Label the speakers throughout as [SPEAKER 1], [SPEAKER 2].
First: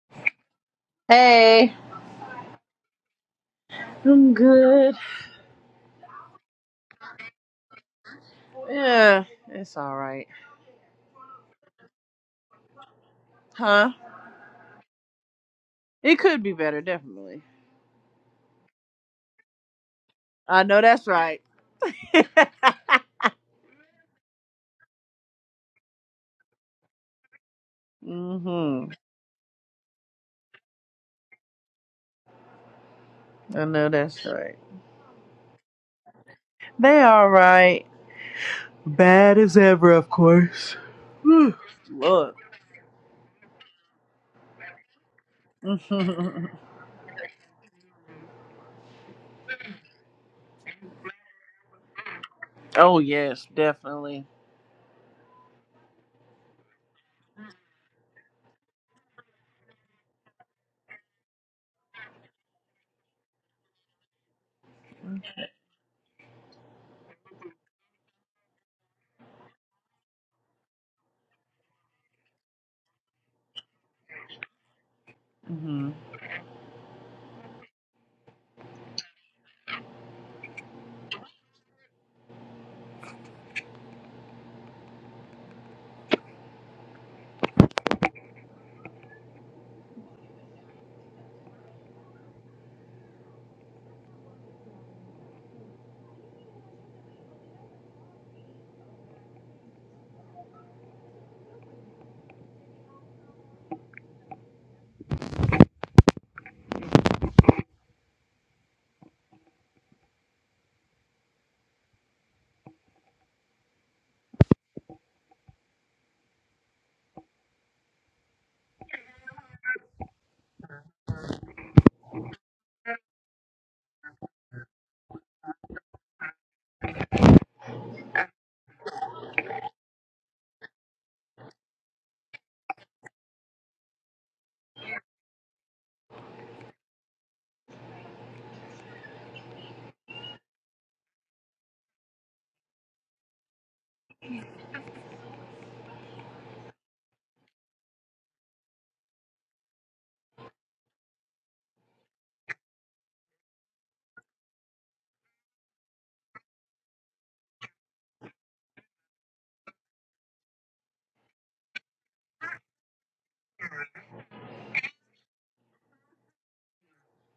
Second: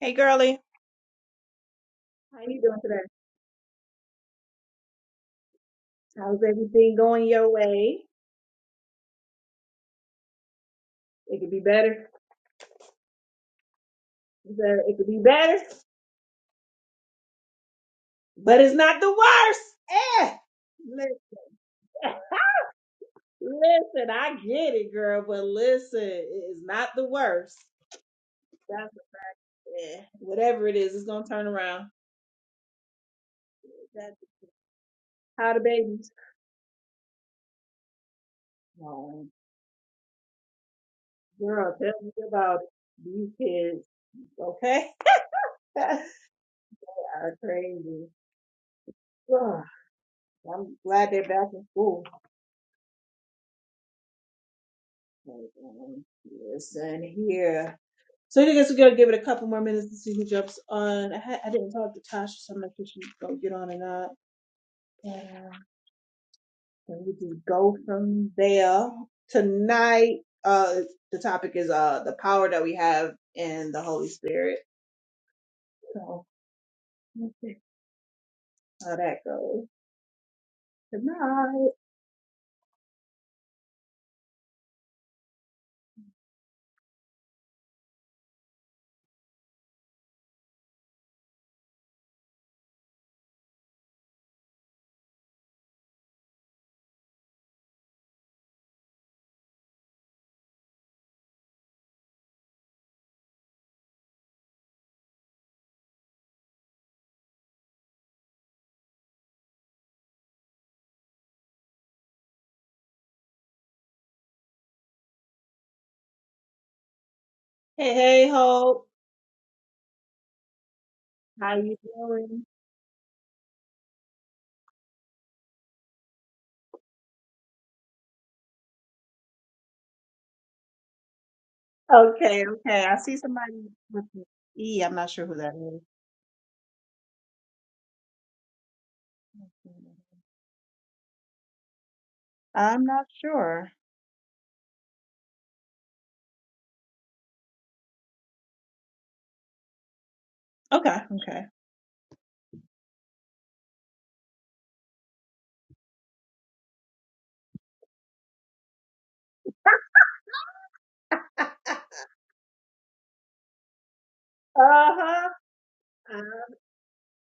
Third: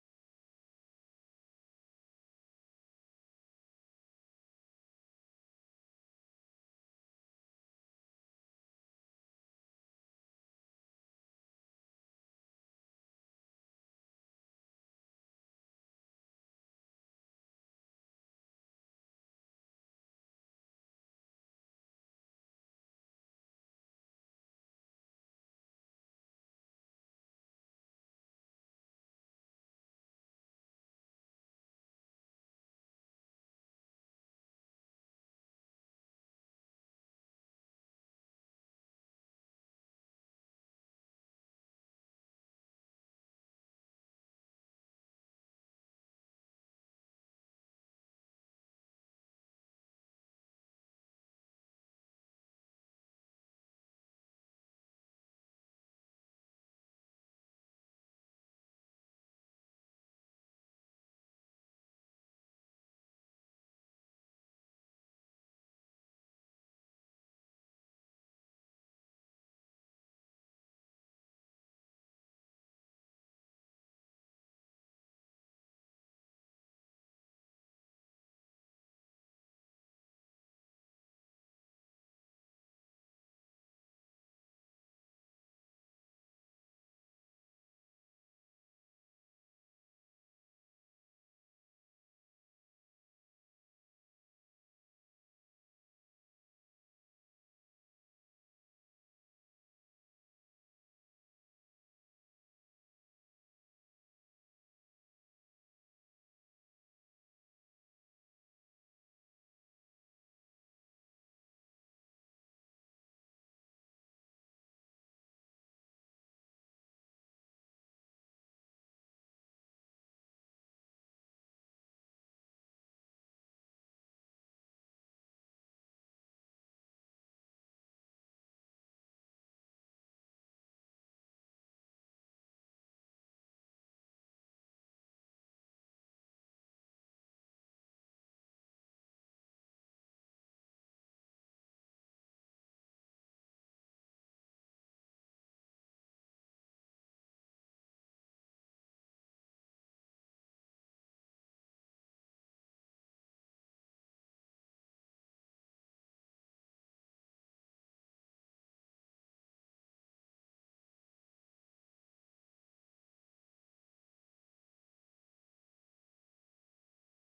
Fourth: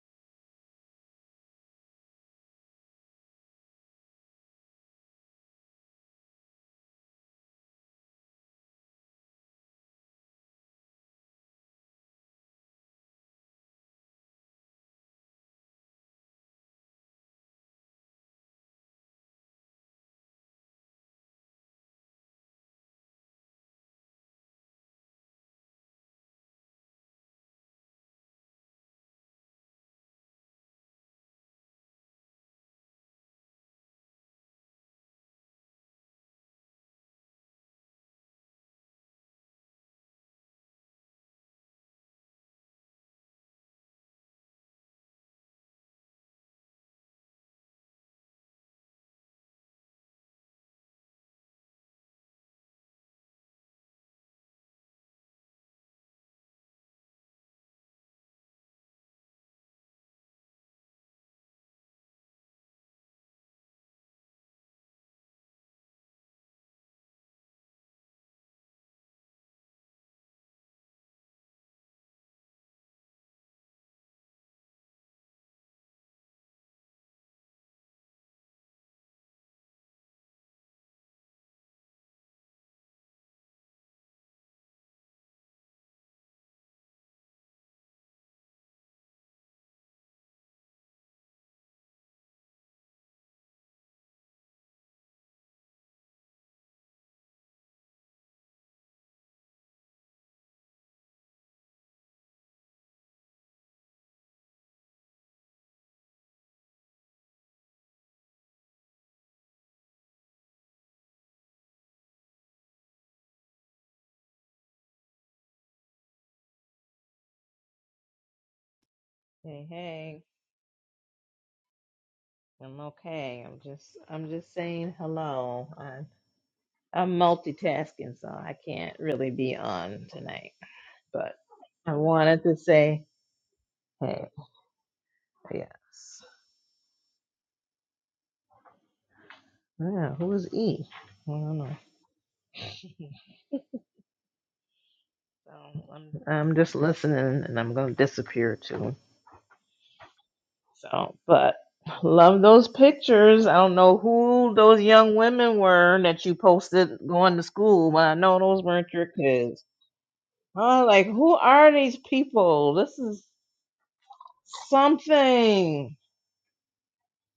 [SPEAKER 1] Hey, girly.
[SPEAKER 2] Hey,
[SPEAKER 1] How you doing today?
[SPEAKER 2] I'm good.
[SPEAKER 1] How's everything going your way?
[SPEAKER 2] Yeah, it's all right.
[SPEAKER 1] It could be better.
[SPEAKER 2] Huh?
[SPEAKER 1] Is It could be better,
[SPEAKER 2] It could be better, definitely.
[SPEAKER 1] but it's not the worst. Eh.
[SPEAKER 2] I know that's
[SPEAKER 1] Listen,
[SPEAKER 2] right. mm
[SPEAKER 1] listen, I get it, girl, but listen, it is not the worst.
[SPEAKER 2] hmm
[SPEAKER 1] That's eh, whatever it is, it's gonna turn around.
[SPEAKER 2] I know
[SPEAKER 1] That's
[SPEAKER 2] that's right.
[SPEAKER 1] how the babies.
[SPEAKER 2] They all right.
[SPEAKER 1] Oh,
[SPEAKER 2] Bad as ever, of course. Whew,
[SPEAKER 1] girl, tell me
[SPEAKER 2] Lord.
[SPEAKER 1] about these kids, okay? they are crazy. Ugh, I'm glad they're back in school.
[SPEAKER 2] oh yes, definitely.
[SPEAKER 1] Hold on. Yes, and here. So I guess we're gonna give it a couple more minutes to see who jumps on. I, had, I didn't talk to Tasha, so I'm not sure she's gonna get on or not. And then we can go from there. Tonight, uh, the topic is uh the power that we have in the Holy Spirit.
[SPEAKER 2] Mm-hmm.
[SPEAKER 1] So let's see how that goes tonight. Hey, hey, Hope.
[SPEAKER 3] Hey, hey,
[SPEAKER 1] How you doing?
[SPEAKER 3] I'm okay. I'm just, I'm just saying hello. I'm, I'm multitasking, so I can't really be on tonight. But I wanted
[SPEAKER 1] Okay,
[SPEAKER 3] to
[SPEAKER 1] okay. I
[SPEAKER 3] say,
[SPEAKER 1] see somebody with an
[SPEAKER 3] hey,
[SPEAKER 1] E. I'm not sure who that is.
[SPEAKER 3] yes. Yeah, who is E? I don't know.
[SPEAKER 1] I'm not sure.
[SPEAKER 3] So I'm, I'm just listening, and I'm gonna disappear too.
[SPEAKER 1] Okay.
[SPEAKER 3] So,
[SPEAKER 1] Okay.
[SPEAKER 3] but love those pictures. I don't know who those young women were that you posted going to school, but I know those weren't your kids. Oh, like who are these people? This is
[SPEAKER 1] Uh-huh.
[SPEAKER 3] something.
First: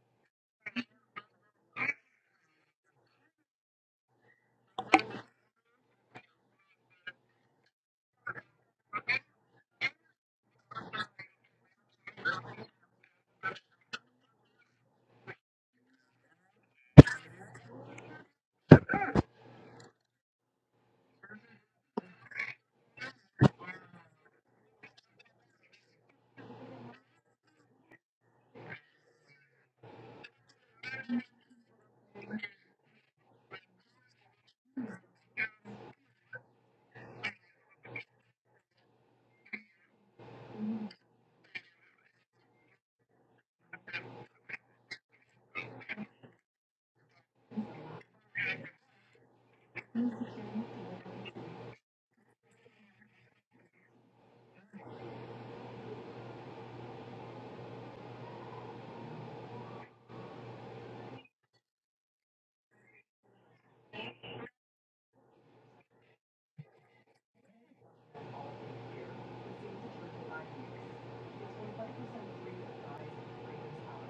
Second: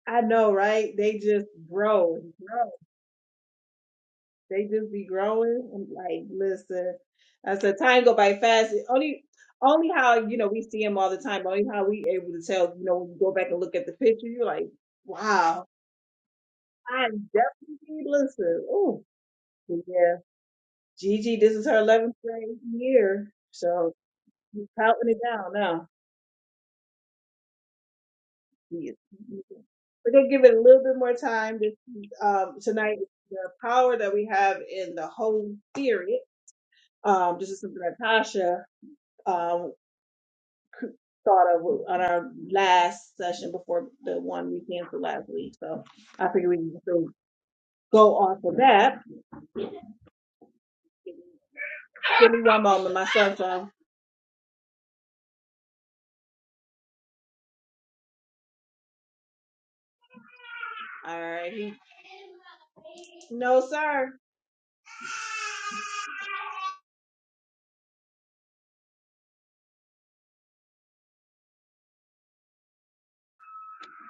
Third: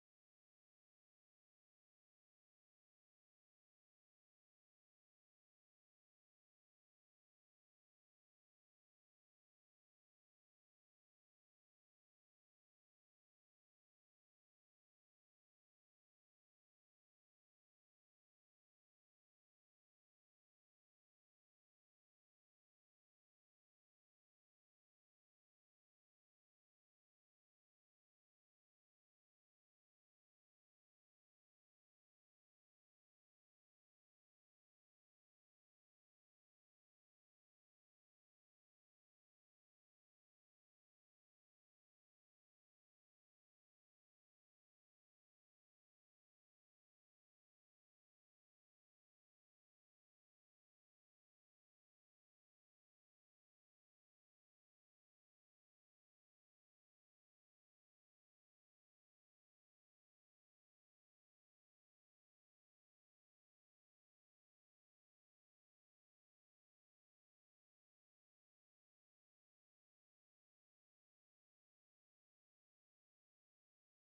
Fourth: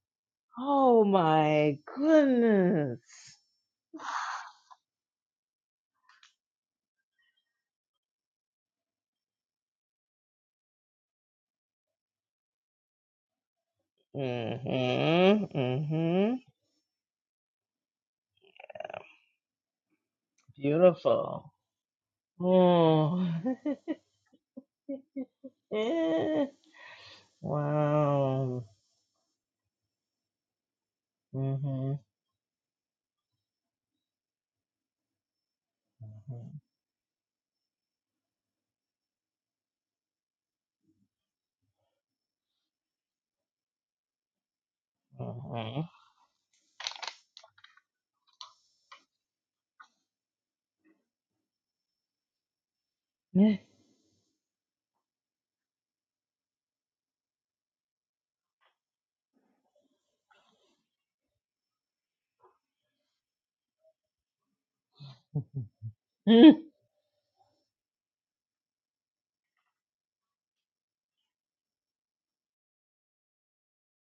[SPEAKER 1] I know, right?
[SPEAKER 3] Oh
[SPEAKER 1] They just
[SPEAKER 3] my
[SPEAKER 1] grow, grow.
[SPEAKER 3] goodness.
[SPEAKER 1] They just be growing. And like, listen, I said time go by fast. It Only, only how you know we see them all the time. Only how we able to tell. You know, when you go back and look at the picture, you're like,
[SPEAKER 3] Mhm.
[SPEAKER 1] wow,
[SPEAKER 3] Mhm.
[SPEAKER 1] I definitely listen. Oh, yeah, Gigi,
[SPEAKER 3] Beautiful.
[SPEAKER 1] this is her 11th grade
[SPEAKER 3] Oh.
[SPEAKER 1] year, so she's counting it down now.
[SPEAKER 3] Eh, wow.
[SPEAKER 1] Yes. We're gonna give it a little bit more time this
[SPEAKER 3] Mhm.
[SPEAKER 1] um, tonight. The power that we have in the Holy Spirit. Um, this is something that Tasha um, c- thought of on our last session before the one we canceled last week. So
[SPEAKER 3] Mhm.
[SPEAKER 1] I figure we can still go off of that. Give me one moment, my son's
[SPEAKER 3] Mhm.
[SPEAKER 1] on. All righty. No, sir.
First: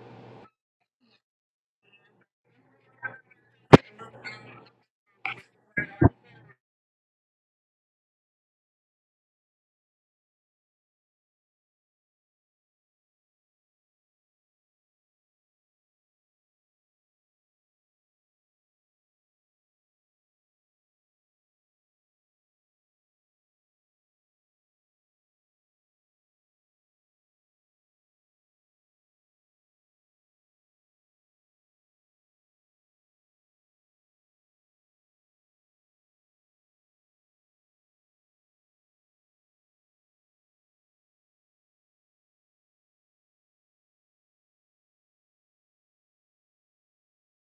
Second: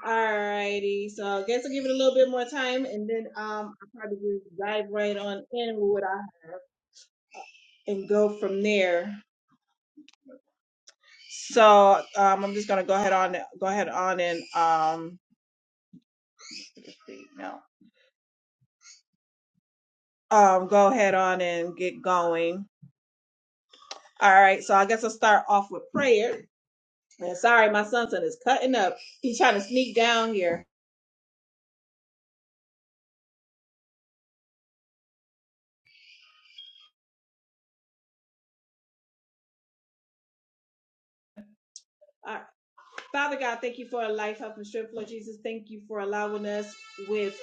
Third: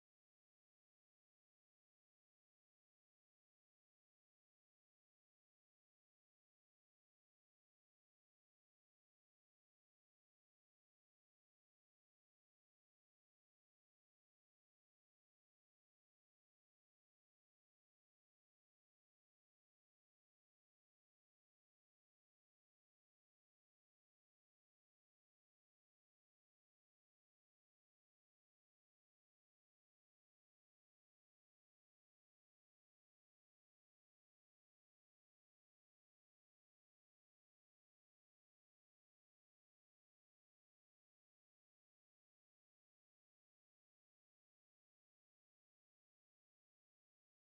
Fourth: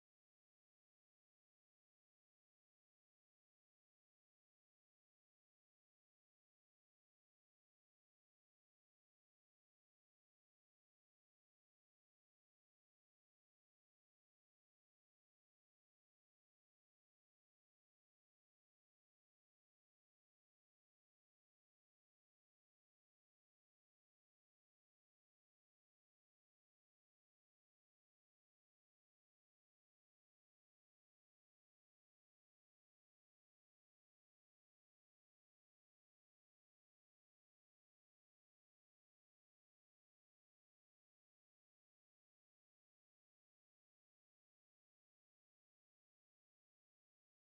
[SPEAKER 1] Alrighty, so I guess I'll give it a little bit more time and then um I'll probably just dive right on in with what I have. and go from there. So um, I'm just gonna go ahead on go ahead on and um no um go ahead on and get going. All right, so I guess I'll start off with prayer. And sorry, my son is cutting up. He's trying to sneak down here. Father God, thank you for a life, health, and strength, Lord Jesus. Thank you for allowing us with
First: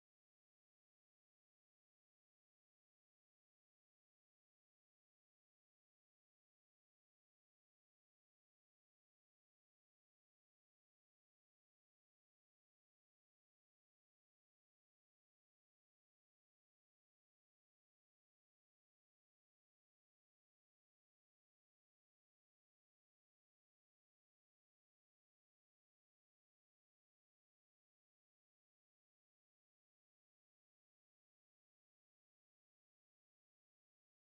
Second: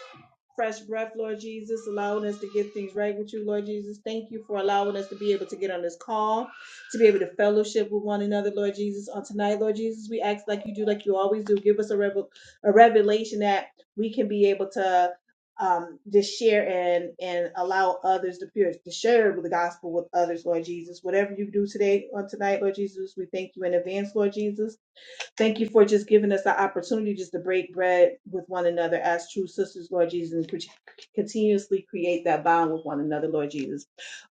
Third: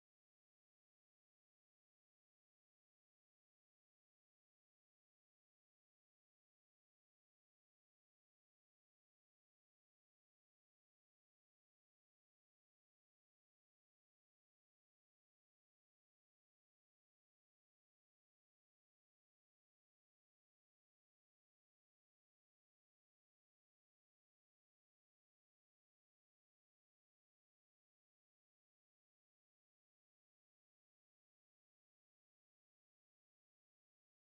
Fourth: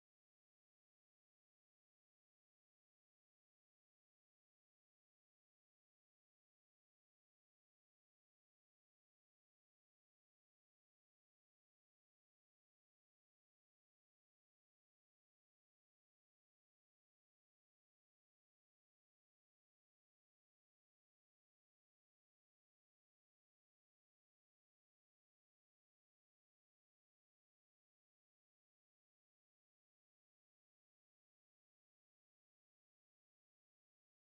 [SPEAKER 1] fresh breath, Lord Jesus, allowing us to get things right with you, Lord Jesus. Thank you for allowing us to be able to get on this call, to be able to fellowship with one another, Lord Jesus. On tonight, Lord Jesus, we ask like you do, like you always do. Give us a, revel- a revelation that we can be able to um just share and and allow others to, peer, to share the gospel with others lord jesus whatever you do today on tonight lord jesus we thank you in advance lord jesus Thank you for just giving us the opportunity just to break bread with one another as true sisters, Lord Jesus, and cont- continuously create that bond with one another, Lord Jesus.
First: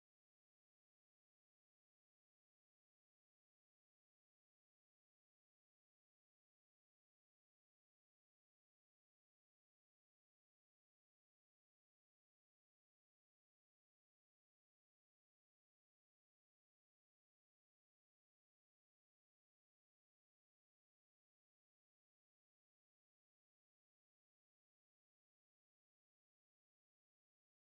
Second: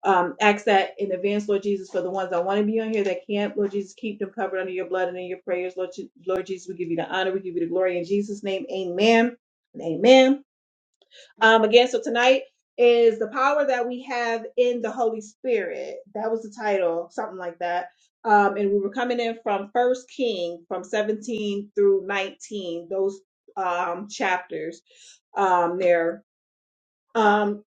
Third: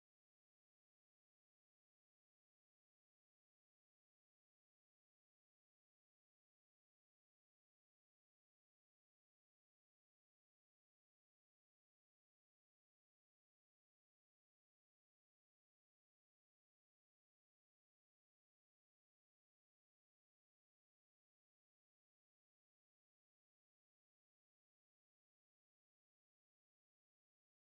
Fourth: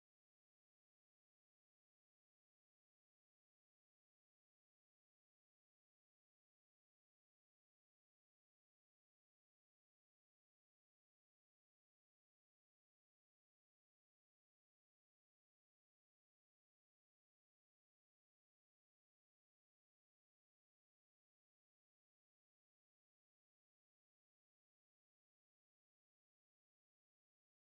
[SPEAKER 1] Um, ask that in advance, Lord Jesus, for the ones that want to be on here that can't, Lord Jesus, keep them covered under your blood and in your prayers, Lord, Je- Lord Jesus. We give you the honor, we give you the glory in Jesus' name. Amen. and Amen. Um, again, so tonight is the power that we have in the Holy Spirit. That was the title, something like that. Um, and we were coming in from First King, from 17 through 19, those um, chapters um, there. Um,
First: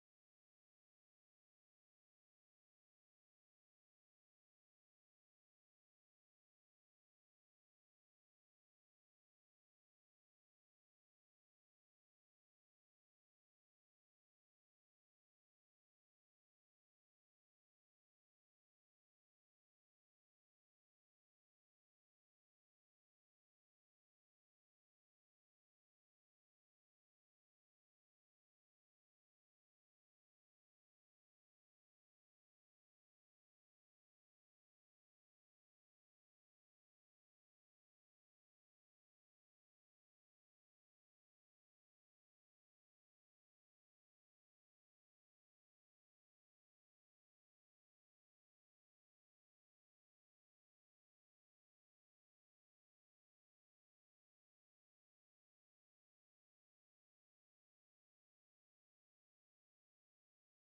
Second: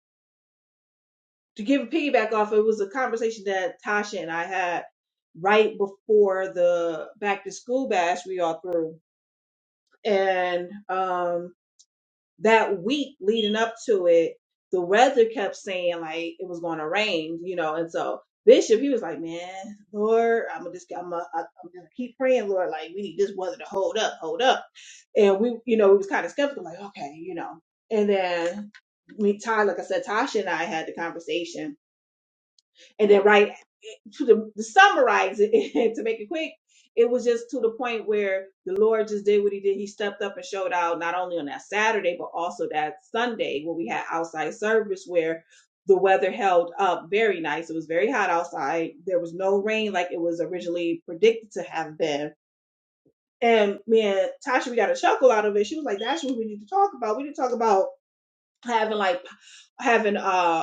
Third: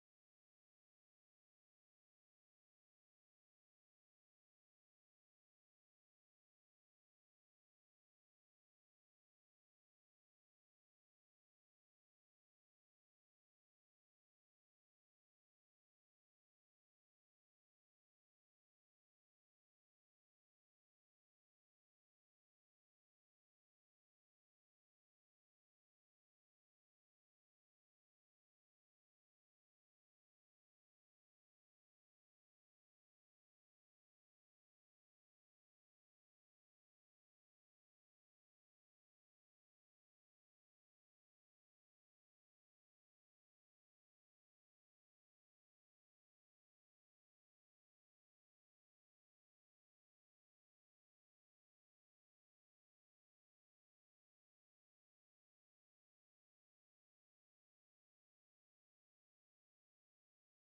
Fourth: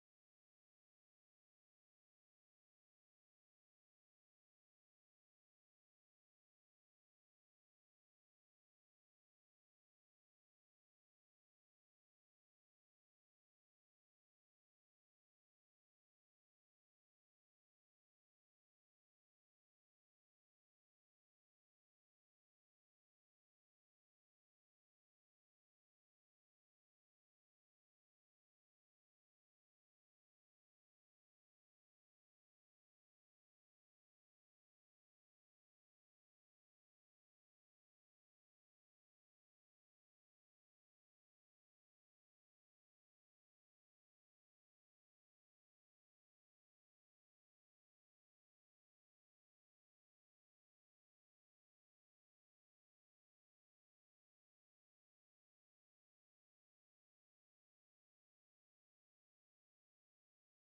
[SPEAKER 1] to give a piggyback off, it was a conversation that Tasha and I had right before the back to school bash we all threw, and um, that week leading up to it, the weather kept saying like it was going to rain, you know. And so Bishop, he was like, "Man, Lord, I'm gonna just, I'm gonna, I'm gonna keep praying, Lord. Like we need this weather to hold up, hold up." And we, you know, we was kind of skeptical, like, okay, you know. And then me, Ty, like I said, Tasha and I had the conversation and then right to, the, to summarize it to make it quick, it was just to the point where the Lord just did what he did. He stepped up and showed out not only on that Saturday, but also that Sunday where we had outside service where the weather held up very nice. It was very hot outside. There was no rain like it was originally predicted to have been. And me and Tasha, we got a chuckle out of it. She was like, that's what we need to talk about. We need to talk about having like having uh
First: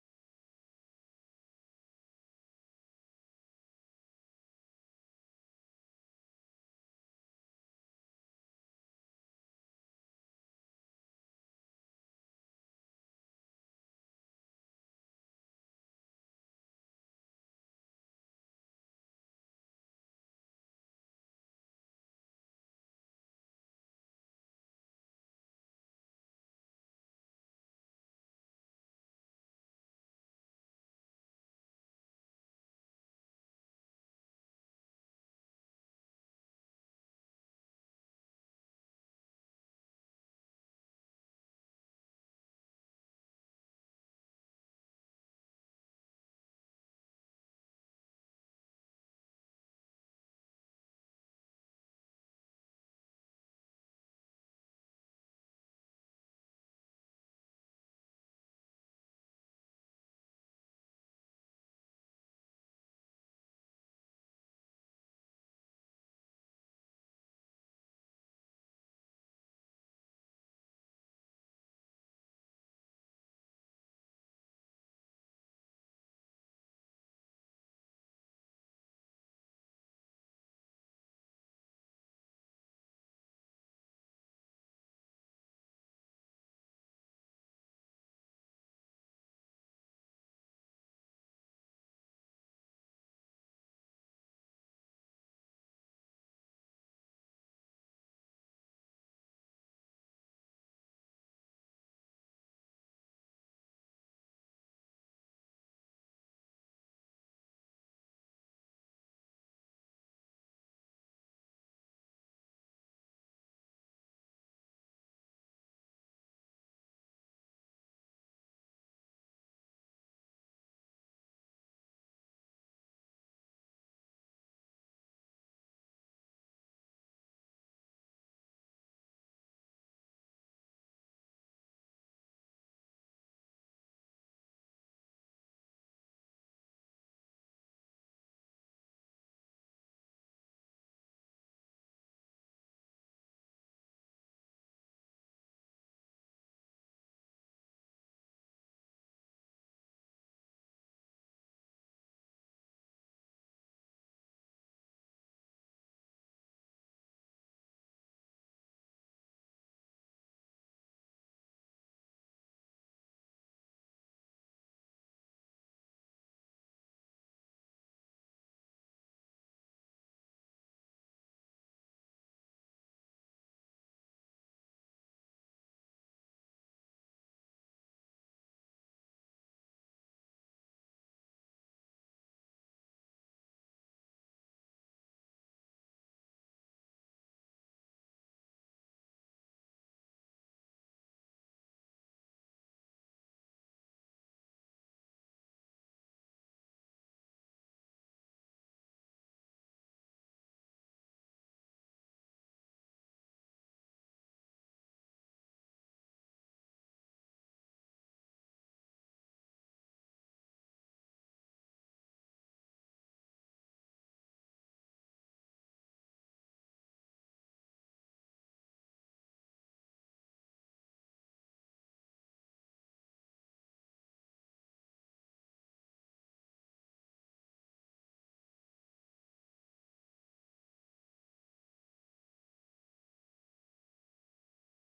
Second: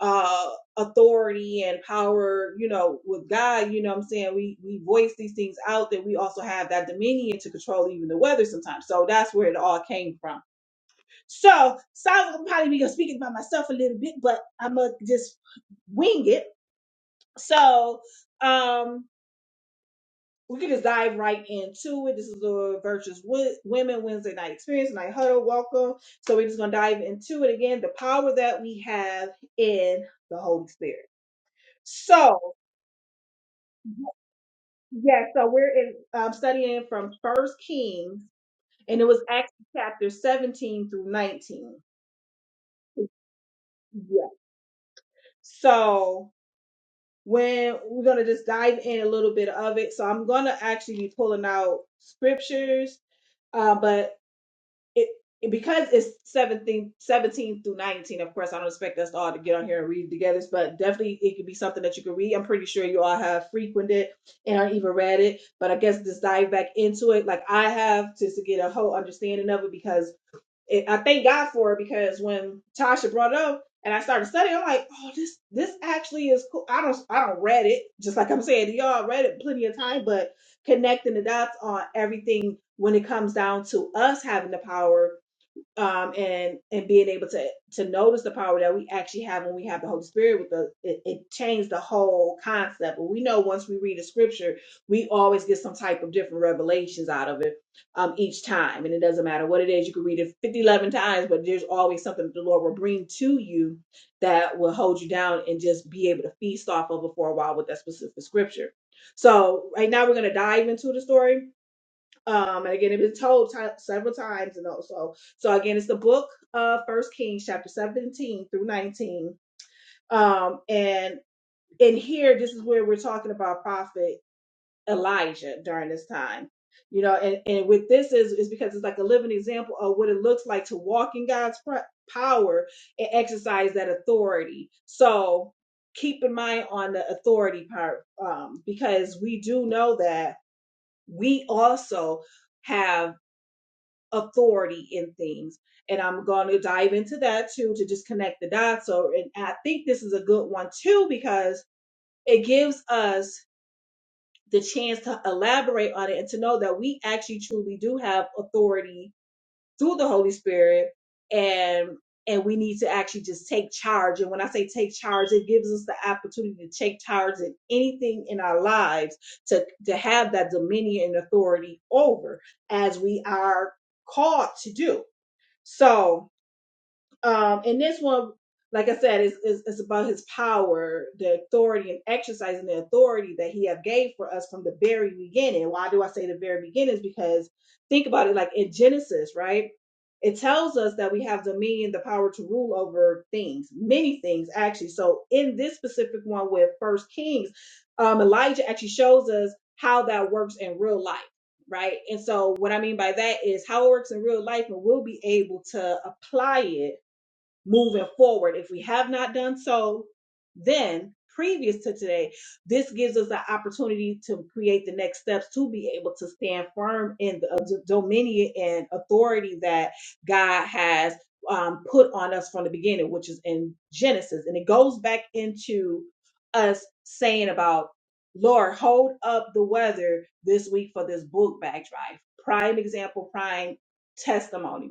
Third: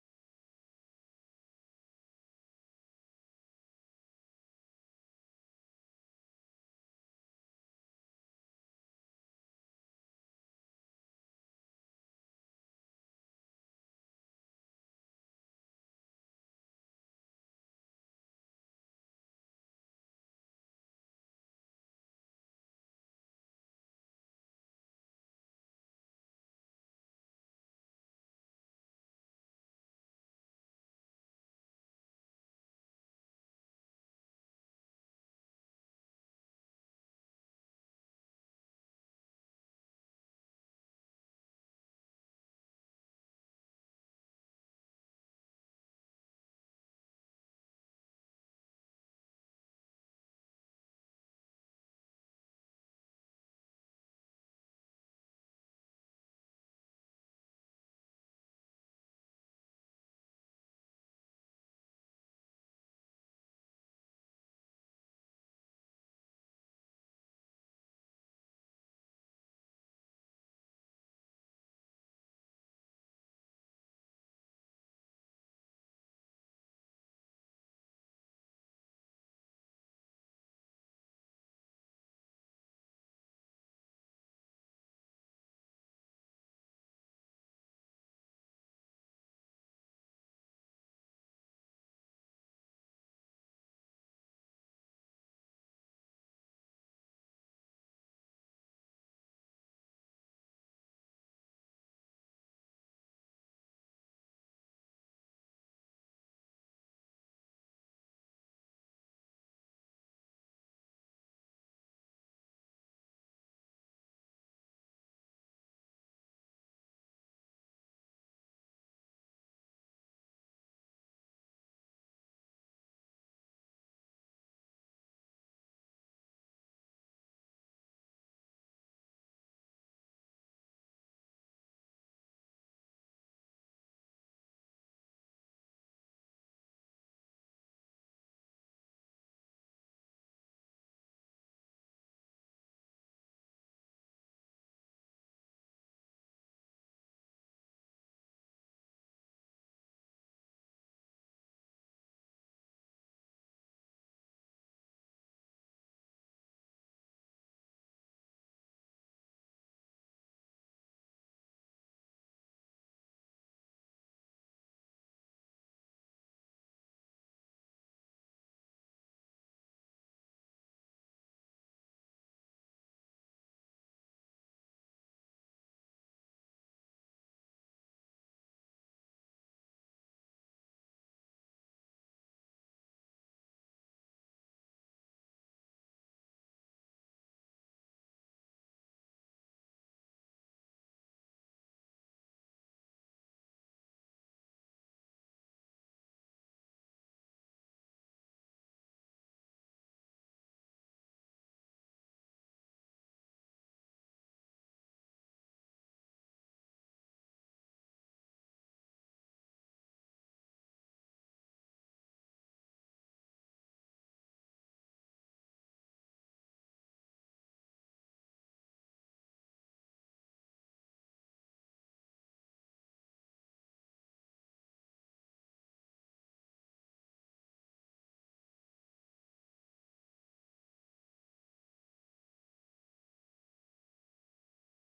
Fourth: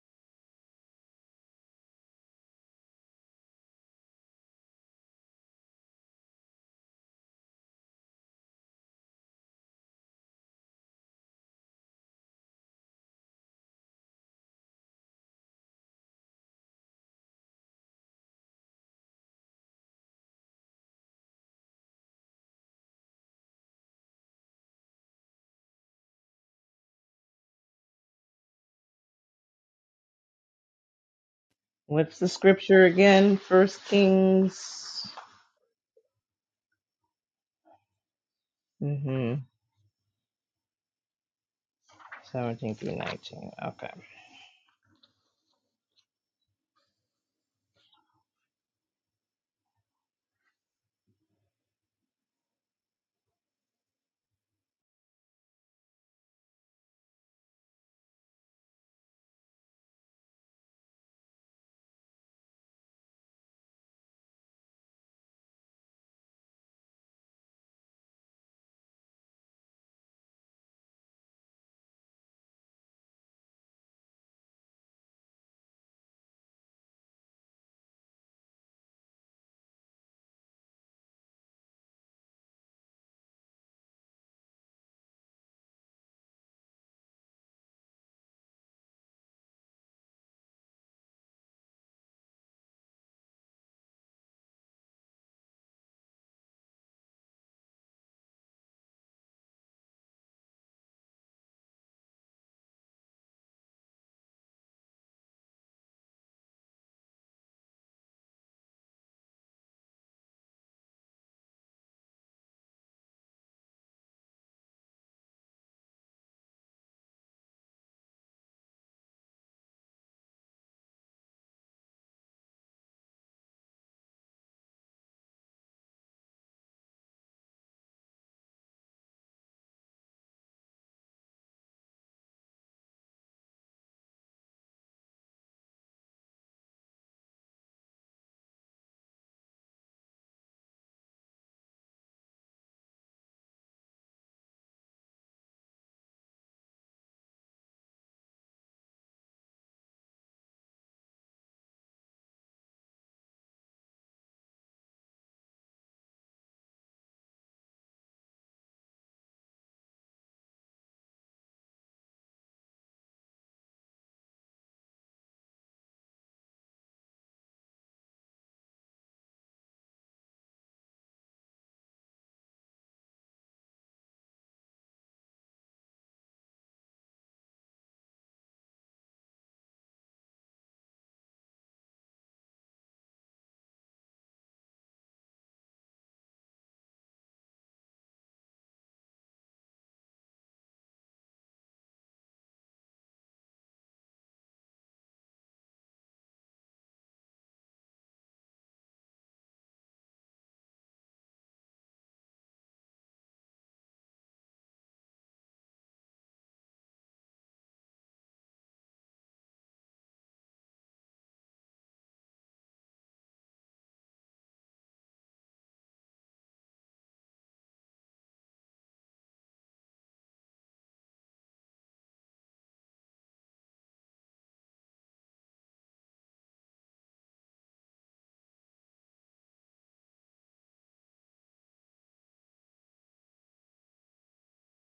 [SPEAKER 1] uh authority and power, you know, with God, you know what I'm saying? We we voice these things out that we also have that dominion to control even the weather sometimes. So that's where it all came from. So sounds like I'm probably be speaking by myself a little bit, but I'ma just wing it. So um we can just dive right into it. This is the Virtuous Wo- Women Wednesday Night Experience, Night Huddle. Welcome. So we're just gonna dive into it again. The power that we have in the Holy Spirit.
[SPEAKER 3] What's the
[SPEAKER 1] So
[SPEAKER 3] scripture again? First Kings.
[SPEAKER 1] Yeah, so we're in um, studying from First Kings, and it was
[SPEAKER 3] Mhm.
[SPEAKER 1] actually chapter 17 through 19.
[SPEAKER 3] Seventeen through nineteen. Okay.
[SPEAKER 1] Yeah. So when we're gonna just dive in a little bit of it. So I'm gonna actually be pulling out scriptures, uh, but it it- because it's 17, 17 through 19 of course i don't expect us all to get on here and read together but definitely it could be something that you could read i'm pretty sure you all have frequented and or even read it but i guess just dive back into it like i have just to get a whole understanding of it because it, I thank God for it because when Tasha brought it up and I started studying, I'm like, oh, this this actually is cool. I don't I don't read it just like I'm saying y'all read it plenty of time, but connecting the dots on everything when it comes down to us having the power um, and and being able to to notice the power that we actually have when we have the Holy Spirit with us, it, it changed the whole concept. But we know once we read a scripture, we always get some type of different revelations out of it um, each time, and it doesn't matter what it is. You can read it 50, 11 times, but there's always something that the Lord will bring to you that will hold you down and just be able to feast off of it for a while with that specific scripture. So right now we're going to dive into the story um, and again, it was told ti several times, and also, so again, it's the book of First Kings, chapter seventeen through nineteen. Um, and in here, this is where we're talking about prophet Elijah during this time. You know, and, and with this is is because it's like a living example of what it looks like to walk in God's pr- power and exercise that authority. So keep in mind on the authority part, um, because we do know that we also have authority in things. And I'm going to dive into that too to just connect the dots. So, and I think this is a good one too because it gives us the chance to elaborate on it and to know that we actually truly do have authority through the Holy Spirit and and we need to actually just take charge. And when I say take charge, it gives us the opportunity to take charge in anything in our lives to, to have that dominion and authority over as we are called to do. So um, and this one, like I said, is, is, is about his power, the authority, and exercising the authority that he have gave for us from the very beginning. Why do I say the very beginning? Is because think about it, like in Genesis, right? It tells us that we have dominion, the power to rule over things, many things actually. So in this specific one with First Kings, um, Elijah actually shows us how that works in real life right? And so what I mean by that is how it works in real life, and we'll be able to apply it moving forward. If we have not done so, then previous to today, this gives us the opportunity to create the next steps to be able to stand firm in the uh, d- dominion and authority that God has um, put on us from the beginning, which is in Genesis. And it goes back into us saying about, Lord, hold up the weather this week for this book bag drive. Prime example, prime testimony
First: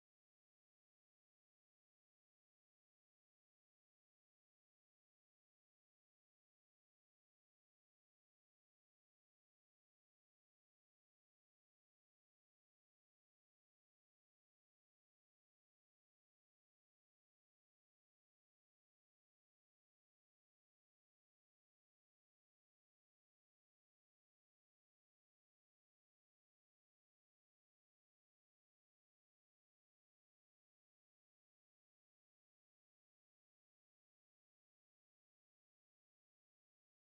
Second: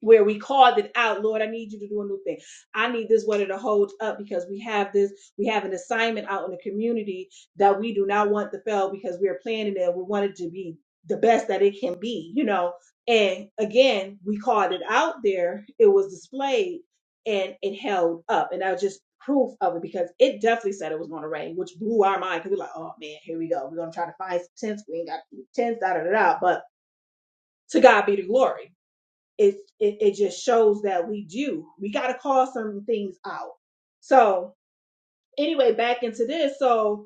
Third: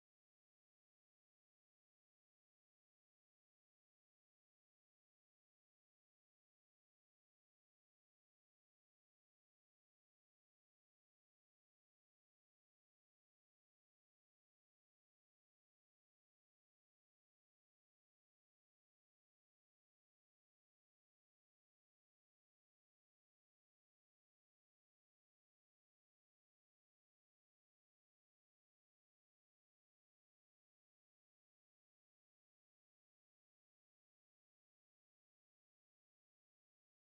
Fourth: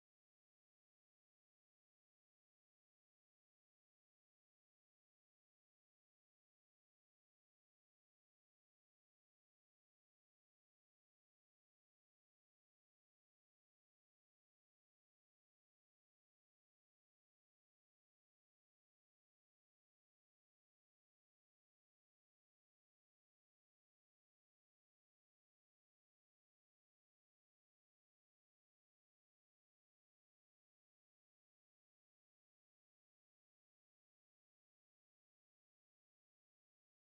[SPEAKER 1] where we called it out, Lord, I need you to do a new thing. I need this weather to hold up because we have this, we have an assignment out in the community that we do not want to fail because we are planning it. We want it to be the best that it can be, you know. And again, we called it out there. It was displayed and it held up. And that was just proof of it because it definitely said it was going to rain, which blew our mind because we're like, oh man, here we go. We're going to try to find some tents. We ain't got tents, da da da da. But to God be the glory it, it it just shows that we do. We got to call some things out. So anyway, back into this. So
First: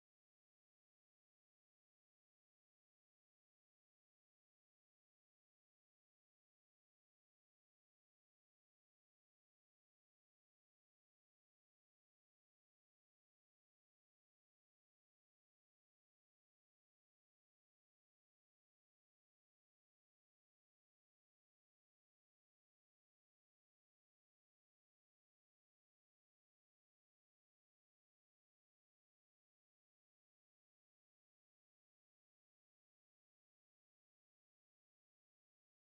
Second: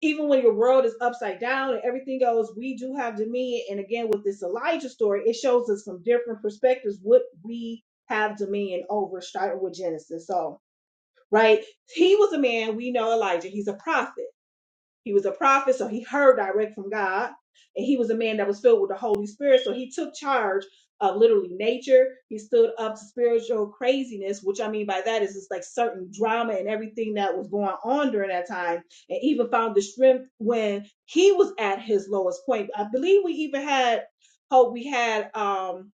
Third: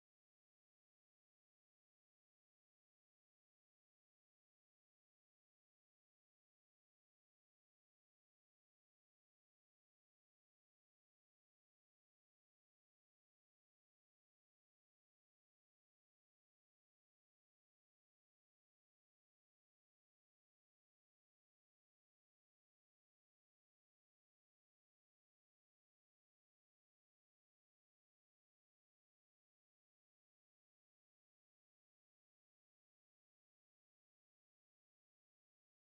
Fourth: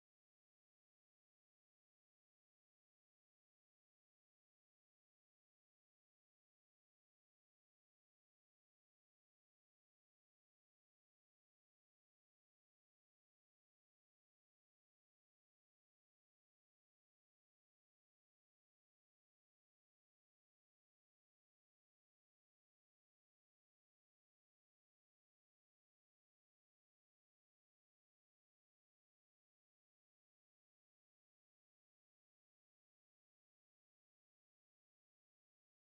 [SPEAKER 1] even when your world is upside down and everything else, we do have dominion. And again, with this Elijah story, it shows us from different perspectives what we have dominion over, starting with Genesis. So right, he was a man. We know Elijah. He's a prophet. He was a prophet, so he heard direct from God. And he was a man that was filled with the Holy Spirit, so he took charge of literally nature. He stood up to spiritual craziness, which I mean by that is it's like certain drama and everything that was going on during that time, and even found the strength when he was at his lowest point. I believe we even had hope. We had um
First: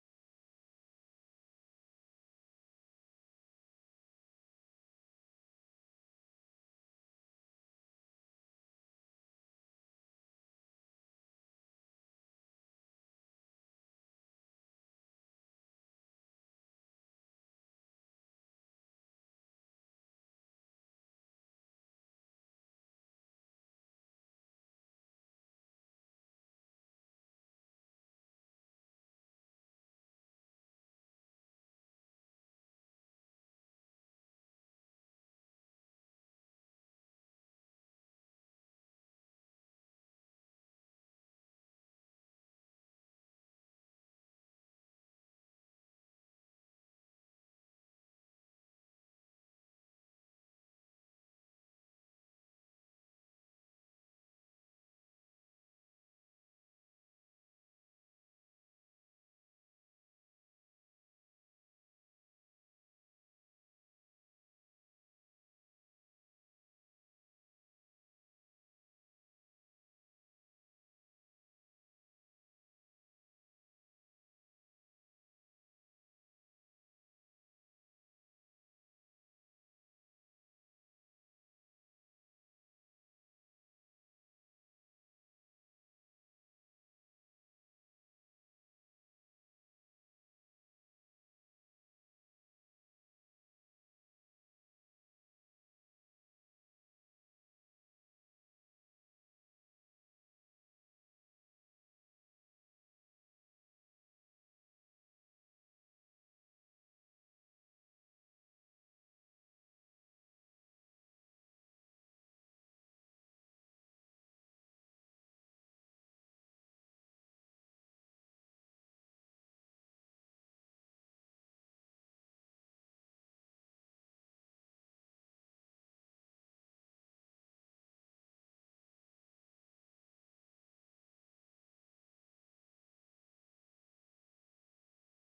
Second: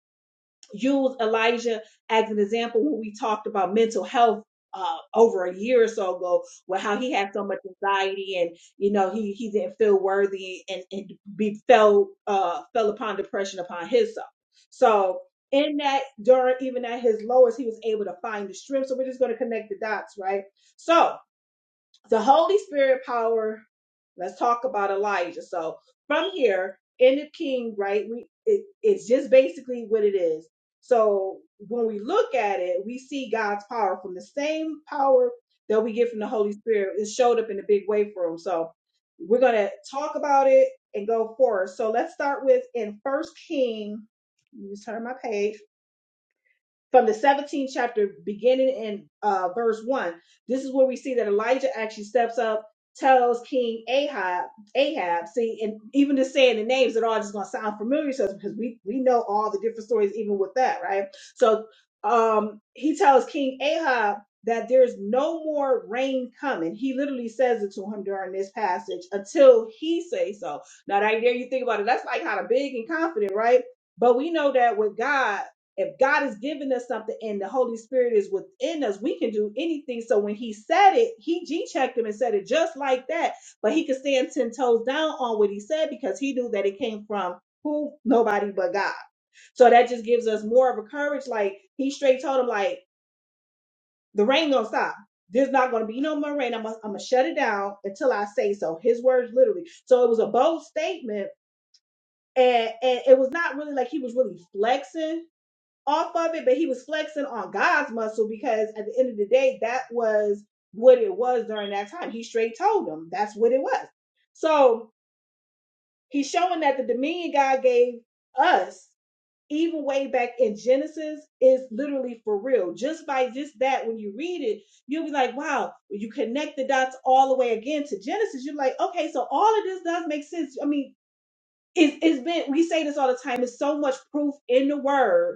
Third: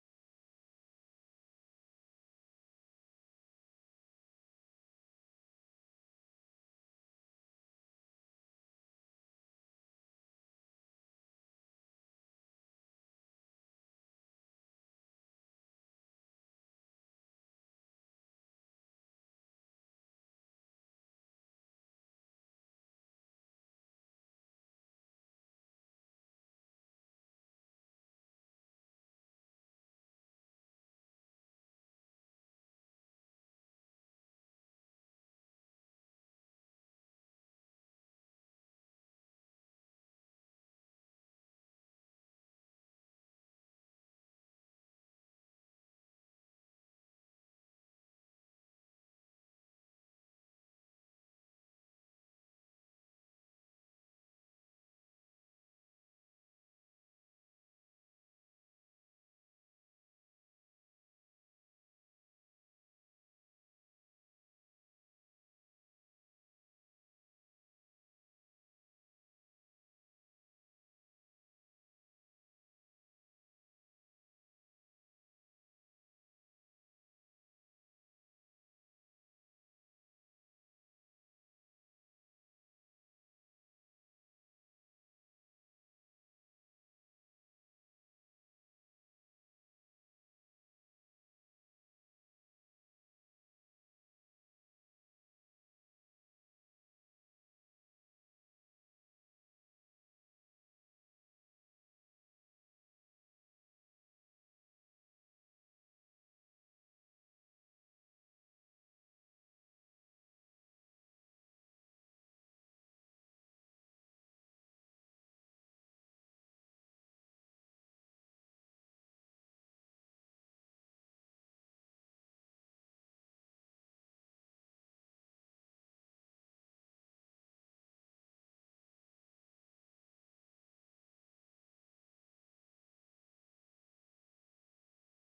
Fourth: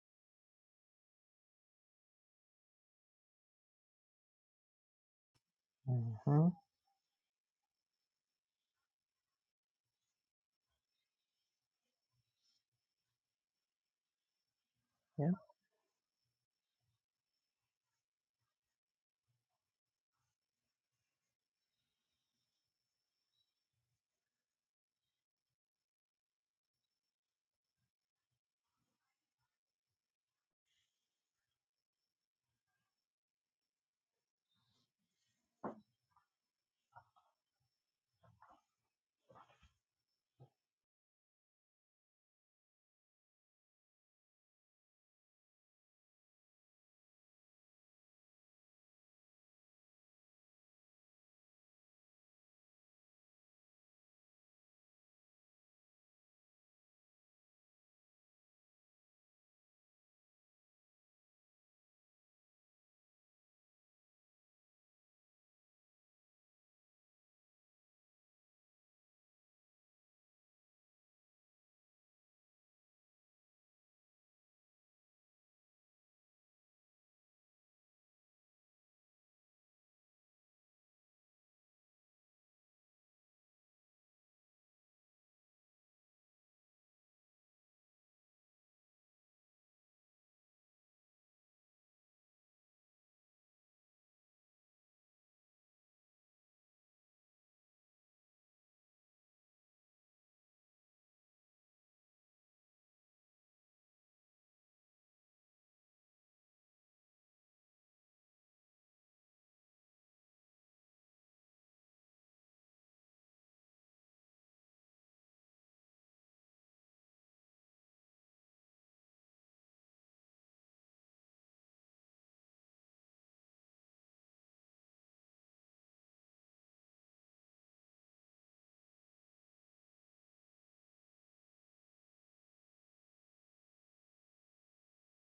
[SPEAKER 1] use Elijah as an example when we talked about mental health uh, over a year or so ago,
[SPEAKER 3] Mhm.
[SPEAKER 1] with how he had so much anxiety and you know he he didn't feel worthy and and be fell uh, fell upon depression upon himself. So in that during even at his lowest, he was able to find the strength. So we're just going to connect the dots, right? So the Holy Spirit power. Let's talk about Elijah. So from here in the King, right? We it, it's just basically what it is. So when we look at it, we see God's power from the same power that we get from the Holy Spirit. It showed up in a big way for him. So we're gonna talk about it and go forward. So let's start with in First King. Let me turn my page from the 17th chapter, beginning in uh, verse 1, this is where we see that Elijah actually steps up, tells King Ahab, Ahab, see, and even just saying the names, it all just going to sound familiar to us because we, we know all the different stories, even with that, right? So um, he tells King Ahab that there's no more rain coming. He literally says it to him during this passage until he says so. Now, that there you think about it, that's like kind of big and confident, right? But we know that with God, if God is giving us something and the Holy Spirit is within us, we can do anything. So when he said it, he G checked him and said it just like that. But he could stand 10 toes down on what he said because he knew that it came from who? Nobody but God. So that just gives us more of a courage. Like he straight told him, like, the rain gonna stop. There's not gonna be no more rain. I'm gonna, I'm gonna shut it down until I say so. His words literally. So it was a bold statement. And and it was not really like he was really flexing off of it, but he was flexing on God's muscle because at the end of the day, that was what it was during that time. He straight told him that's what it was. So he's showing that the dominion God gave us, even way back in Genesis, is literally for real. Just by just that, when you read it, you'll be like, wow, you connect the dots all the way again to Genesis. You're like, okay, so all of this does make sense. I mean, it's, it's been, we say this all the time, it's so much proof in the word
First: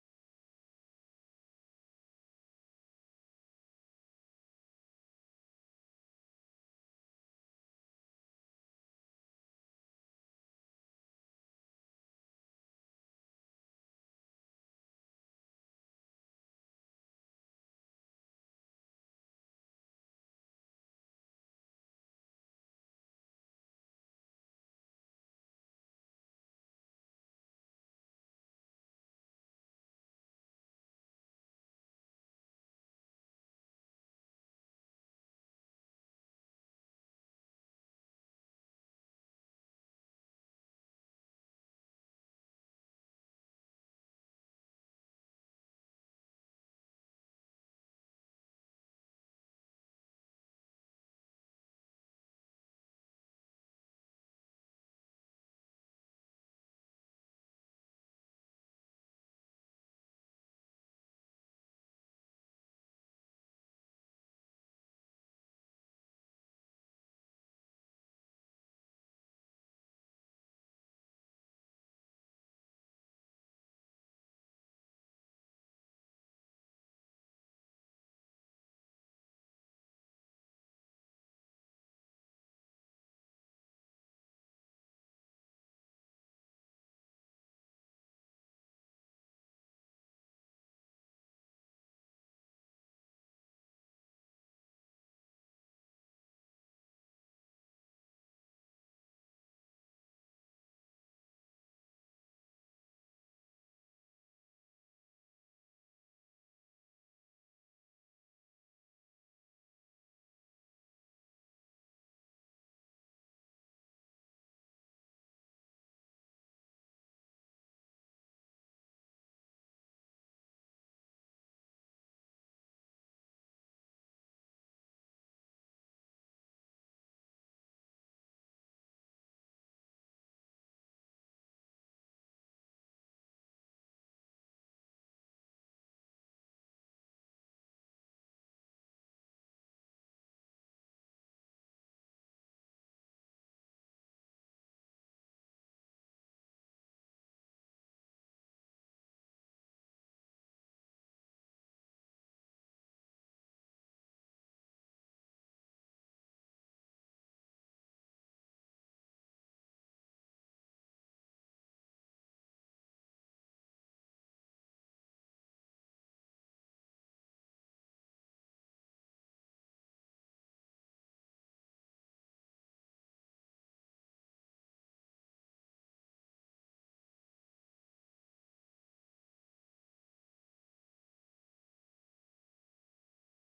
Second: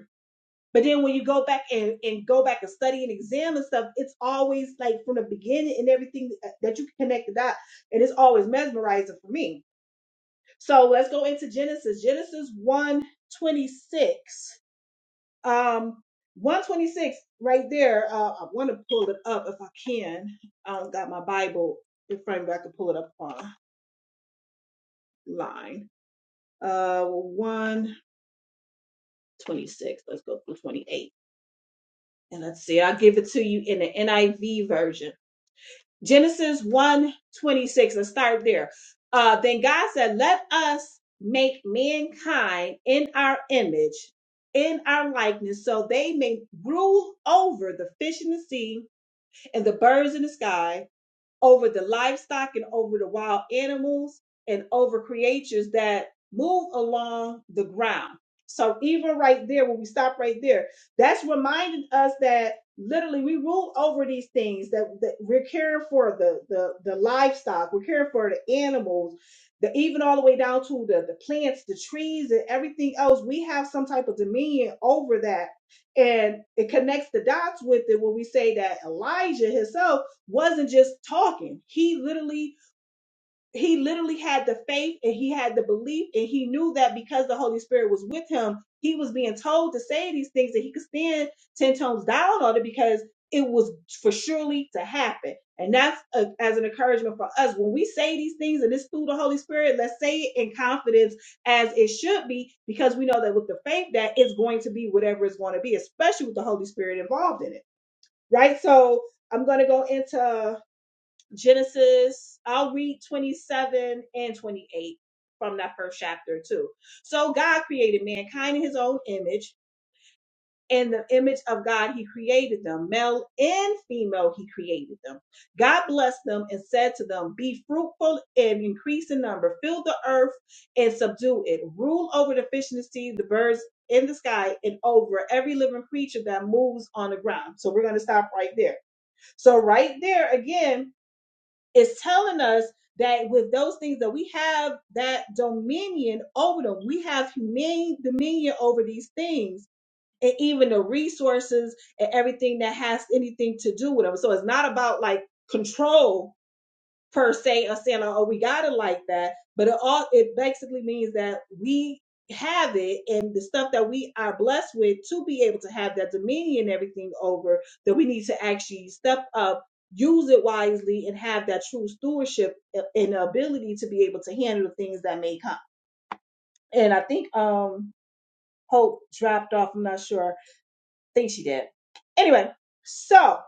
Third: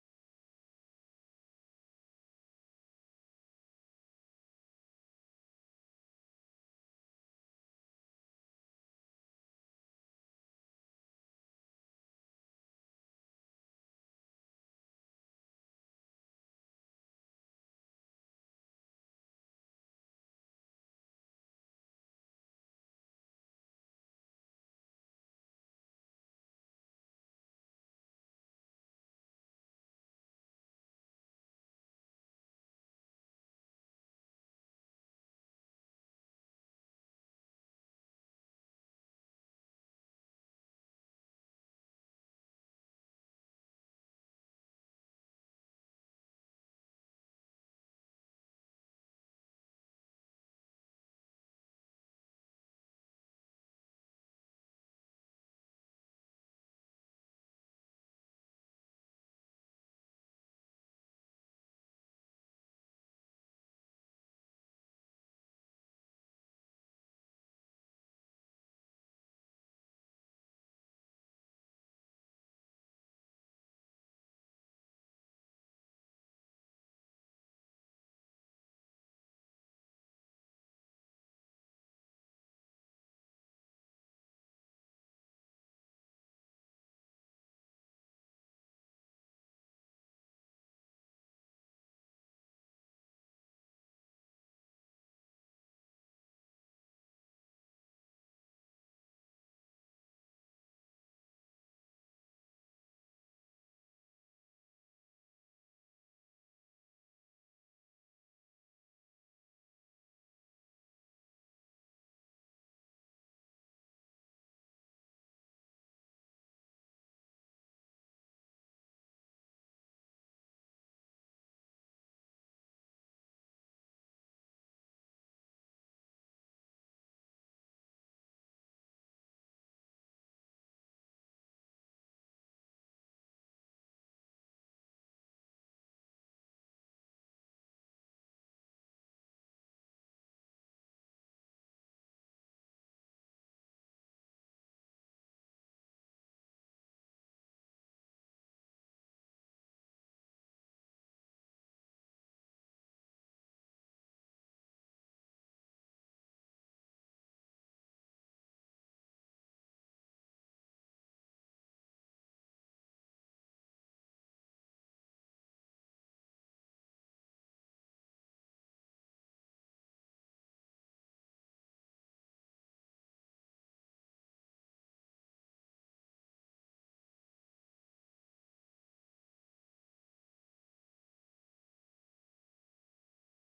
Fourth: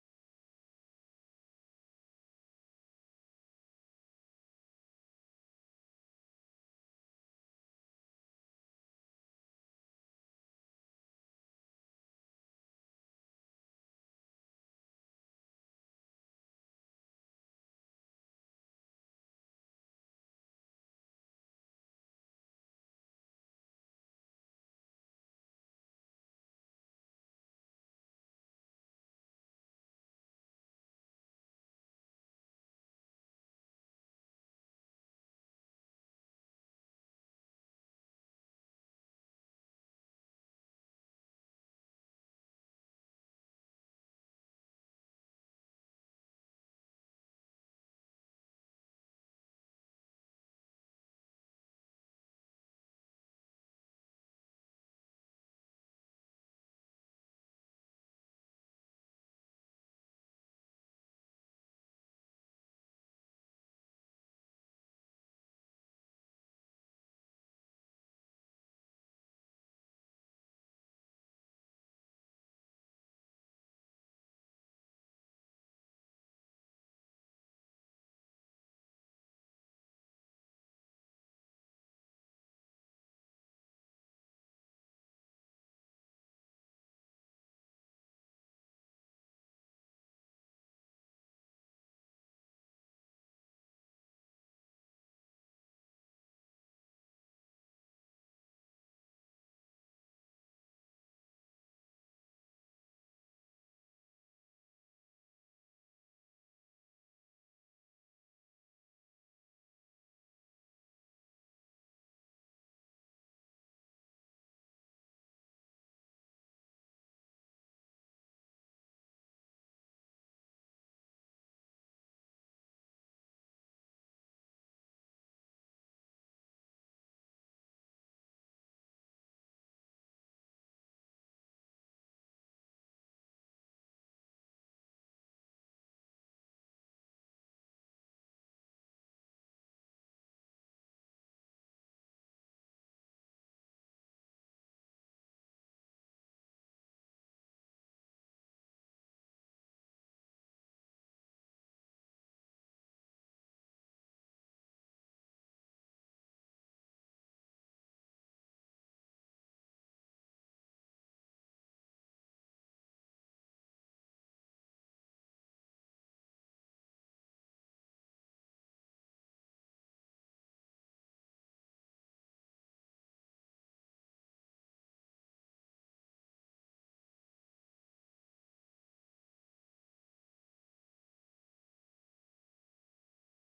[SPEAKER 1] but then when you go back and, and go back and study and examine and stuff, it's always like from the beginning and everything that you can connect the dot. And it's always mesmerizing for me. So let's go into Genesis. Genesis 126. Um 126 right there. Uh, I want to pull it up if I can. I don't got my Bible in front of me. I can pull it up online. Uh 126. Let's go through 28. And let's see. I'll give it to you in the NIV version. Genesis one twenty six 26, let's start there. Uh, then God said, Let us make mankind in our image, in our likeness, so they may rule over the fish in the sea and the birds in the sky over the livestock and over the wild animals and over creatures that move along the ground. So even right there, when we stop right there, that's reminding us that literally we rule over these things that, that we're caring for the, the the livestock, we're caring for the animals, the even all the way down to the, the plants, the trees, and everything else. We have some type of dominion over that. And it connects the dots with it when we say that Elijah himself wasn't just talking. He literally he literally had the faith and he had the belief and he knew that because the Holy Spirit was with him, he was being told to say these things that he could stand 10 tones down on it because it was for surely to happen. And that's a, as an encouragement for us. When we say these things and it's through the Holy Spirit, let's say it in confidence as it should be, because we know that with the faith that it's going to be whatever it's going to be, especially with the Holy Spirit involved in it. Right. So I'm going to go into Genesis, I'll read 27 and 28 from that first chapter too. So God created mankind in his own image. In the image of God, he created them. Male and female, he created them. God blessed them and said to them, Be fruitful and increase in number. Fill the earth and subdue it. Rule over the fish in the sea, the birds in the sky, and over every living creature that moves on the ground. So we're going to stop right there. So, right there again, it's telling us that with those things that we have that dominion over them, we have humane dominion over these things and even the resources and everything that has anything to do with them. So it's not about like control per se or saying, "Oh, we got it like that," but it all it basically means that we have it and the stuff that we are blessed with to be able to have that dominion and everything over that we need to actually step up use it wisely and have that true stewardship uh, and ability to be able to handle the things that may come and i think um hope dropped off i'm not sure i think she did anyway so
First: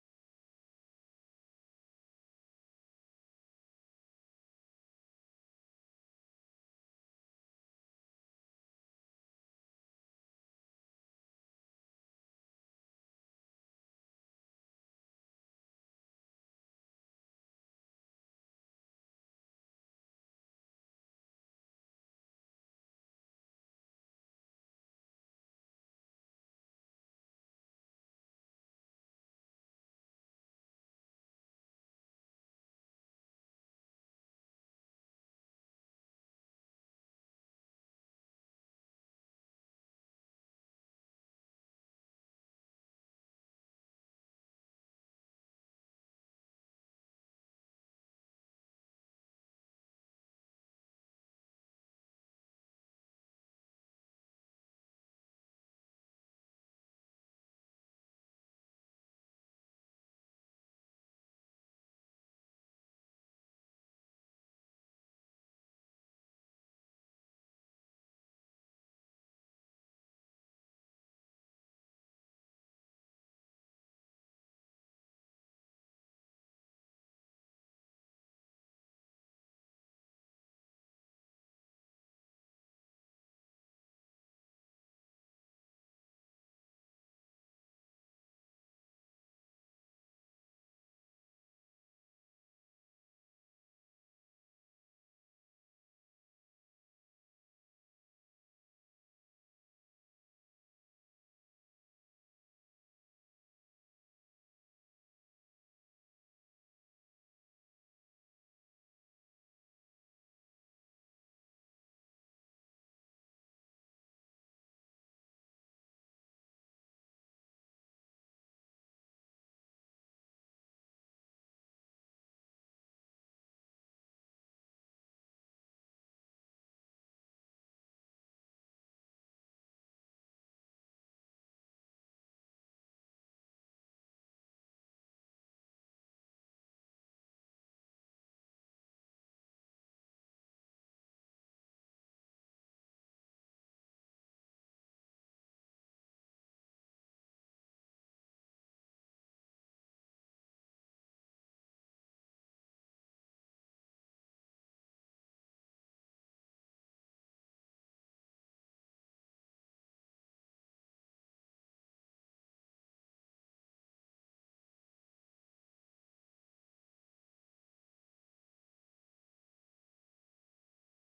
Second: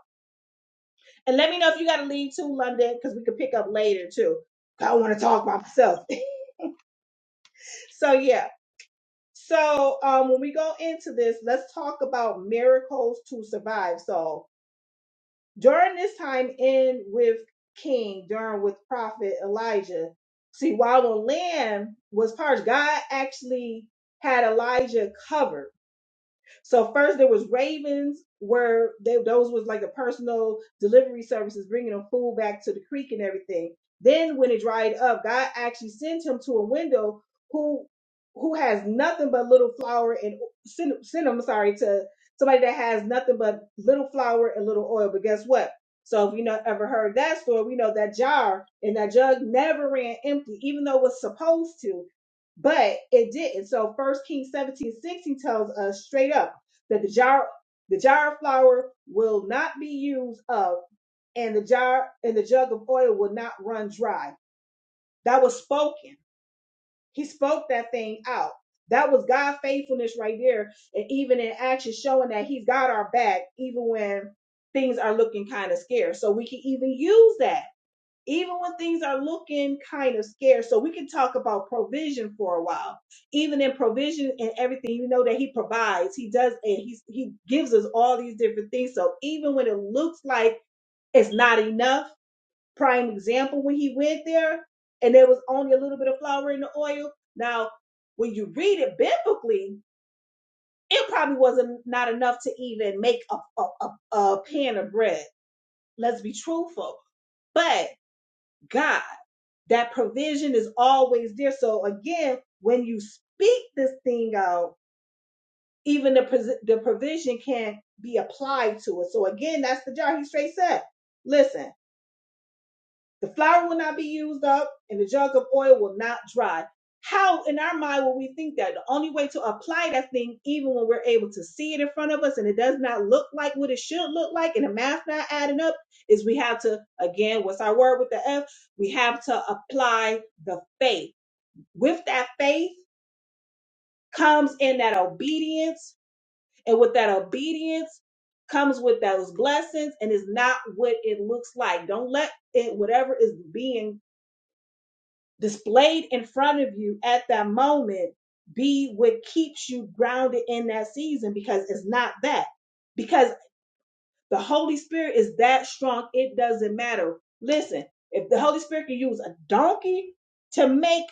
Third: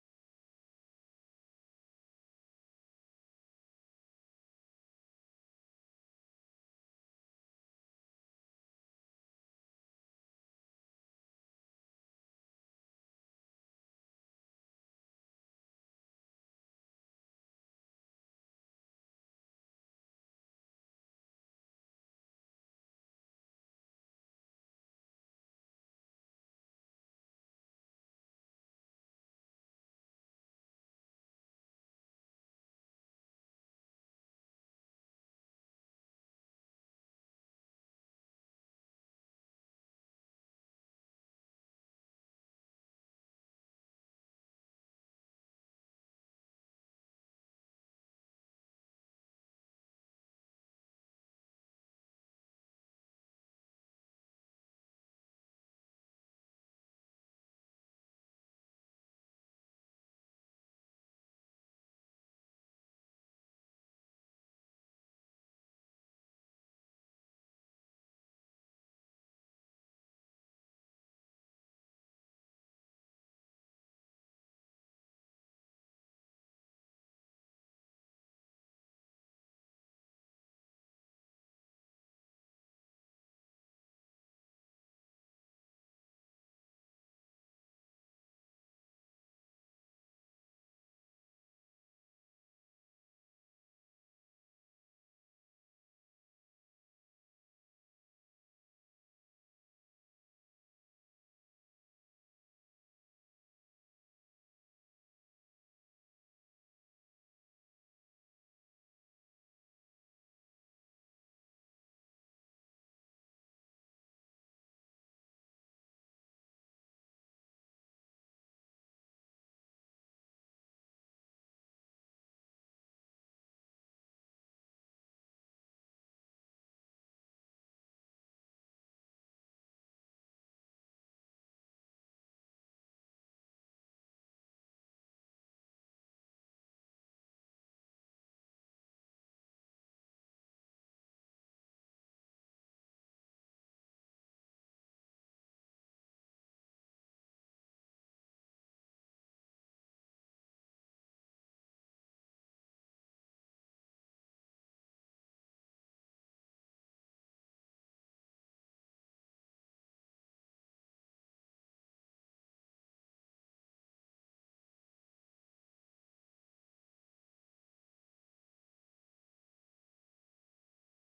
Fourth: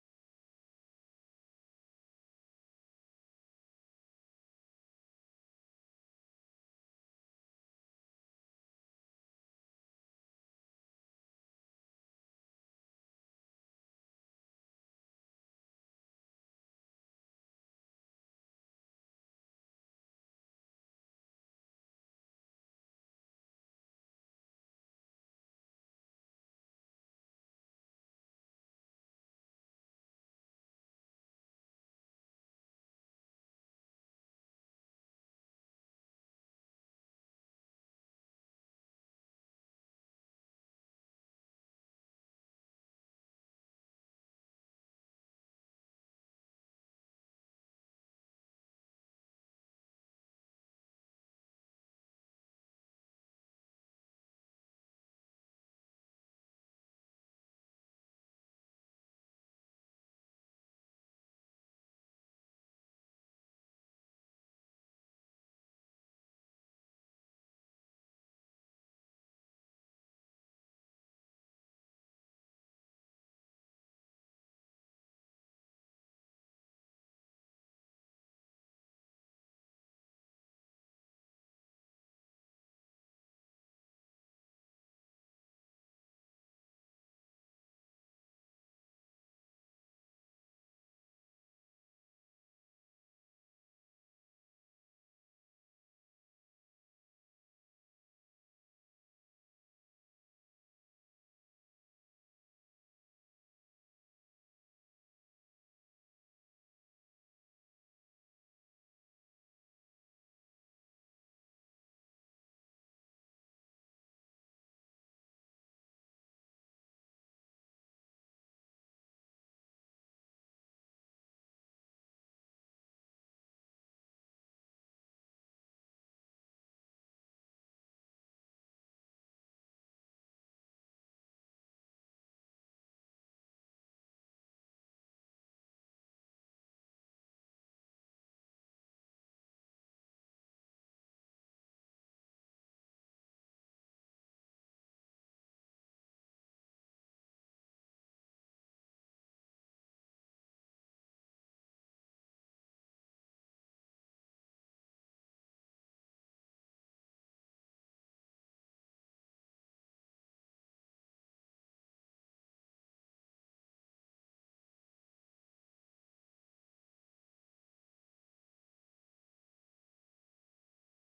[SPEAKER 1] and let me know if you got to leave to london because we could pick up later too I don't want to talk by myself. So yeah. So um, when we go into this, let's talk about miracles to survive. So during this time in with King, during with Prophet Elijah, see while the land was parched, God actually had Elijah covered so first there was Ravens, where they those was like the personal delivery services bringing them food back to the creek and everything. Then when it dried up, God actually sent him to a window who who has nothing but little flour and send send him sorry to somebody that has nothing but little flour and little oil. But guess what? So if you know ever heard that story, we know that jar and that jug never ran empty, even though it was supposed to, but it didn't. So first Kings 17 16 tells us straight up that the jar the jar of flour will not be used up and the jar and the jug of oil will not run dry. That was spoken. He spoke that thing out. That was God faithfulness right there. And even in action, showing that He's got our back, even when things are looking kind of scarce. So we can even use that even when things are looking kind of scarce. So we can talk about provision for a while. Even in provision and everything, you know that he provides, he does, and he he gives us all these different things. So even when it looks like it's not enough, prime example when he went there and there was only a little bit of flour in the oil. Now, when you read it biblically, it probably wasn't not enough to even make a a, a, a pan of bread. Let's be truthful, but God. That provision is always there. So again, when you speak this thing out, even the pos- the provision can be applied to it. So again, that's the jar. He straight said, "Listen, the flour will not be used up, and the jug of oil will not dry." How in our mind will we think that? The only way to apply that thing, even when we're able to see it in front of us and it does not look like what it should look like, and the math not adding up, is we have to again, what's our word with the F? We have to apply the faith with that faith comes in that obedience, and with that obedience comes with those blessings, and is not what it looks like. Don't let it, whatever is being displayed in front of you at that moment, be what keeps you grounded in that season because it's not that. Because. The Holy Spirit is that strong, it doesn't matter. Listen, if the Holy Spirit can use a donkey to make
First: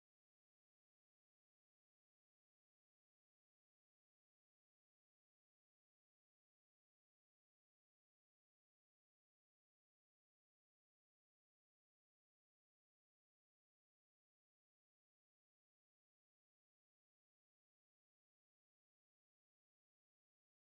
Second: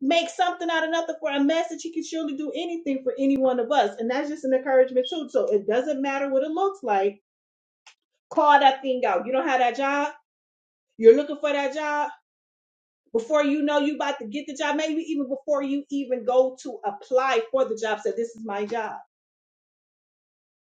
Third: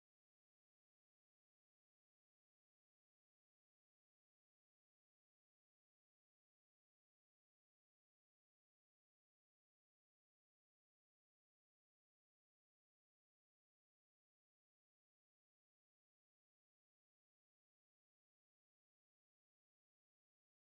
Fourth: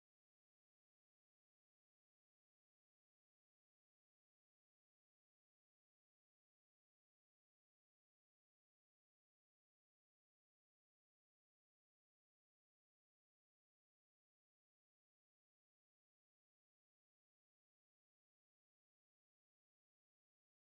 [SPEAKER 1] make something out of nothing for a message, he can surely do anything for any one of us. And that's just an encouragement too. So it doesn't matter what it looks like. Call that thing out. You don't have that job, you're looking for that job. Before you know you about to get the job, maybe even before you even go to apply for the job, say, This is my job.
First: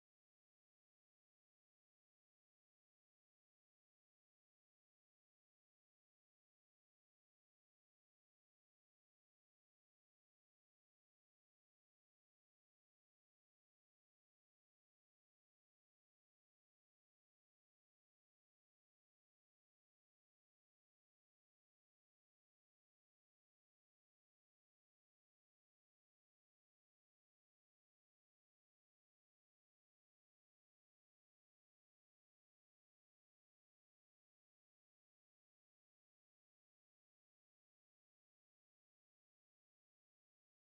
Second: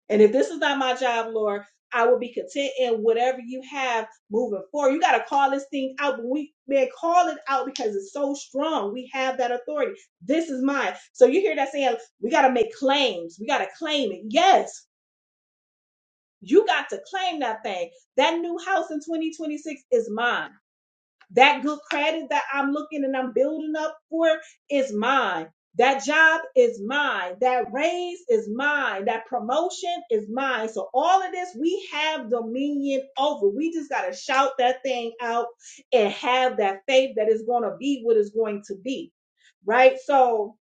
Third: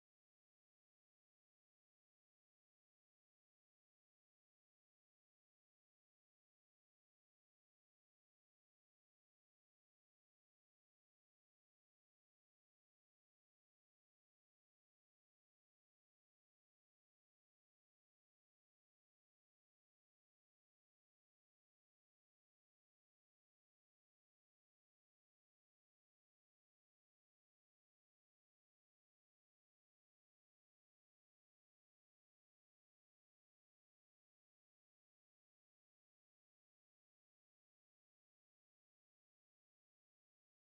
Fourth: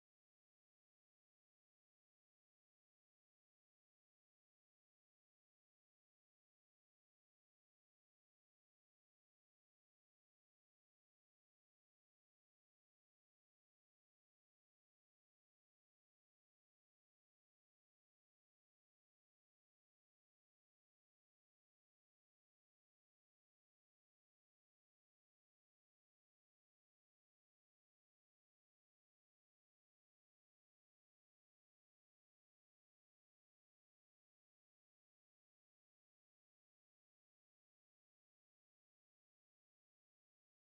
[SPEAKER 1] And if this is not my job, Lord, I will be content in whatever you have moving forward. You got to call this thing out. But we, man, call it out because it's so strong. We have that authority. This is mine. So you hear that saying, we got to make claims. We got to claim it. Yes, you got to claim that thing. That new house in 2026 is mine. That good credit that I'm looking and I'm building up for is mine. That job is mine. That raise is mine. That promotion is mine. So all of this we have dominion over. We just got to shout that thing out and have that faith that it's going to be what it's going to be. Right. So,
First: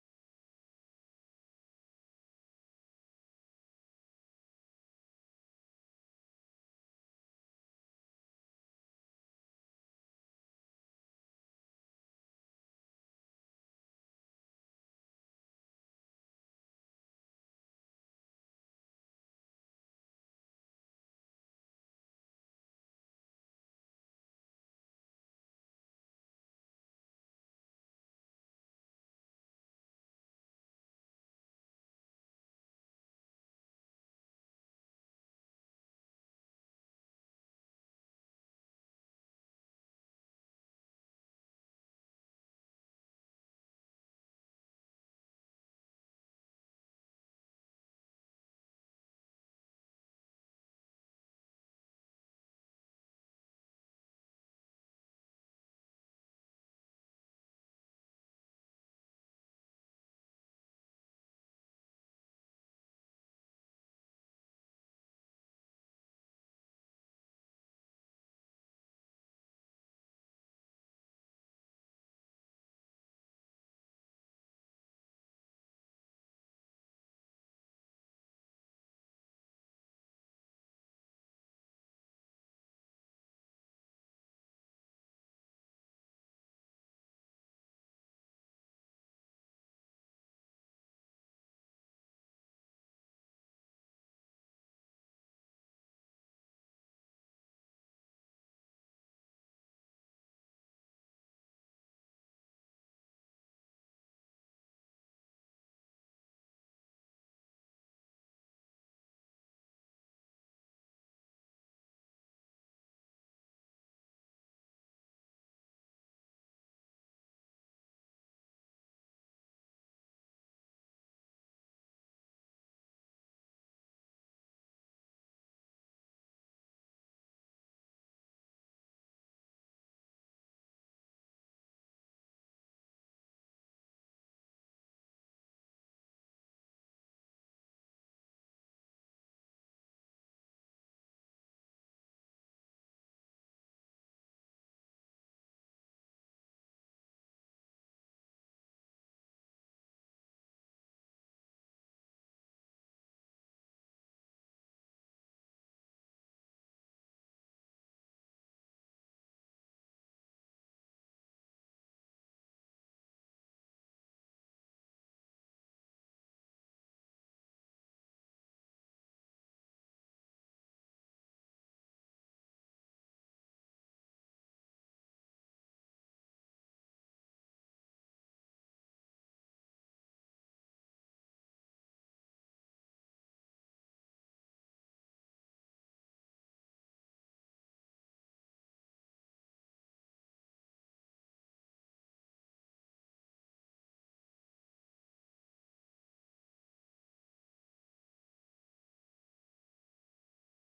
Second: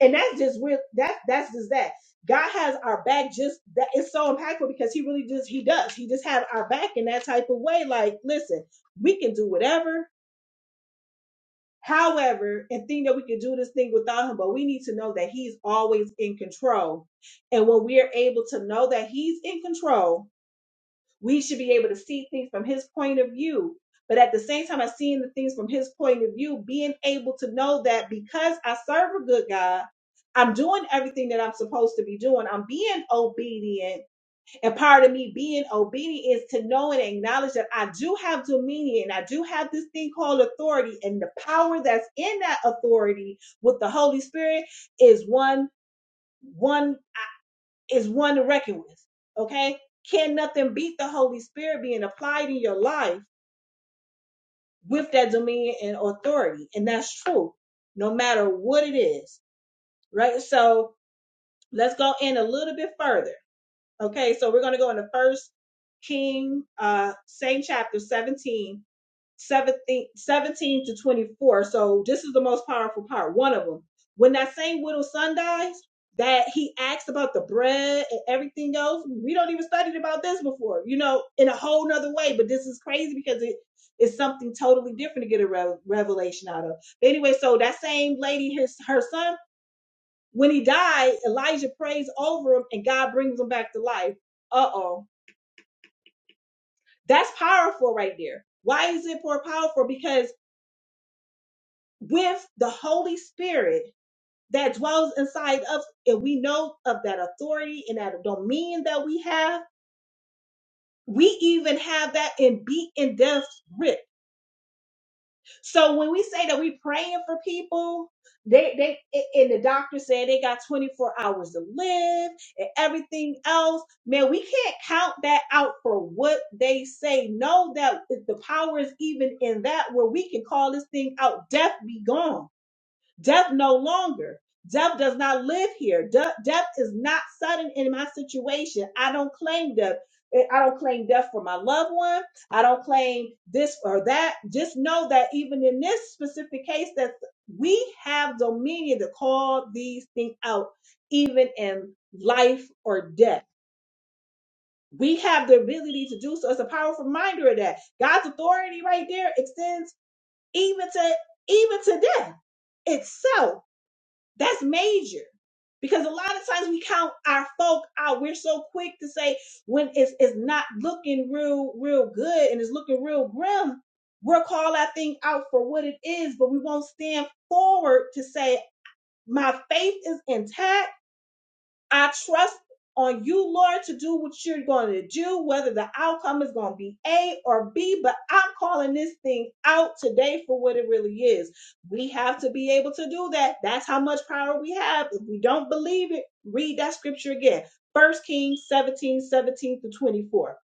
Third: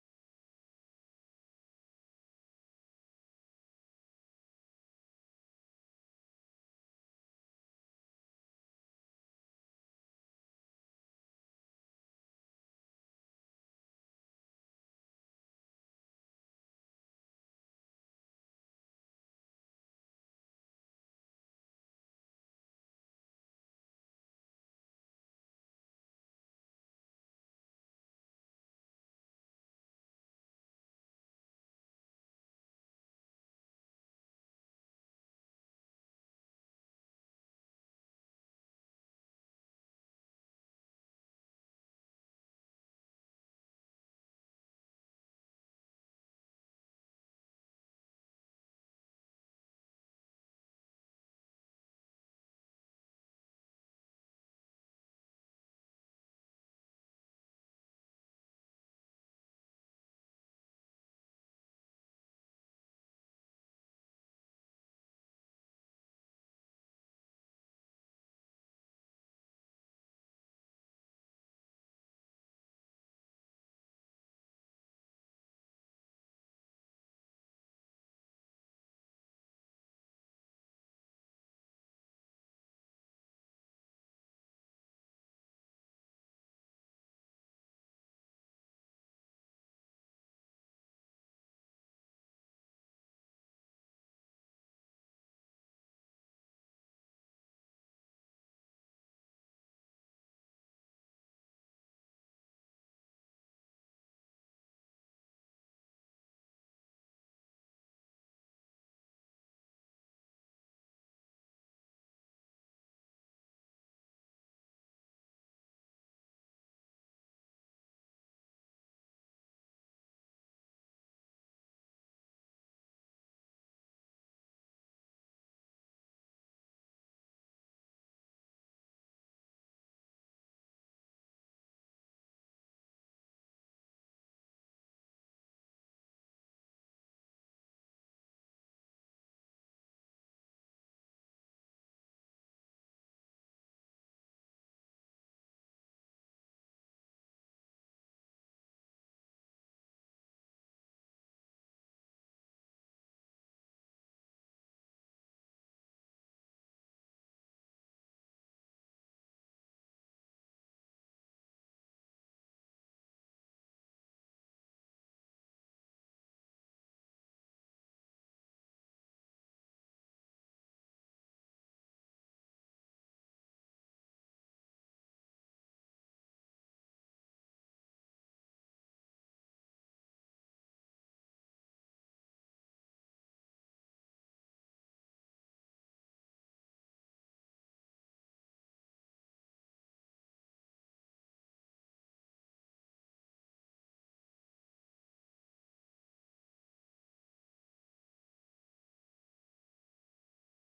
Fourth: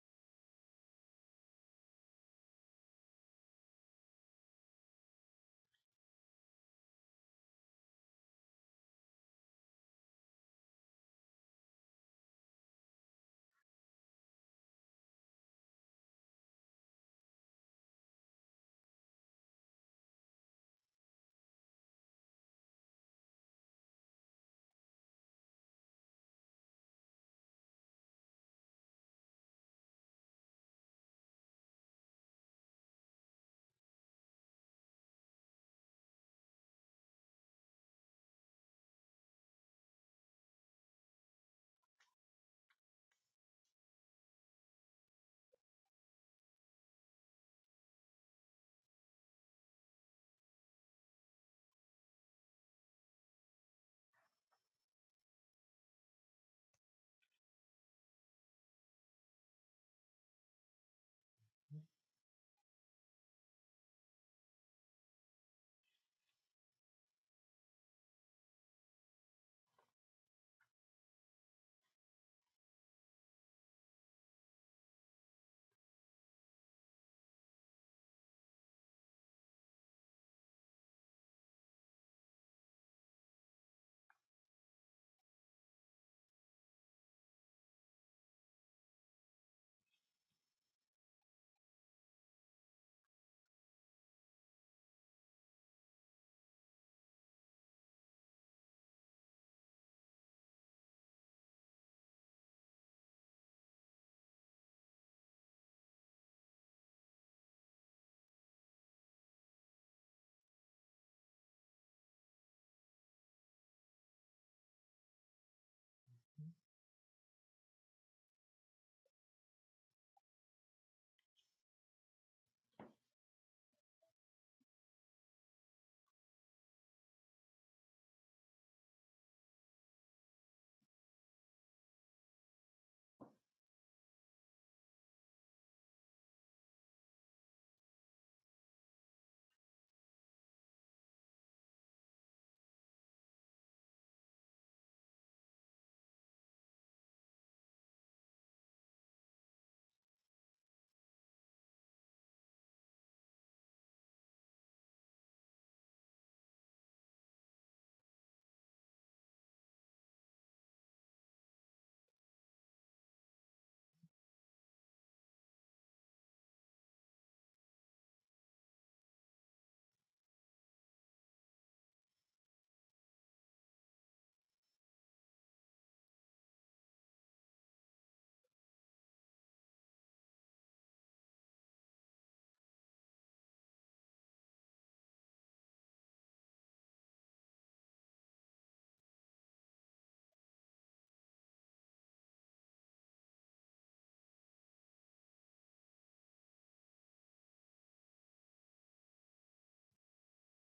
[SPEAKER 1] and that's just real. That, that's just that. God has our back just that it's so impactful because he really just he does. He just has our back in that type of way. Like, listen, we can do whatever However, and think that we can do this thing without him, but we need to know that he's always in control. And when we are able to know that he's in control, we should be able to see things from his point of view. But at the same time, I seeing the things from his point of view, being able to know that because I serve a good God, I'm doing everything that I'm supposed to be doing. I'm being obedient and part of me being obedient is to know and acknowledge that I do have dominion. I do have this thing called authority. And the power that's in that authority with the Holy Spirit is one, one, is one to reckon with. Okay? Can nothing beat the Holy Spirit being applied in your life with that dominion and authority? And that's true, no matter what it is. Right? So let's go in a little bit further. Okay, so we're going to go into First King, uh, same chapter 17, 17, 17 to 24. So this is the most powerful part, one of them. When that same widow son dies, that he asked about the bread and everything else. We don't even studied about this before, you know, in a whole nother way. But this is crazy because it is something totally different to get a rev revelation out of. Anyway, so that same lady, his her son. When he died, Elijah prays over him and God brings him back to life. Uh oh. That's powerful right there. Why is it more powerful? Because with the Holy Spirit that dwells inside us, and we know of that authority and that dominion that we have, we even have that in beat and death grip So when we say that we praying for people, they they a- and the doctor said they got 24 hours to live and everything else. Man, we can't count that out for what they say. Know that if the power is even in that where we can call this thing out. Death be gone Death no longer. Death does not live here. De- death is not sudden in my situation. I don't claim death. Eh, I don't claim death for my loved one. I don't claim this or that. Just know that even in this specific case, that we have dominion to call these things out, even in life or death. We have the ability to do so. It's a powerful reminder of that. God's authority right there extends even to even to death itself that's major. Because a lot of times we count our folk out. We're so quick to say when it's, it's not looking real, real good and it's looking real grim, we'll call that thing out for what it is, but we won't stand forward to say, my faith is intact. I trust on you, Lord, to do what you're going to do, whether the outcome is going to be A or B, but I'm calling this thing out today for what it really is. We have to be able to do that. That's how much power we have. If we don't believe it, read that scripture again. First Kings 17, 17 to 24.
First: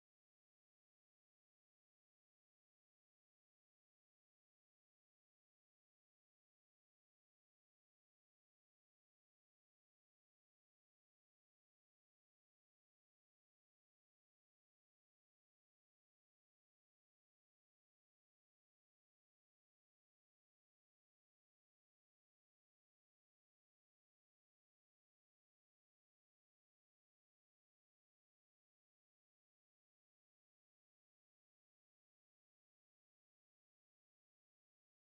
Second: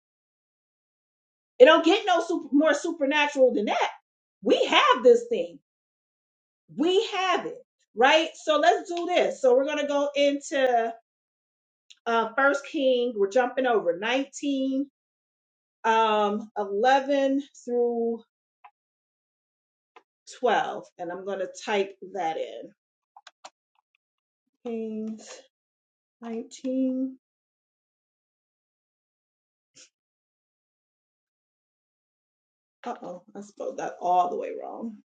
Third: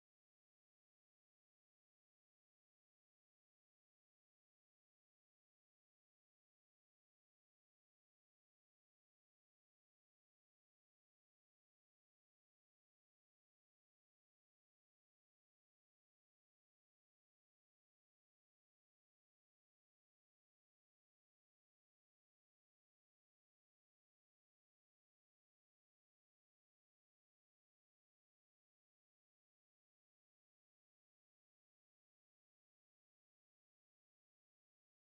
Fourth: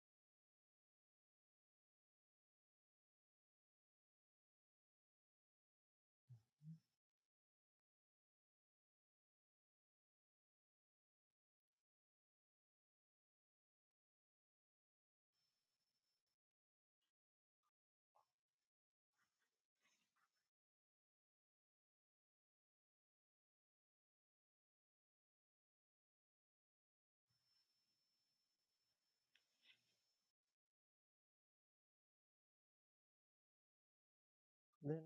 [SPEAKER 1] It don't get no super, more supernatural than that. We have this thing. We have it, right? So let's do this. So we're going to go into uh, First King, we're jumping over 19, um, 11 through 12, and I'm going to type that in. Kings 19. Uh oh, I spelled that all the way wrong.
[SPEAKER 3] Then,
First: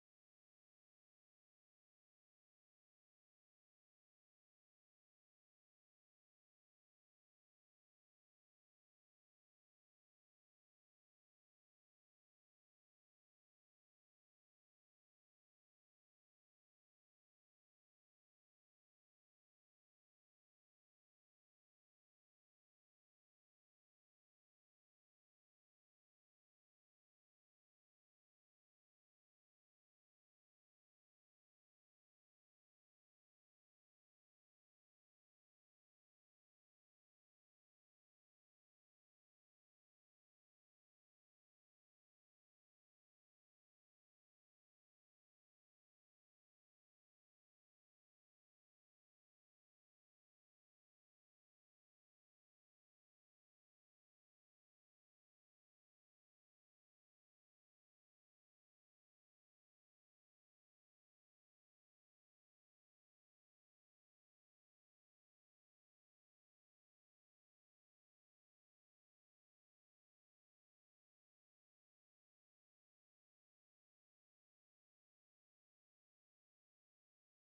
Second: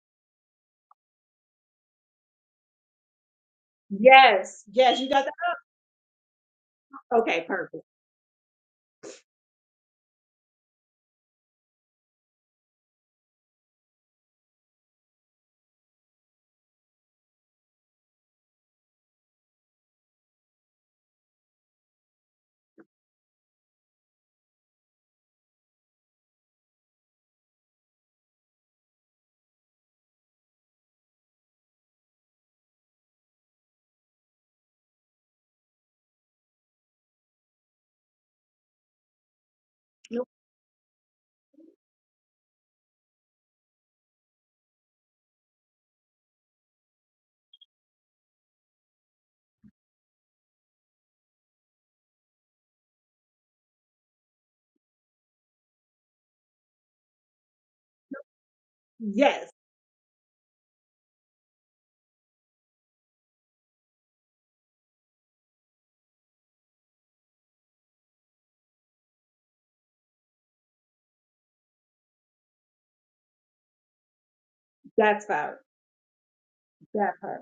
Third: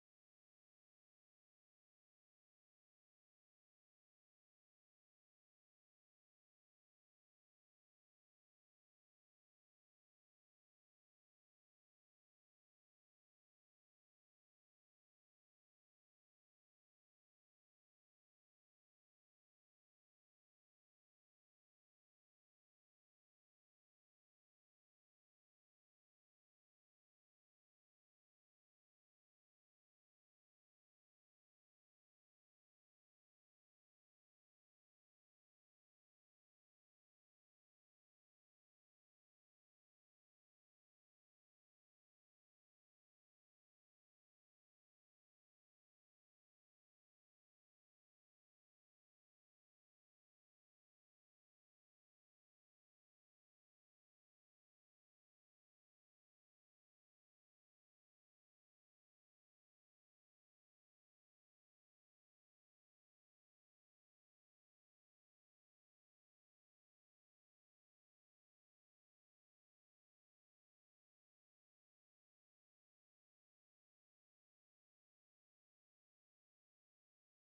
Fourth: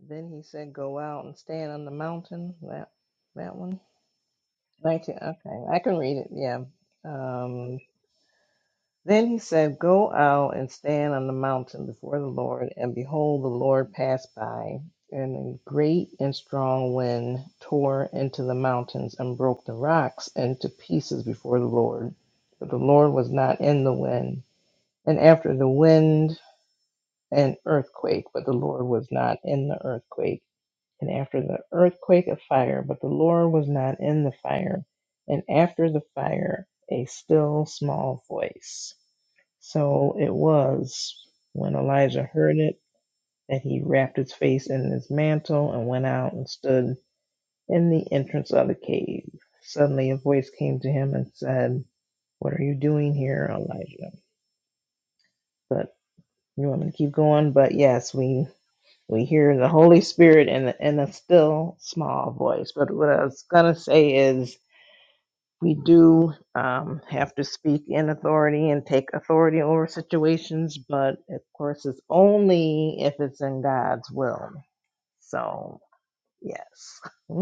[SPEAKER 3] then he said, "Go out and stand on the mountain." That that one.
[SPEAKER 1] Yes, yes, you
[SPEAKER 3] Nineteen.
[SPEAKER 1] got
[SPEAKER 3] Okay, I can read it. Yeah.
[SPEAKER 1] that. Okay,
[SPEAKER 3] Um,
[SPEAKER 1] perfect.
[SPEAKER 3] then he said, "Go out and stand on the mountain before the Lord, and behold, the Lord passed by, and a great and strong wind tore into the mountains and broke the rocks into pieces before the Lord, but the Lord was not in the wind. And after the wind, an earthquake, but the Lord was not in the earthquake." and after the earthquake a fire, but the Lord was not in the fire, and after the fire a still small voice. So
[SPEAKER 1] Nope.
[SPEAKER 3] it was when Elijah heard it that he wrapped his face in his mantle and went out and stood in the entrance of the cave. Suddenly a voice came to him and said, What are you doing here, Elijah? But you want me to keep going? But yes, we we
[SPEAKER 1] Yes,
[SPEAKER 3] hear the Holy Spirit in the, in a still small voice. But what I was gonna say is, we do um, have to speak in authority and take authority over situations, but of course, it's only if it's in God's will.
[SPEAKER 1] that's her.
[SPEAKER 3] So yes,
[SPEAKER 1] That her,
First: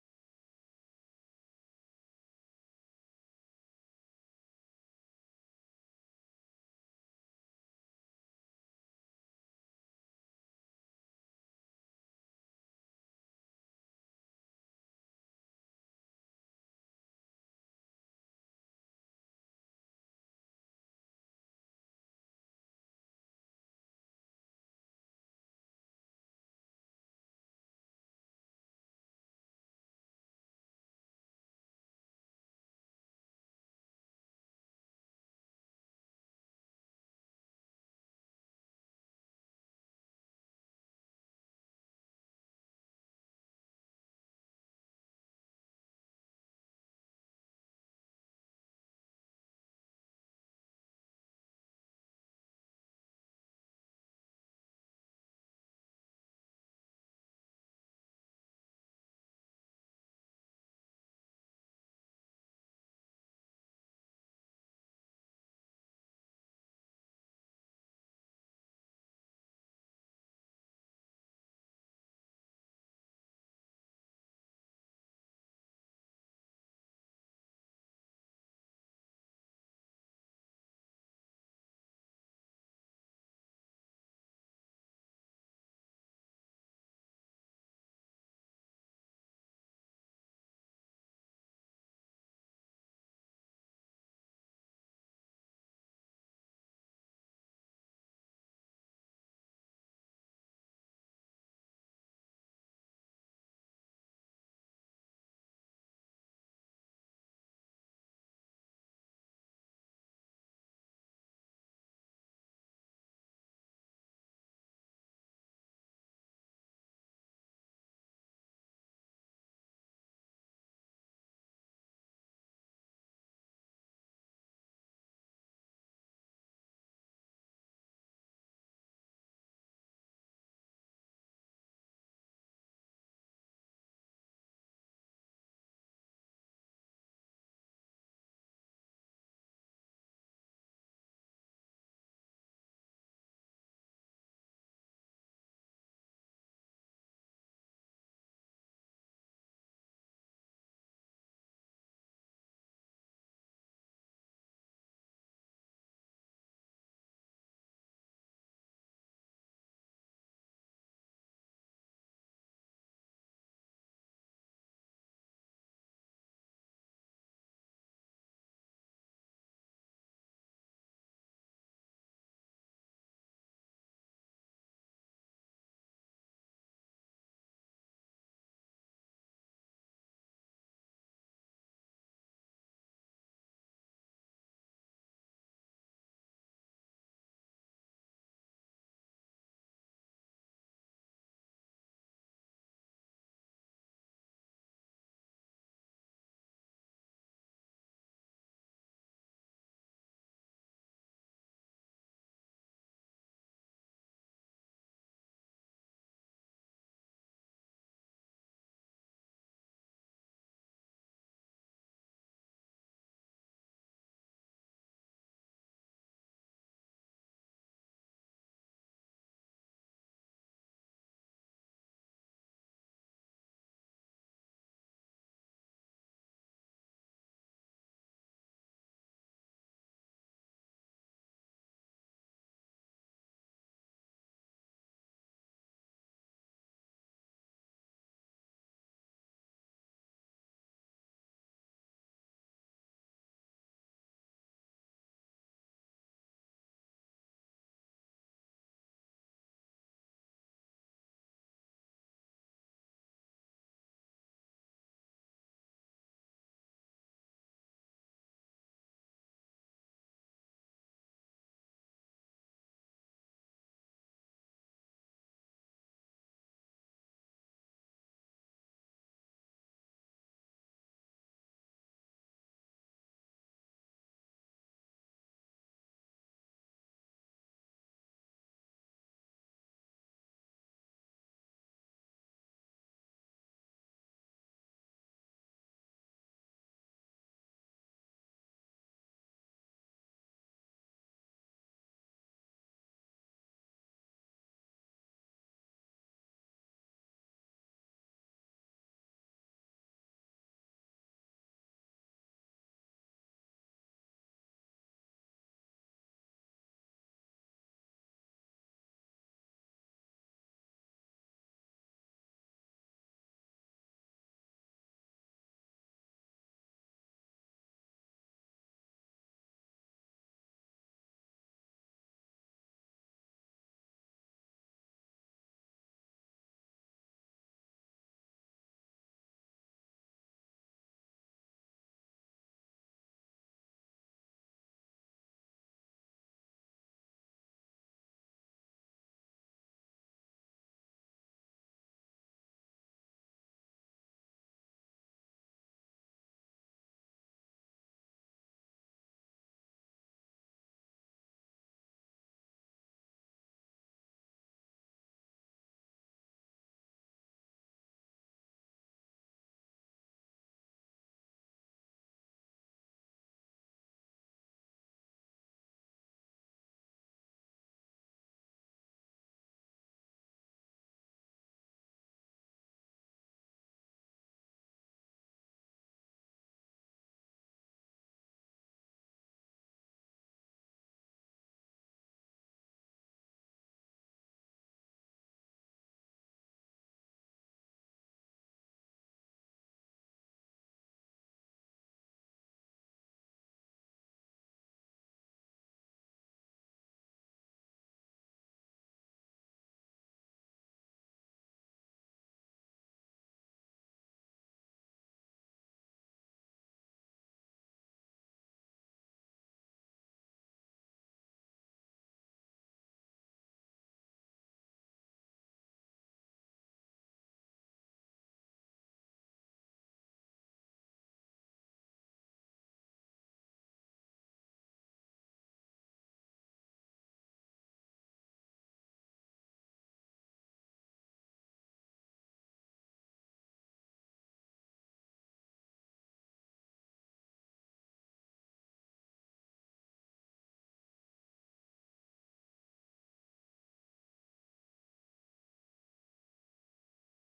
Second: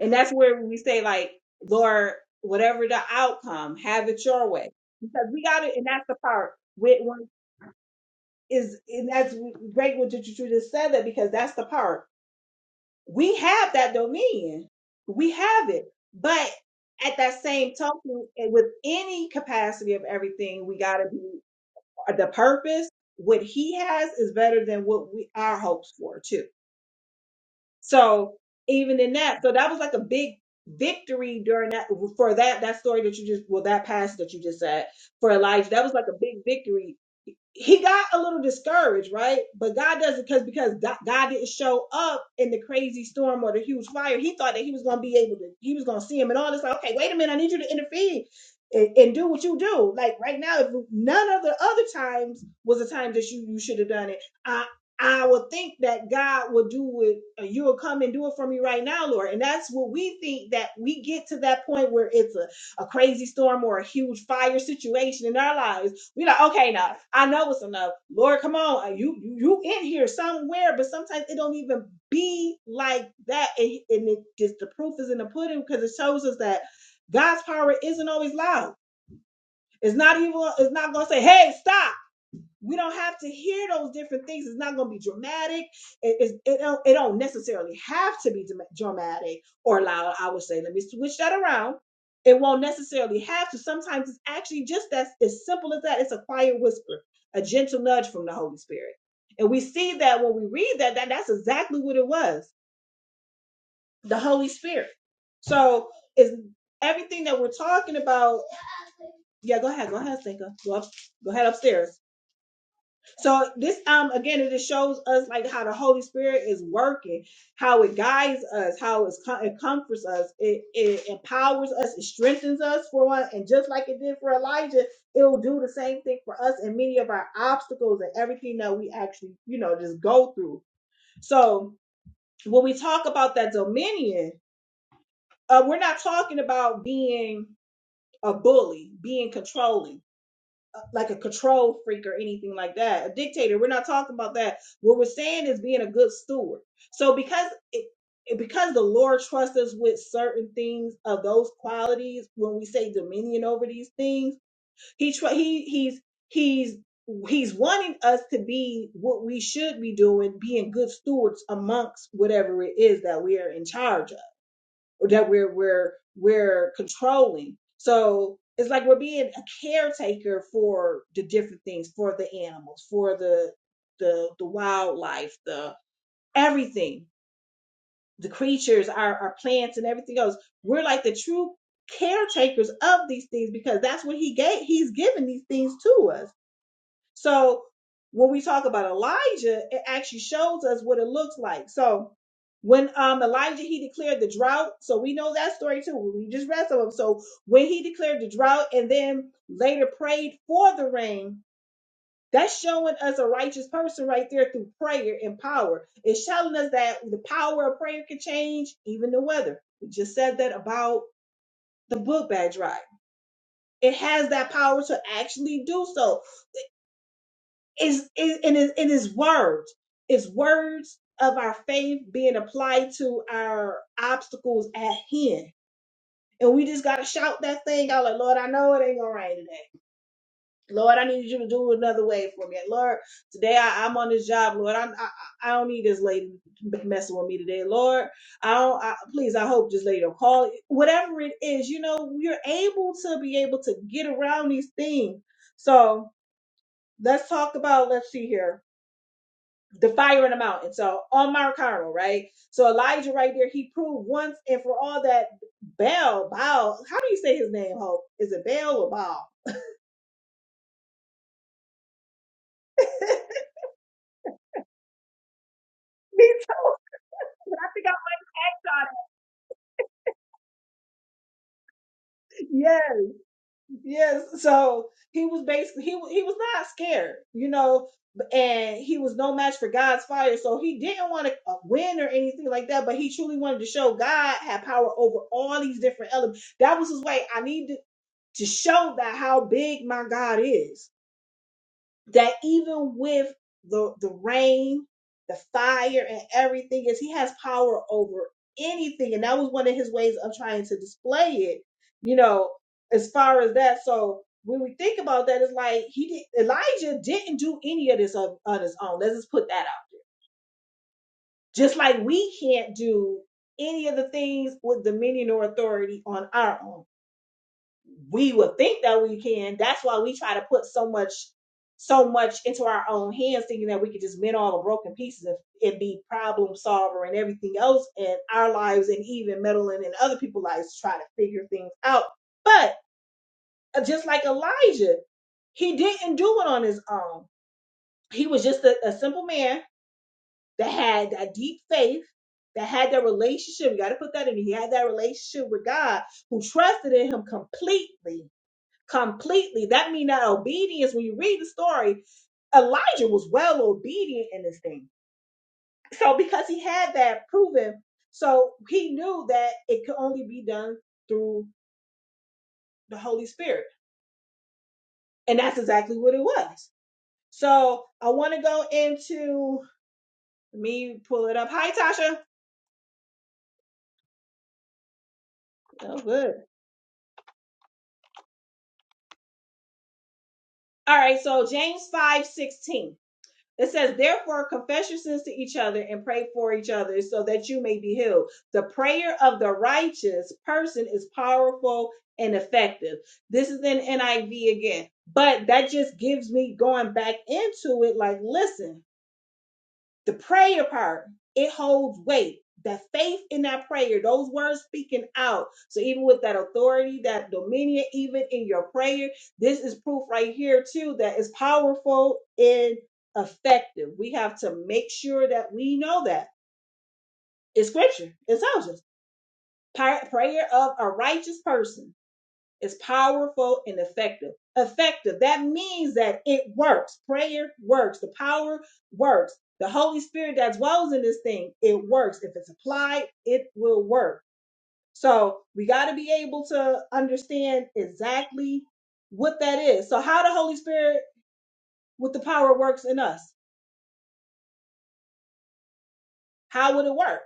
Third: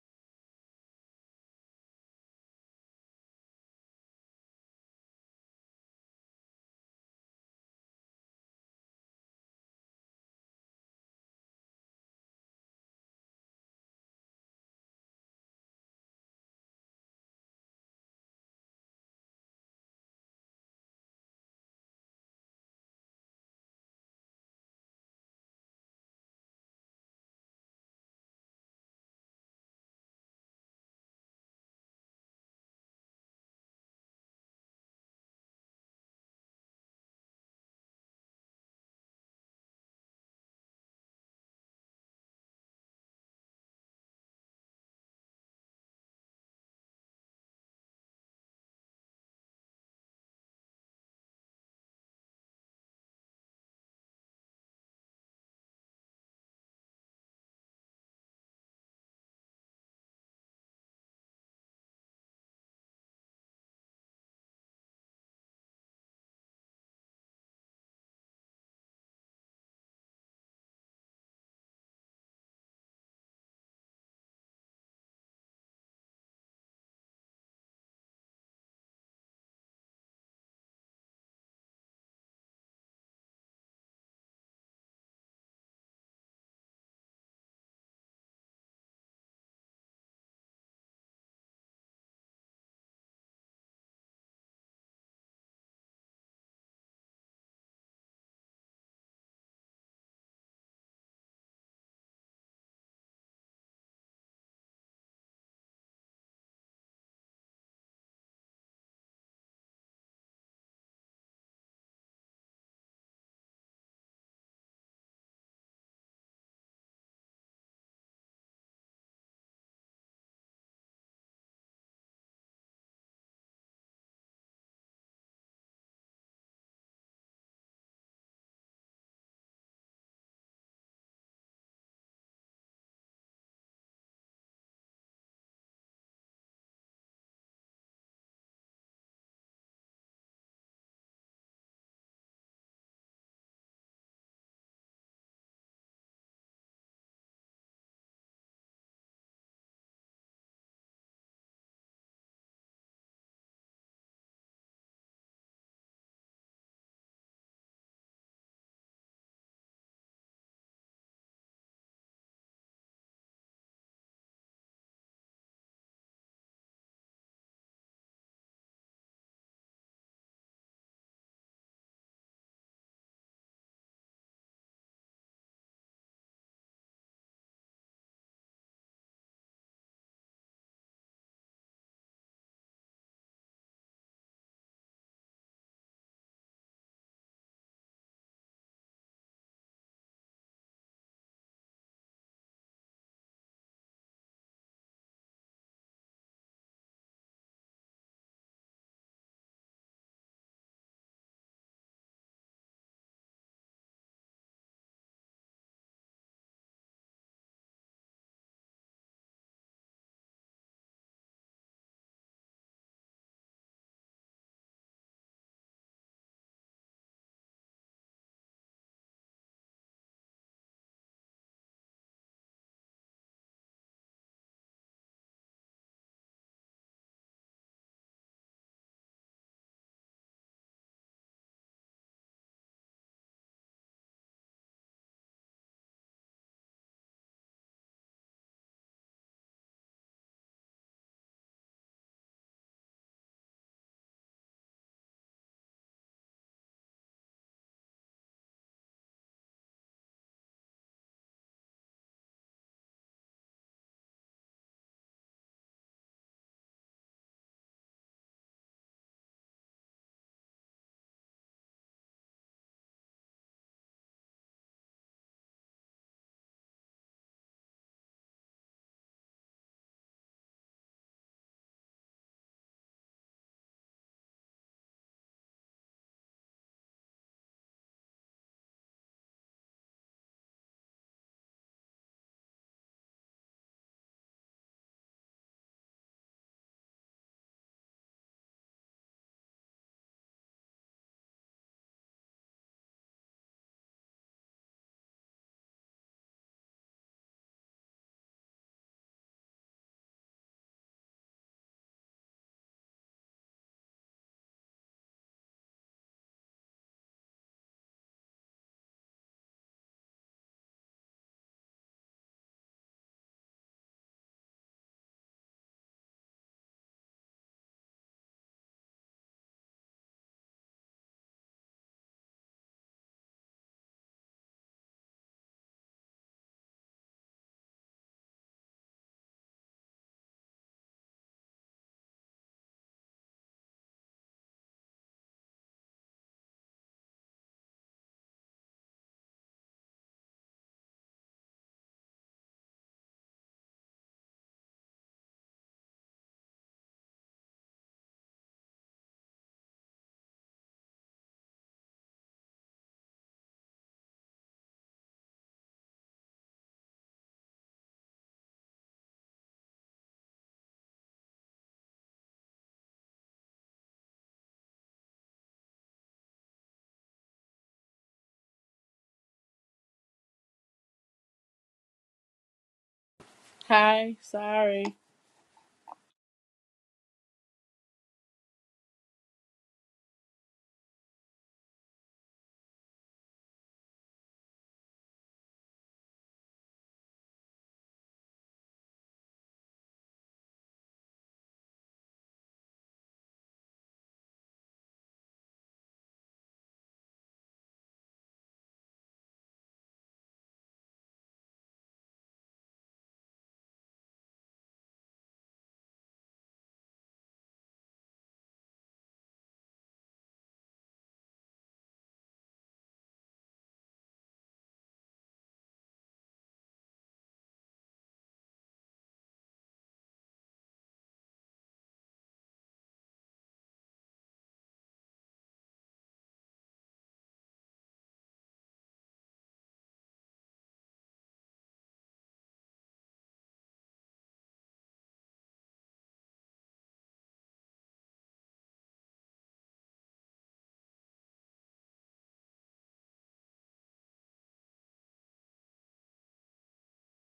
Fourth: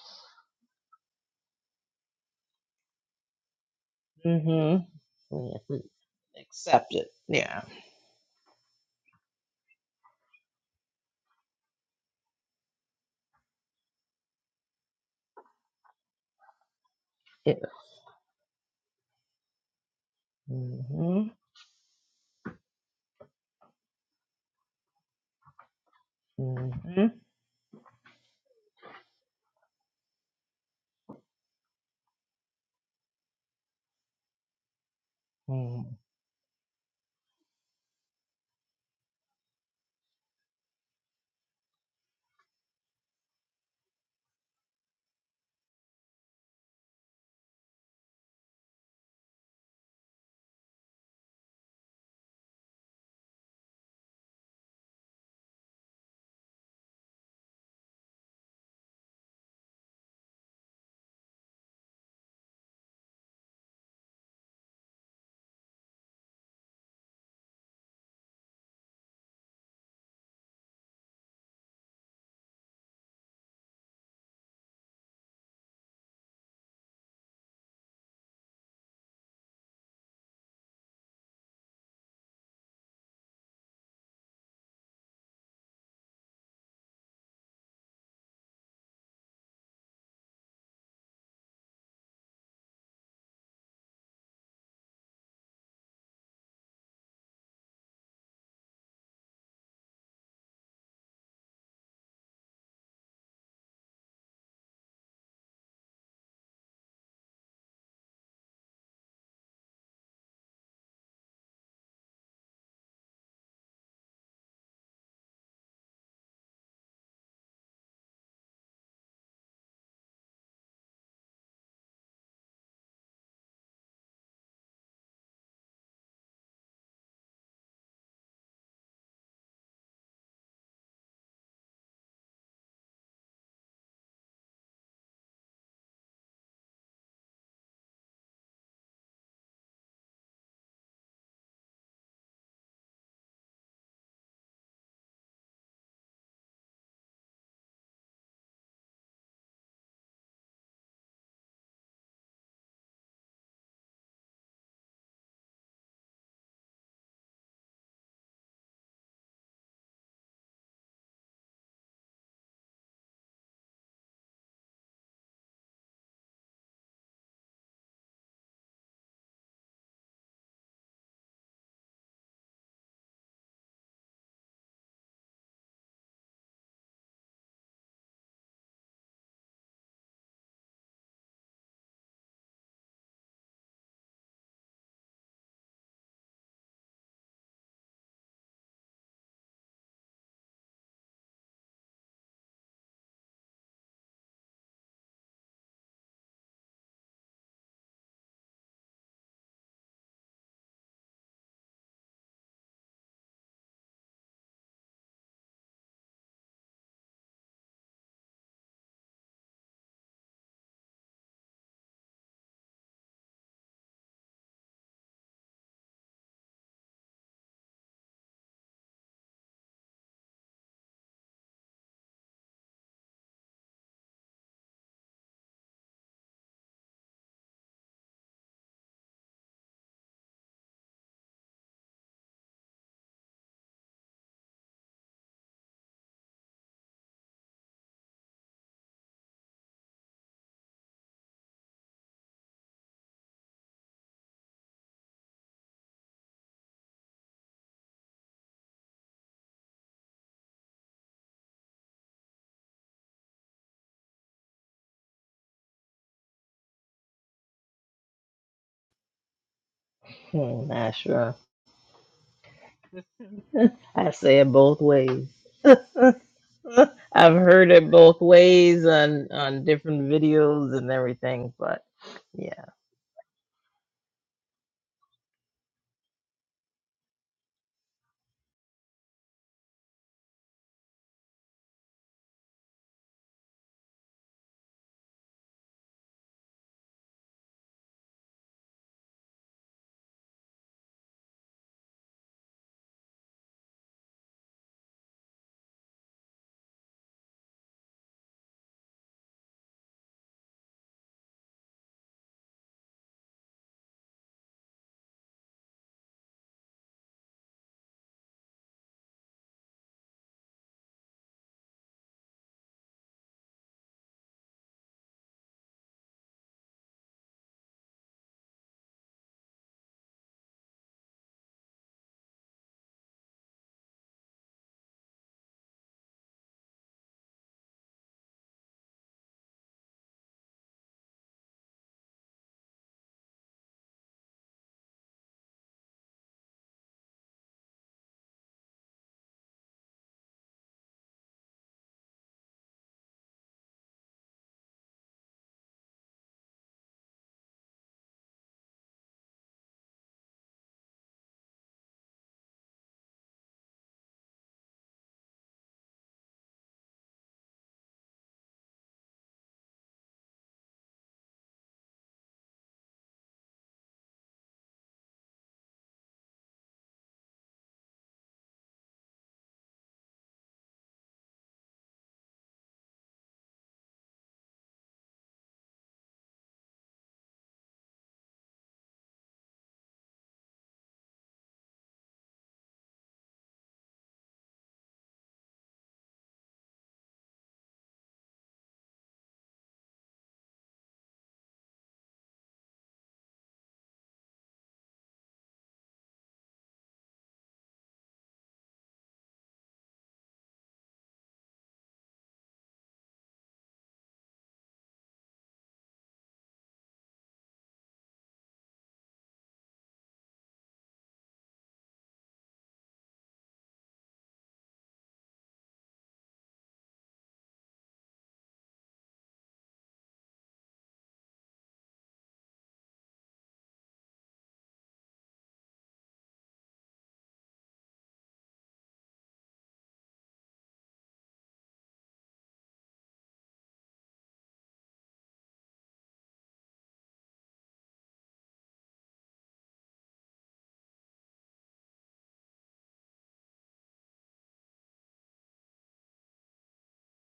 [SPEAKER 1] and that's where we say like, Lord, whatever the outcome, have it your way,
[SPEAKER 3] mm-hmm.
[SPEAKER 1] because we
[SPEAKER 3] we
[SPEAKER 1] got it, and that's the part
[SPEAKER 3] accept
[SPEAKER 1] with
[SPEAKER 3] it.
[SPEAKER 1] one
[SPEAKER 3] Yeah.
[SPEAKER 1] is, and that's great what you just said that because that's the part. we have that dominion. We have it. But at that
[SPEAKER 3] yeah.
[SPEAKER 1] same token, and with any capacity of everything, we got to
[SPEAKER 3] Mm-hmm.
[SPEAKER 1] be uh, the purpose. What he has is better than what we our hopes for too.
[SPEAKER 3] Mm-hmm.
[SPEAKER 1] So even in that, so that was like a big victory during that for that that story that you just well that passage that you just said for Elijah. That was
[SPEAKER 3] Mm-hmm.
[SPEAKER 1] like a big victory he got a little discouraged, right? But God doesn't because because God, God didn't show up in the crazy storm or the huge fire. He thought that he was gonna be able to, he was gonna see him and all this. Like, okay, wait a minute, I need you to intervene and, and do what you do. Like right now, if none of the other times was a time that you you should have done it, I I would think that God will do it. uh, You will come and do it for me right now, Lord. And that's what we think that we get to that point where it's a a crazy storm or a huge fire situation in our lives, we like, okay, now I know it's enough. Lord, come on, uh, you you you in here somewhere. But sometimes it don't even be like that, and, and it just the proof is in the pudding because it shows us that God's power isn't always loud. It's not even. It's not gonna say, "Hey, stop." We don't have to hear those different things. It's not going to be dramatic. It, it's- it, don't, it don't necessarily have to be dramatic or loud, I would say. Let me switch that around. It won't necessarily have to. Sometimes it's actually just as, as simple as that. It's a quiet whisper, a gentle nudge from the Holy Spirit. And we see that when we read that, that that's exactly what it was the Holy Spirit. So is everything that we're talking about. Yeah, go ahead. Go ahead, Stinker. Go, up, go ahead upstairs. So this um again it just shows us like how the Holy Spirit is working, how it guides us, how it's com- it comforts us, it, it empowers us, it strengthens us for one, and just like it did for Elijah, it will do the same thing for us and many of our obstacles and everything that we actually you know just go through. So when we talk about that dominion, uh, we're not talking about being a bully, being controlling like a control freak or anything like that. A dictator. We're not talking about that. What we're saying is being a good steward. So because it, it- because the Lord trusts us with certain things of those qualities, when we say dominion over these things, he tr- he he's he's he's wanting us to be what we should be doing, being good stewards amongst whatever it is that we are in charge of that we're we're we're controlling. So it's like we're being a caretaker for the different things, for the animals, for the the the wildlife, the everything, the creatures, our our plants and everything else. We're like the true caretakers of these things because that's what he gave he's given these things to us so when we talk about Elijah, it actually shows us what it looks like. So when um Elijah he declared the drought, so we know that story too. We just read some of them. So when he declared the drought and then later prayed for the rain, that's showing us a righteous person right there through prayer and power. It's showing us that the power of prayer can change even the weather. We just said that about the book bag drive. It has that power to actually do so. is is- in his in his words is words of our faith being applied to our obstacles at hand and we just gotta shout that thing out like lord i know it ain't gonna rain today lord i need you to do it another way for me lord today I, i'm on this job lord I, I i don't need this lady messing with me today lord i don't I, please i hope this lady will call whatever it is you know you are able to be able to get around these things so let's talk about let's see here the fire in the mountain. So on Mount Carmel, right? So Elijah right there, he proved once and for all that Baal, Baal, how do you say his name, Hope? Is it Baal or Baal?
[SPEAKER 3] Not sure. I say it both ways.
[SPEAKER 1] Me too.
[SPEAKER 3] I've
[SPEAKER 1] I
[SPEAKER 3] heard
[SPEAKER 1] think
[SPEAKER 3] it
[SPEAKER 1] I
[SPEAKER 3] both ways
[SPEAKER 1] was
[SPEAKER 3] on on different videos and everything, but yeah.
[SPEAKER 1] Yes, yes. So he was basically he wa- he was not scared, you know, and he was no match for God's fire. So he didn't want to win or anything like that, but he truly wanted to show God had power over all these different elements. That was his way. I need to, to show that how big my God is that even with the the rain, the fire, and everything, is he has power over anything, and that was one of his ways of trying to display it. You know, as far as that, so when we think about that, it's like he did, Elijah didn't do any of this on, on his own. Let's just put that out there. Just like we can't do any of the things with dominion or authority on our own we would think that we can. That's why we try to put so much, so much into our own hands, thinking that we could just mend all the broken pieces and, and be problem solver and everything else in our lives, and even meddling in other people's lives to try to figure things out. But uh, just like Elijah, he didn't do it on his own. He was just a, a simple man that had that deep faith, that had that relationship. You got to put that in. He had that relationship with God, who trusted in Him completely completely. That means that obedience, when you read the story, Elijah was well obedient in this thing. So because he had that proven, so he knew that it could only be done through the Holy Spirit. And that's exactly what it was. So I want to go into let me pull it up. Hi Tasha.
[SPEAKER 4] Hi, sorry.
[SPEAKER 1] Oh good. All right, so James 5 16. It says, therefore, confess your sins to each other and pray for each other so that you may be healed. The prayer of the righteous person is powerful and effective. This is in NIV again, but that just gives me going back into it like, listen, the prayer part, it holds weight. That faith in that prayer, those words speaking out. So even with that authority, that dominion, even in your prayer, this is proof right here too that is powerful and effective. We have to make sure that we know that. It's scripture. It tells us. Pri- Prayer of a righteous person is powerful and effective. Effective, that means that it works. Prayer works. The power works. The Holy Spirit that dwells in this thing, it works. If it's applied, it will work. So we got to be able to understand exactly what that is. So, how the Holy Spirit with the power works in us? How would it work?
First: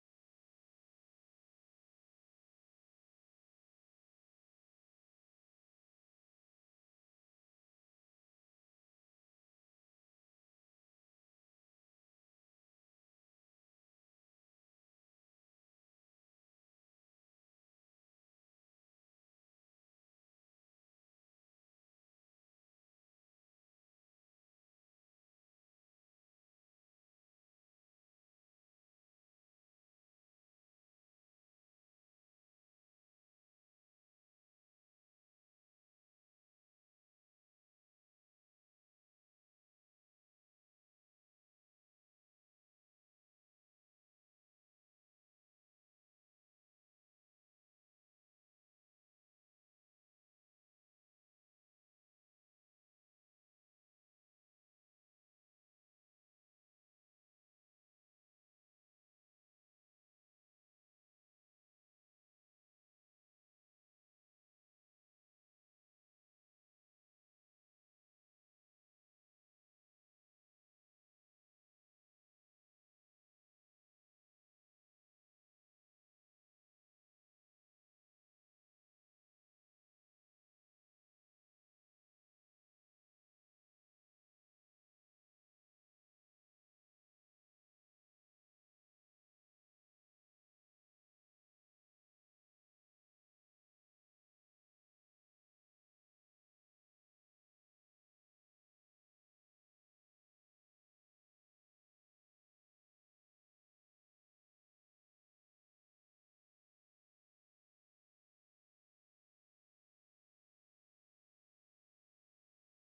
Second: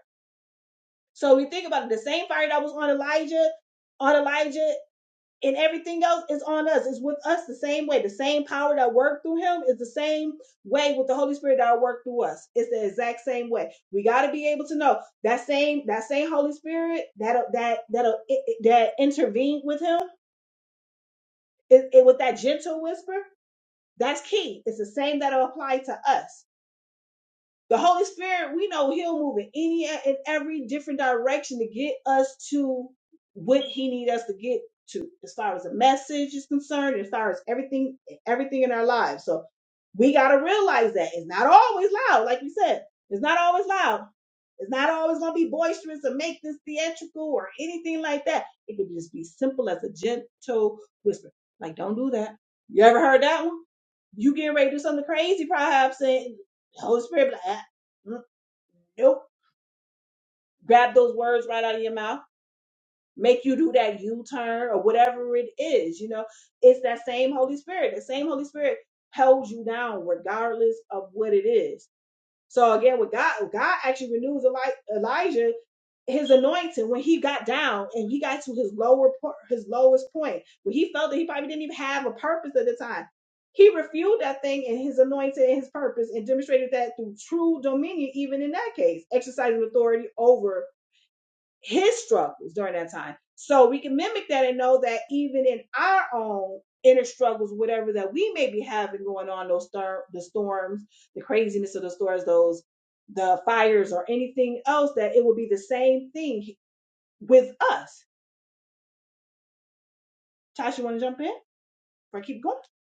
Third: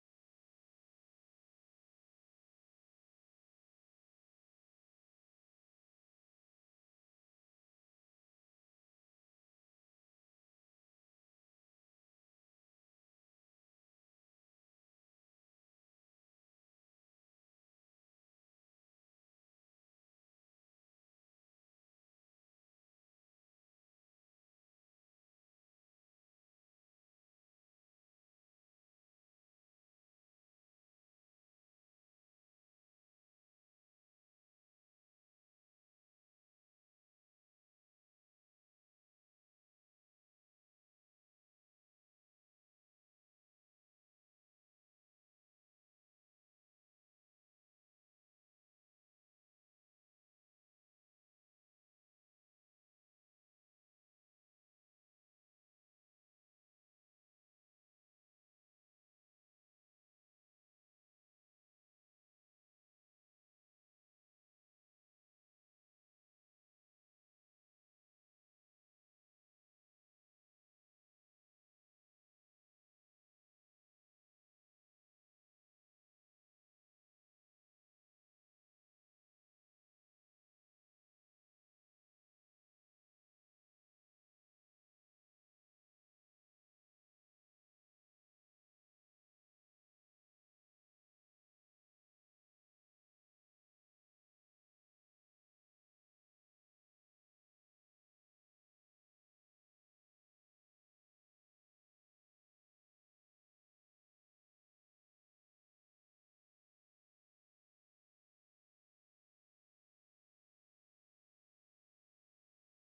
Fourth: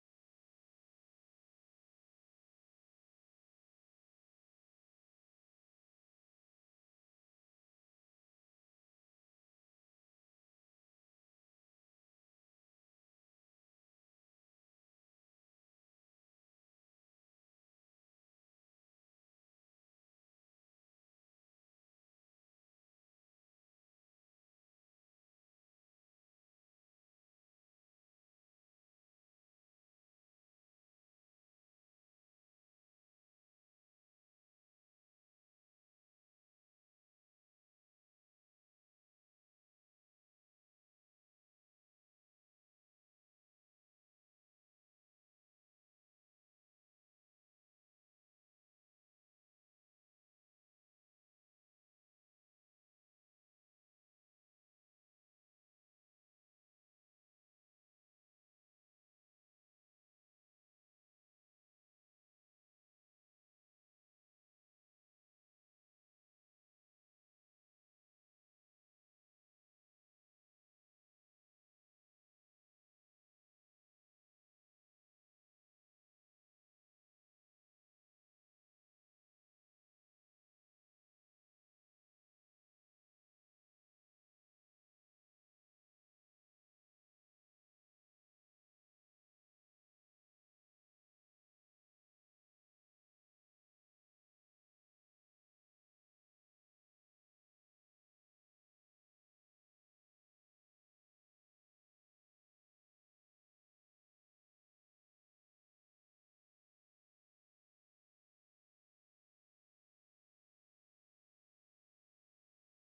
[SPEAKER 1] So, we think about it the same fire that was on Elijah, on Elijah and everything else is on us. It's with us the same way. The same power that worked through him is the same way with the Holy Spirit that worked through us. It's the exact same way. We got to be able to know that same that same Holy Spirit that that that that intervened with him it, it- with that gentle whisper. That's key. It's the same that'll apply to us. The Holy Spirit, we know He'll move in any and every different direction to get us to what He needs us to get to, as far as the message is concerned, as far as everything, everything in our lives. So we gotta realize that it's not always loud, like you said. It's not always loud. It's not always gonna be boisterous or make this theatrical or anything like that. It could just be simple as a gentle whisper. Like, don't do that. You ever heard that one? You getting ready to do something crazy, perhaps, and the Holy Spirit. be like, Mm, Nope. Grab those words right out of your mouth. Make you do that U turn or whatever it is. You know, it's that same Holy Spirit. The same Holy Spirit holds you down regardless of what it is. So again, with God, God actually renews Eli- Elijah his anointing when he got down and he got to his lower po- his lowest point where he felt that he probably didn't even have a purpose at the time. He refused that thing and his anointing and his purpose and demonstrated that through true dominion, even in that case, exercising authority over his struggles during that time. So we can mimic that and know that even in our own inner struggles, whatever that we may be having going on, those storm, the storms, the craziness of the storms, those the fires or anything else, that it will be the same thing with us. Tasha, you want to jump in? Or keep going?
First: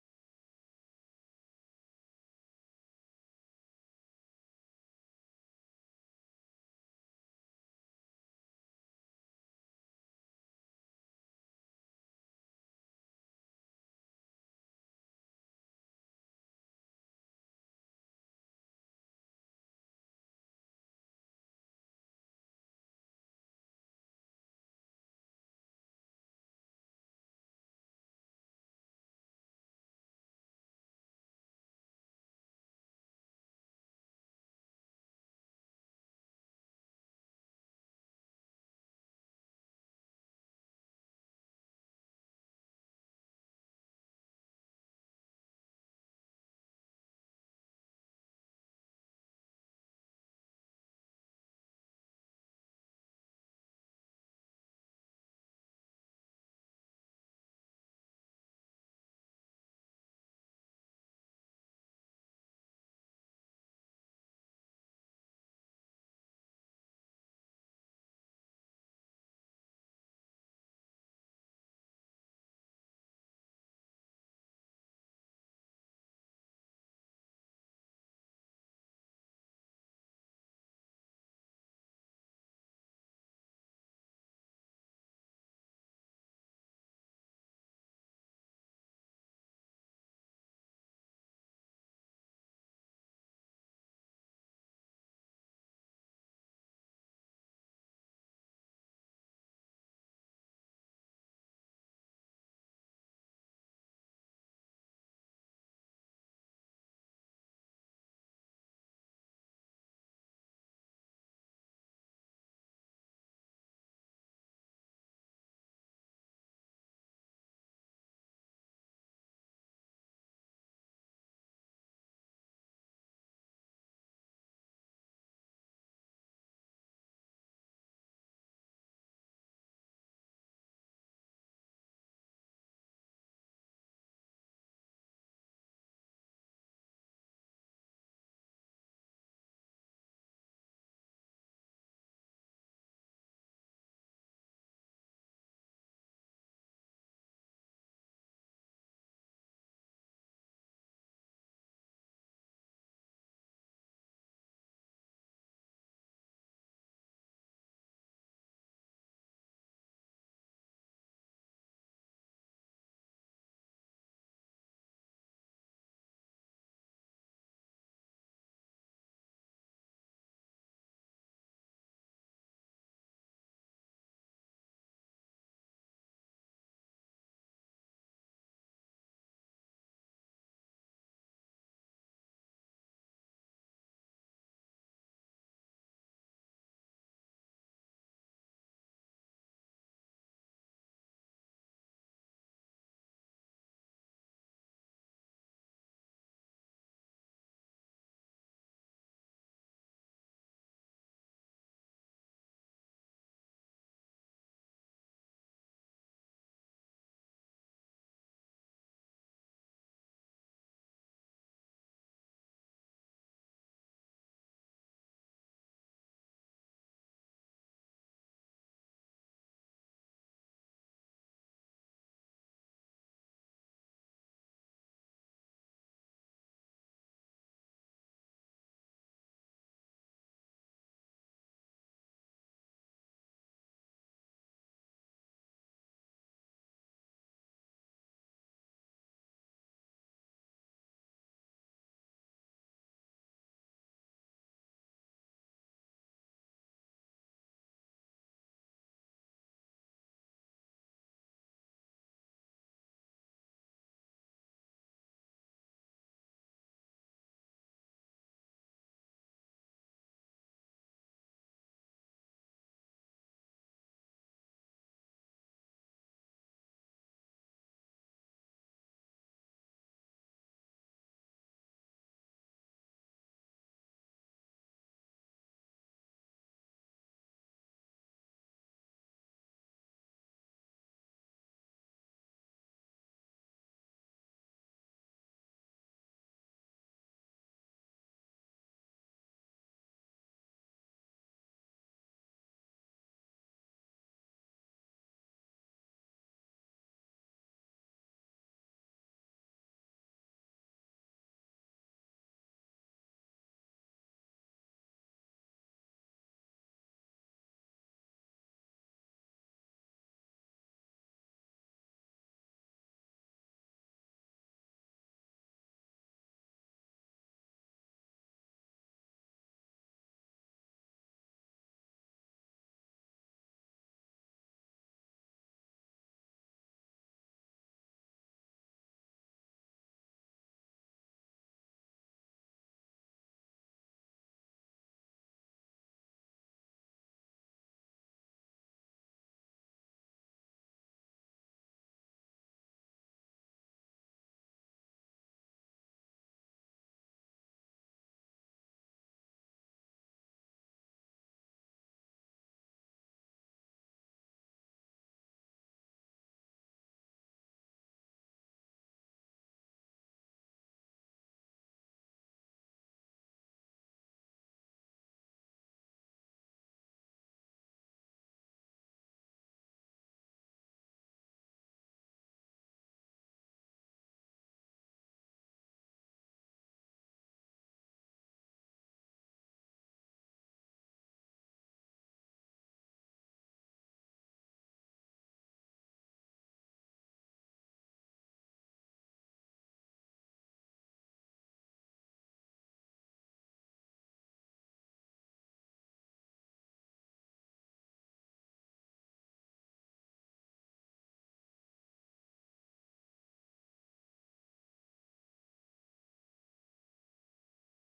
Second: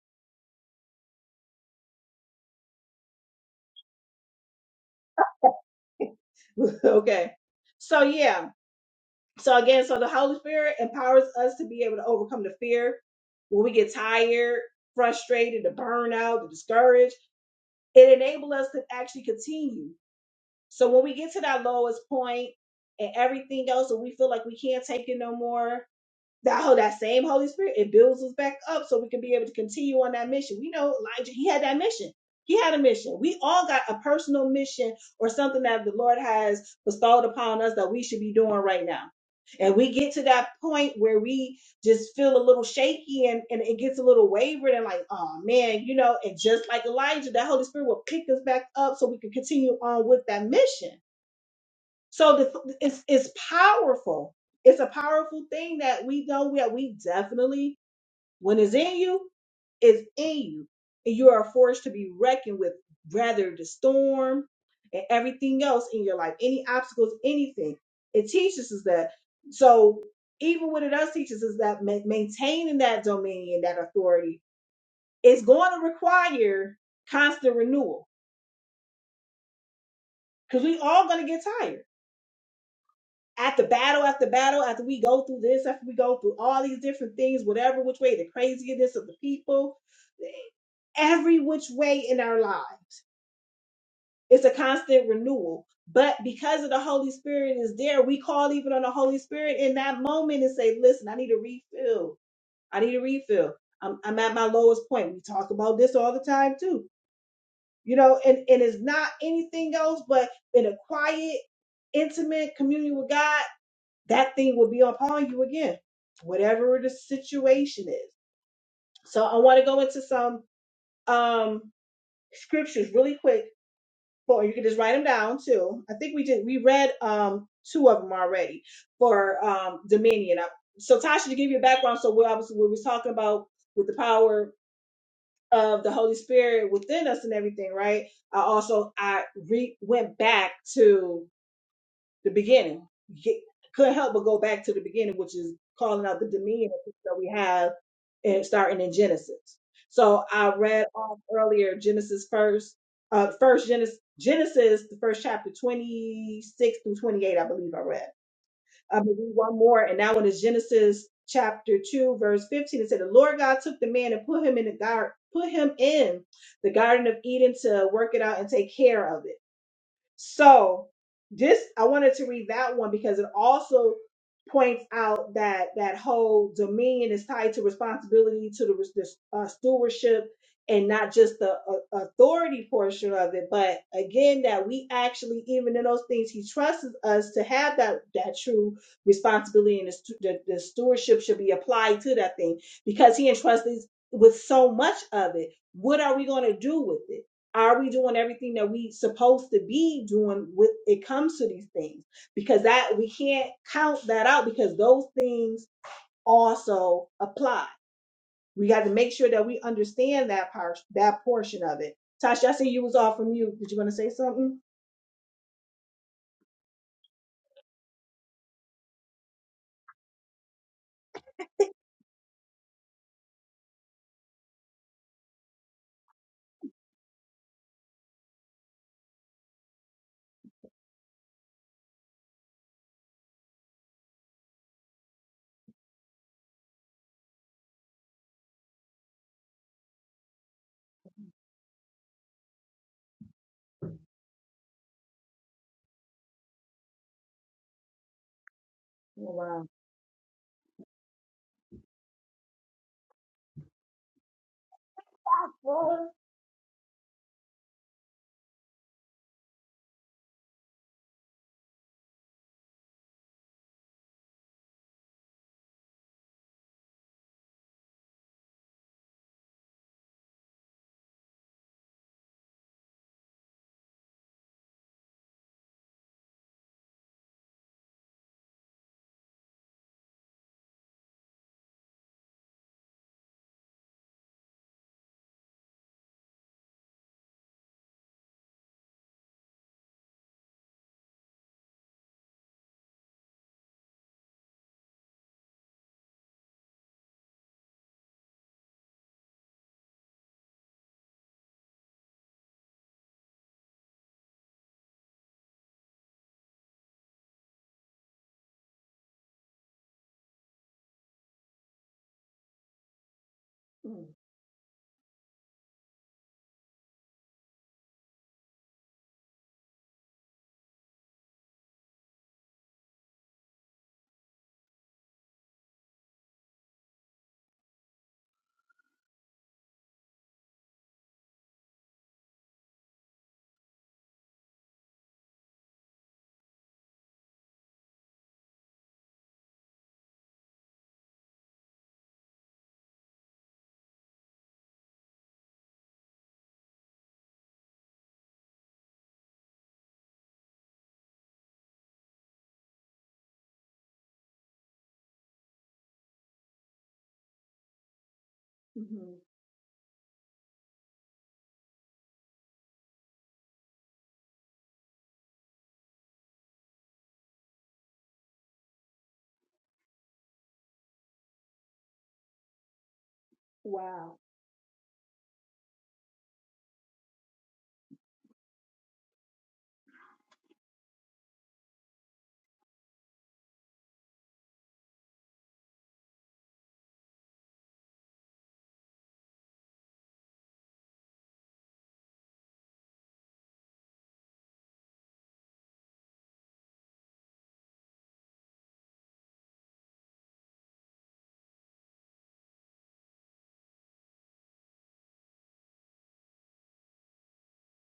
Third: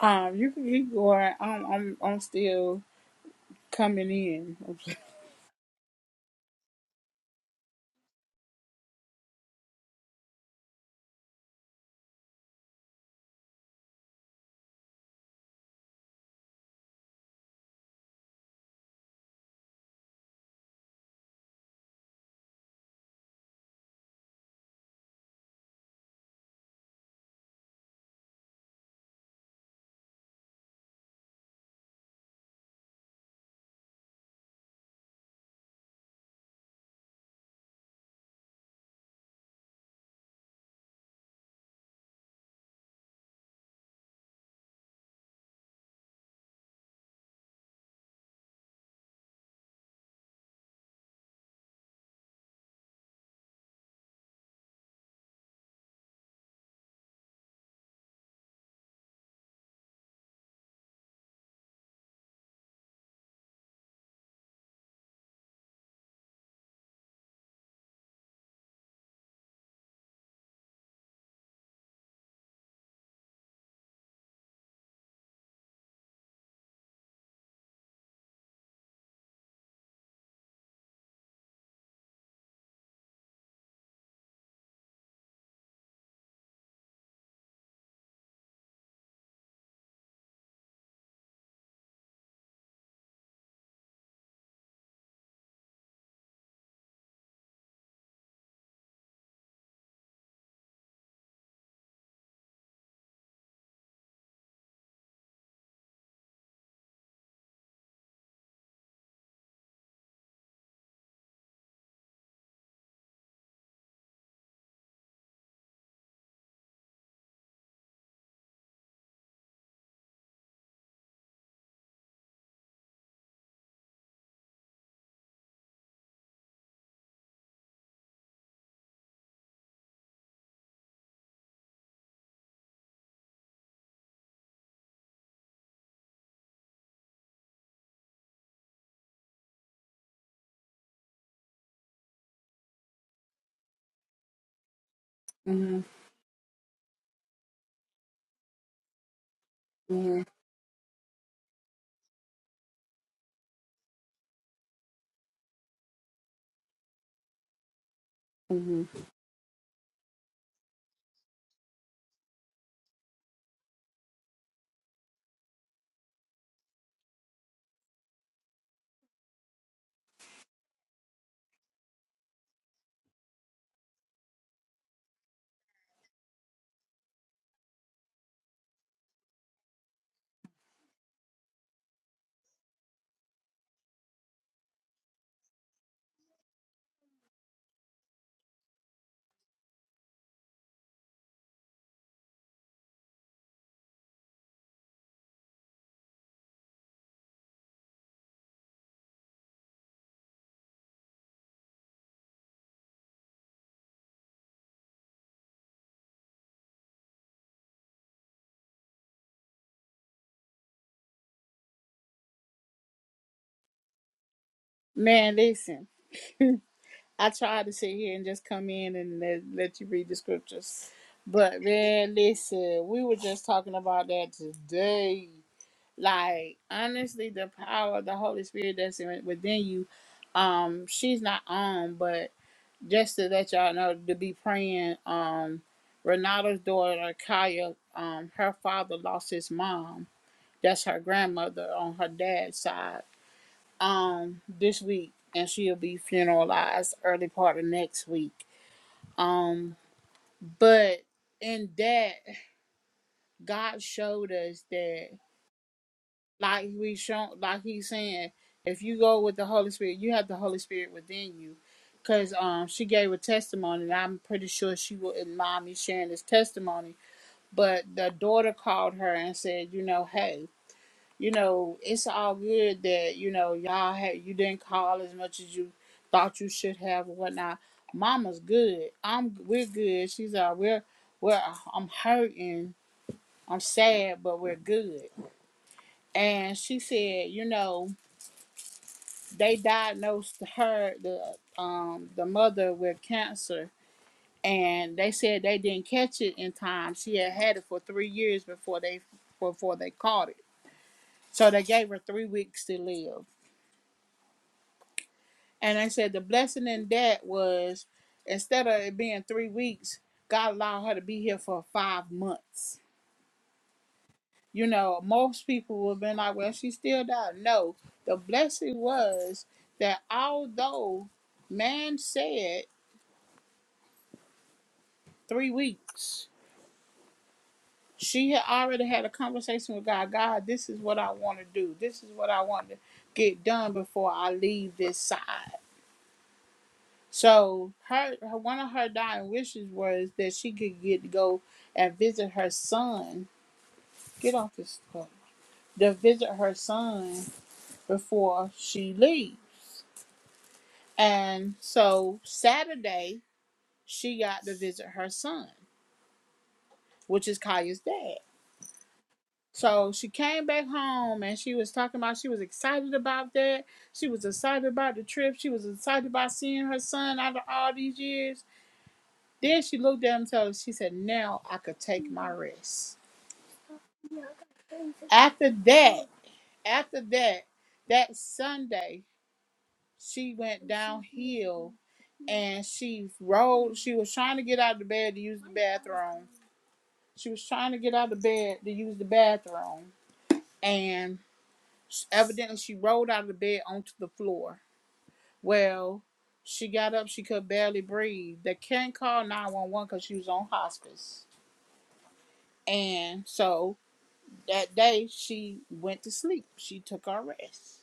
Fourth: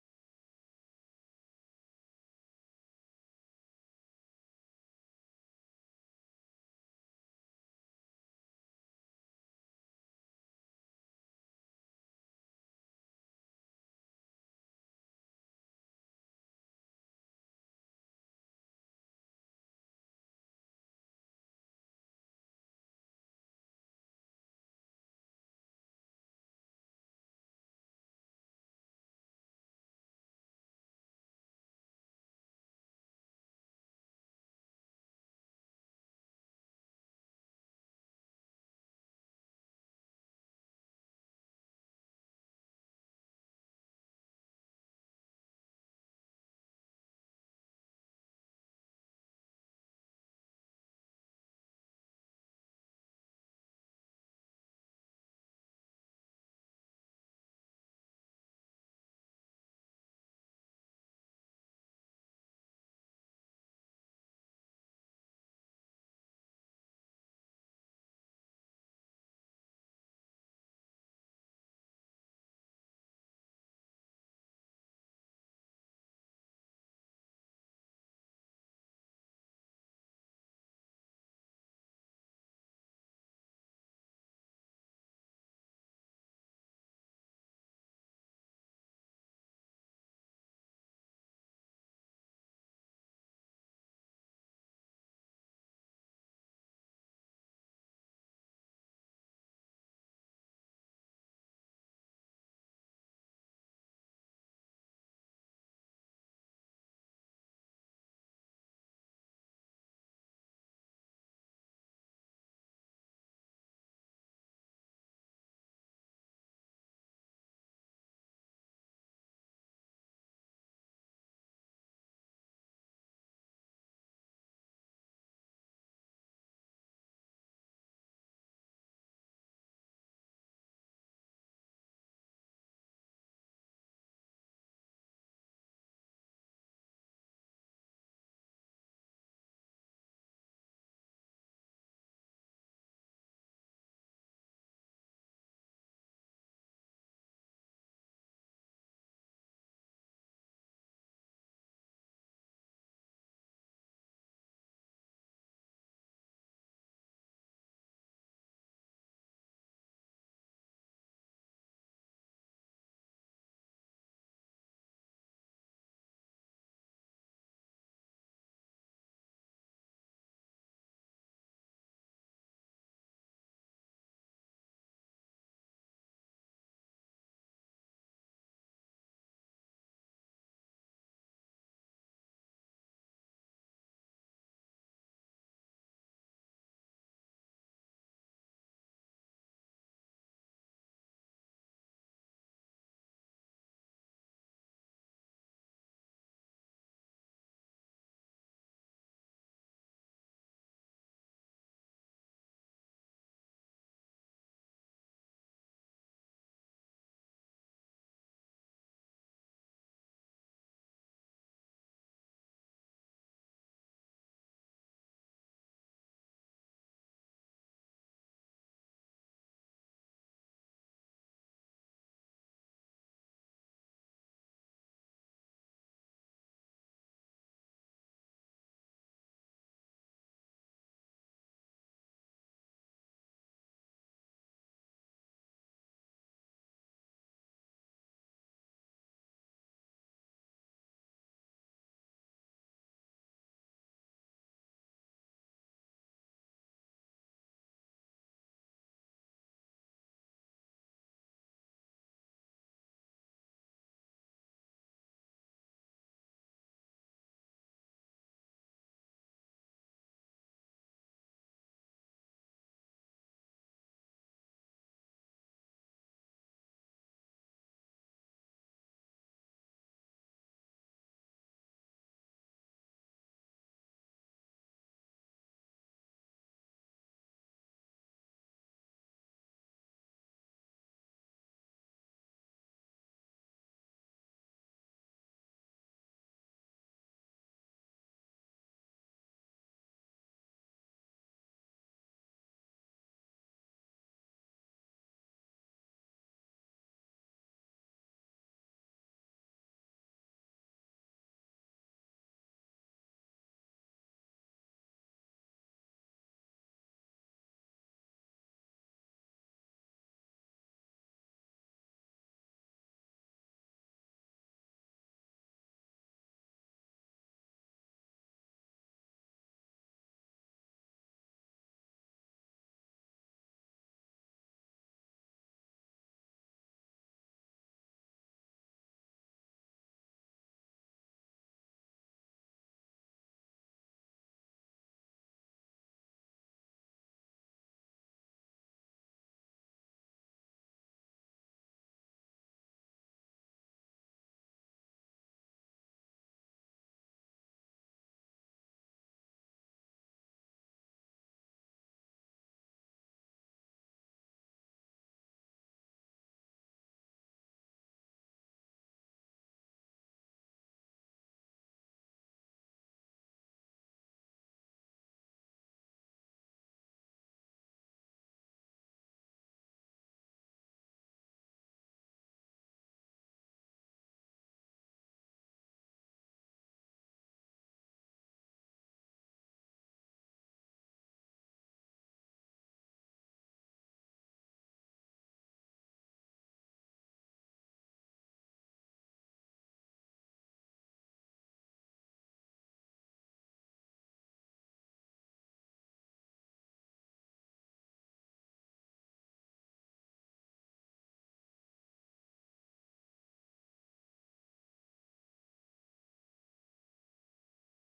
[SPEAKER 4] Um, you can keep going. I'm I'm I'm still coming in.
[SPEAKER 1] okay. So yeah. So again, so the Holy Spirit empowers us to be able to overcome the fear when we get tired, frustrated, the burnout, the discouraged. it enabled us to actually continue. So when we get to that lowest point and everything else, and we feel like we can't take it no more, that whole that same Holy Spirit, it builds us back up so we can be able to continue on that mission. We know Elijah, he had that mission. He had a mission. We all got a personal mission or something that the Lord has bestowed upon us that we should be doing right now. And we get to that point where we just feel a little shaky and, and it gets a little wavered and like, oh man, you know, and just like Elijah, that Holy Spirit will pick us back up so we can continue on with that mission. So the, it's it's powerful. It's a powerful thing that we know that we definitely, when it's in you, is in you, and you are a force to be reckoned with, rather the storm and everything else in your life, any obstacles, anything. It teaches us that. So even what it does teaches us is that ma- maintaining that dominion, that authority, is going to require constant renewal because we all going to get tired after battle after battle, after we go through this, after we go through all these different things, whatever which way, the craziness of the people, every which way in our life. It's a constant renewal. But because of the Holy Spirit is there, we call even on the Holy Spirit in that moment and say, listen, I need a refill. I need a refill. I'm, I'm at my lowest point. We talk about this all the time too. You know, and, and it's not anything else but in a quiet intimate communion with God, that thing will be upon you again, whatever the situation is. So I want to go into some um scriptures really quick, for you can just write them down too. I think we did we read um two of them already for um dominion. I- So Tasha, to give you a background, so we obviously we was talking about with the power of the Holy Spirit within us and everything, right? I also I re- went back to the beginning. You couldn't help but go back to the beginning, which is
[SPEAKER 4] hmm
[SPEAKER 1] calling out the dominion that we have and starting in Genesis.
[SPEAKER 4] hmm
[SPEAKER 1] So I read off earlier Genesis first, uh, first Genesis, Genesis, the first chapter, 26 through 28, I believe I read.
[SPEAKER 4] hmm
[SPEAKER 1] I'm gonna read one more, and that one is Genesis chapter 2, verse 15. It said, The Lord God took the man and put him in the garden, put him in the Garden of Eden to work it out and take care of it. So this I wanted to read that one because it also points out that that whole dominion is tied to responsibility to the, the uh, stewardship and not just the uh, authority portion of it but again that we actually even in those things he trusts us to have that that true responsibility and the, stu- the, the stewardship should be applied to that thing because he entrusts us with so much of it what are we going to do with it are we doing everything that we supposed to be doing with it comes to these things? Because that we can't count that out because those things also apply. We got to make sure that we understand that part, that portion of it. Tasha, I see you was off from you. Did you want to say something?
[SPEAKER 4] Man, listen. I tried to sit here and just come in and let, let you read the scriptures. But man, listen, we were just talking about that today. Like, honestly, the power of the Holy Spirit that's in, within you, um, she's not on, but just to let y'all know to be praying um renata's daughter kaya um her father lost his mom that's her grandmother on her dad's side um this week and she'll be funeralized early part of next week
[SPEAKER 1] Oh,
[SPEAKER 4] um but in that god showed us that
[SPEAKER 1] wow.
[SPEAKER 4] like we show, like he's saying if you go with the holy spirit you have the holy spirit within you because um she gave a testimony and i'm pretty sure she wouldn't mind me sharing this testimony but the daughter called her and said you know hey you know it's all good that you know y'all had you didn't call as much as you thought you should have or whatnot mama's good i'm we're good she's uh we're we're i'm hurting i'm sad but we're good and she said you know they diagnosed her the um the mother with cancer and they said they didn't catch it in time she had had it for three years before they before they caught it so they gave her three weeks to live and they said the blessing in that was instead of it being three weeks god allowed her to be here for five months you know most people would have been like well she still died no the blessing was that although man said three weeks. She had already had a conversation with God. God, this is what I want to do. This is what I want to get done before I leave this side. So her, her one of her dying wishes was that she could get to go and visit her son. Get off this club. To visit her son before she leaves. And so Saturday she got to visit her son, which is Kaya's dad.
[SPEAKER 1] Mm-hmm.
[SPEAKER 4] So she came back home and she was talking about she was excited about that. She was excited about the trip. She was excited about seeing her son after all these years. Then she looked at him and told him, she said, Now I could take my rest.
[SPEAKER 1] Wow.
[SPEAKER 4] After that, after that, that Sunday, she went downhill and she rolled. She was trying to get out of the bed to use the bathroom. She was trying to get out of the bed to use the bathroom. And evidently she rolled out of the bed onto the floor Well, she got up, she could barely breathe. They can't call 911 because she was on hospice. And so that day she went to sleep. She took her rest.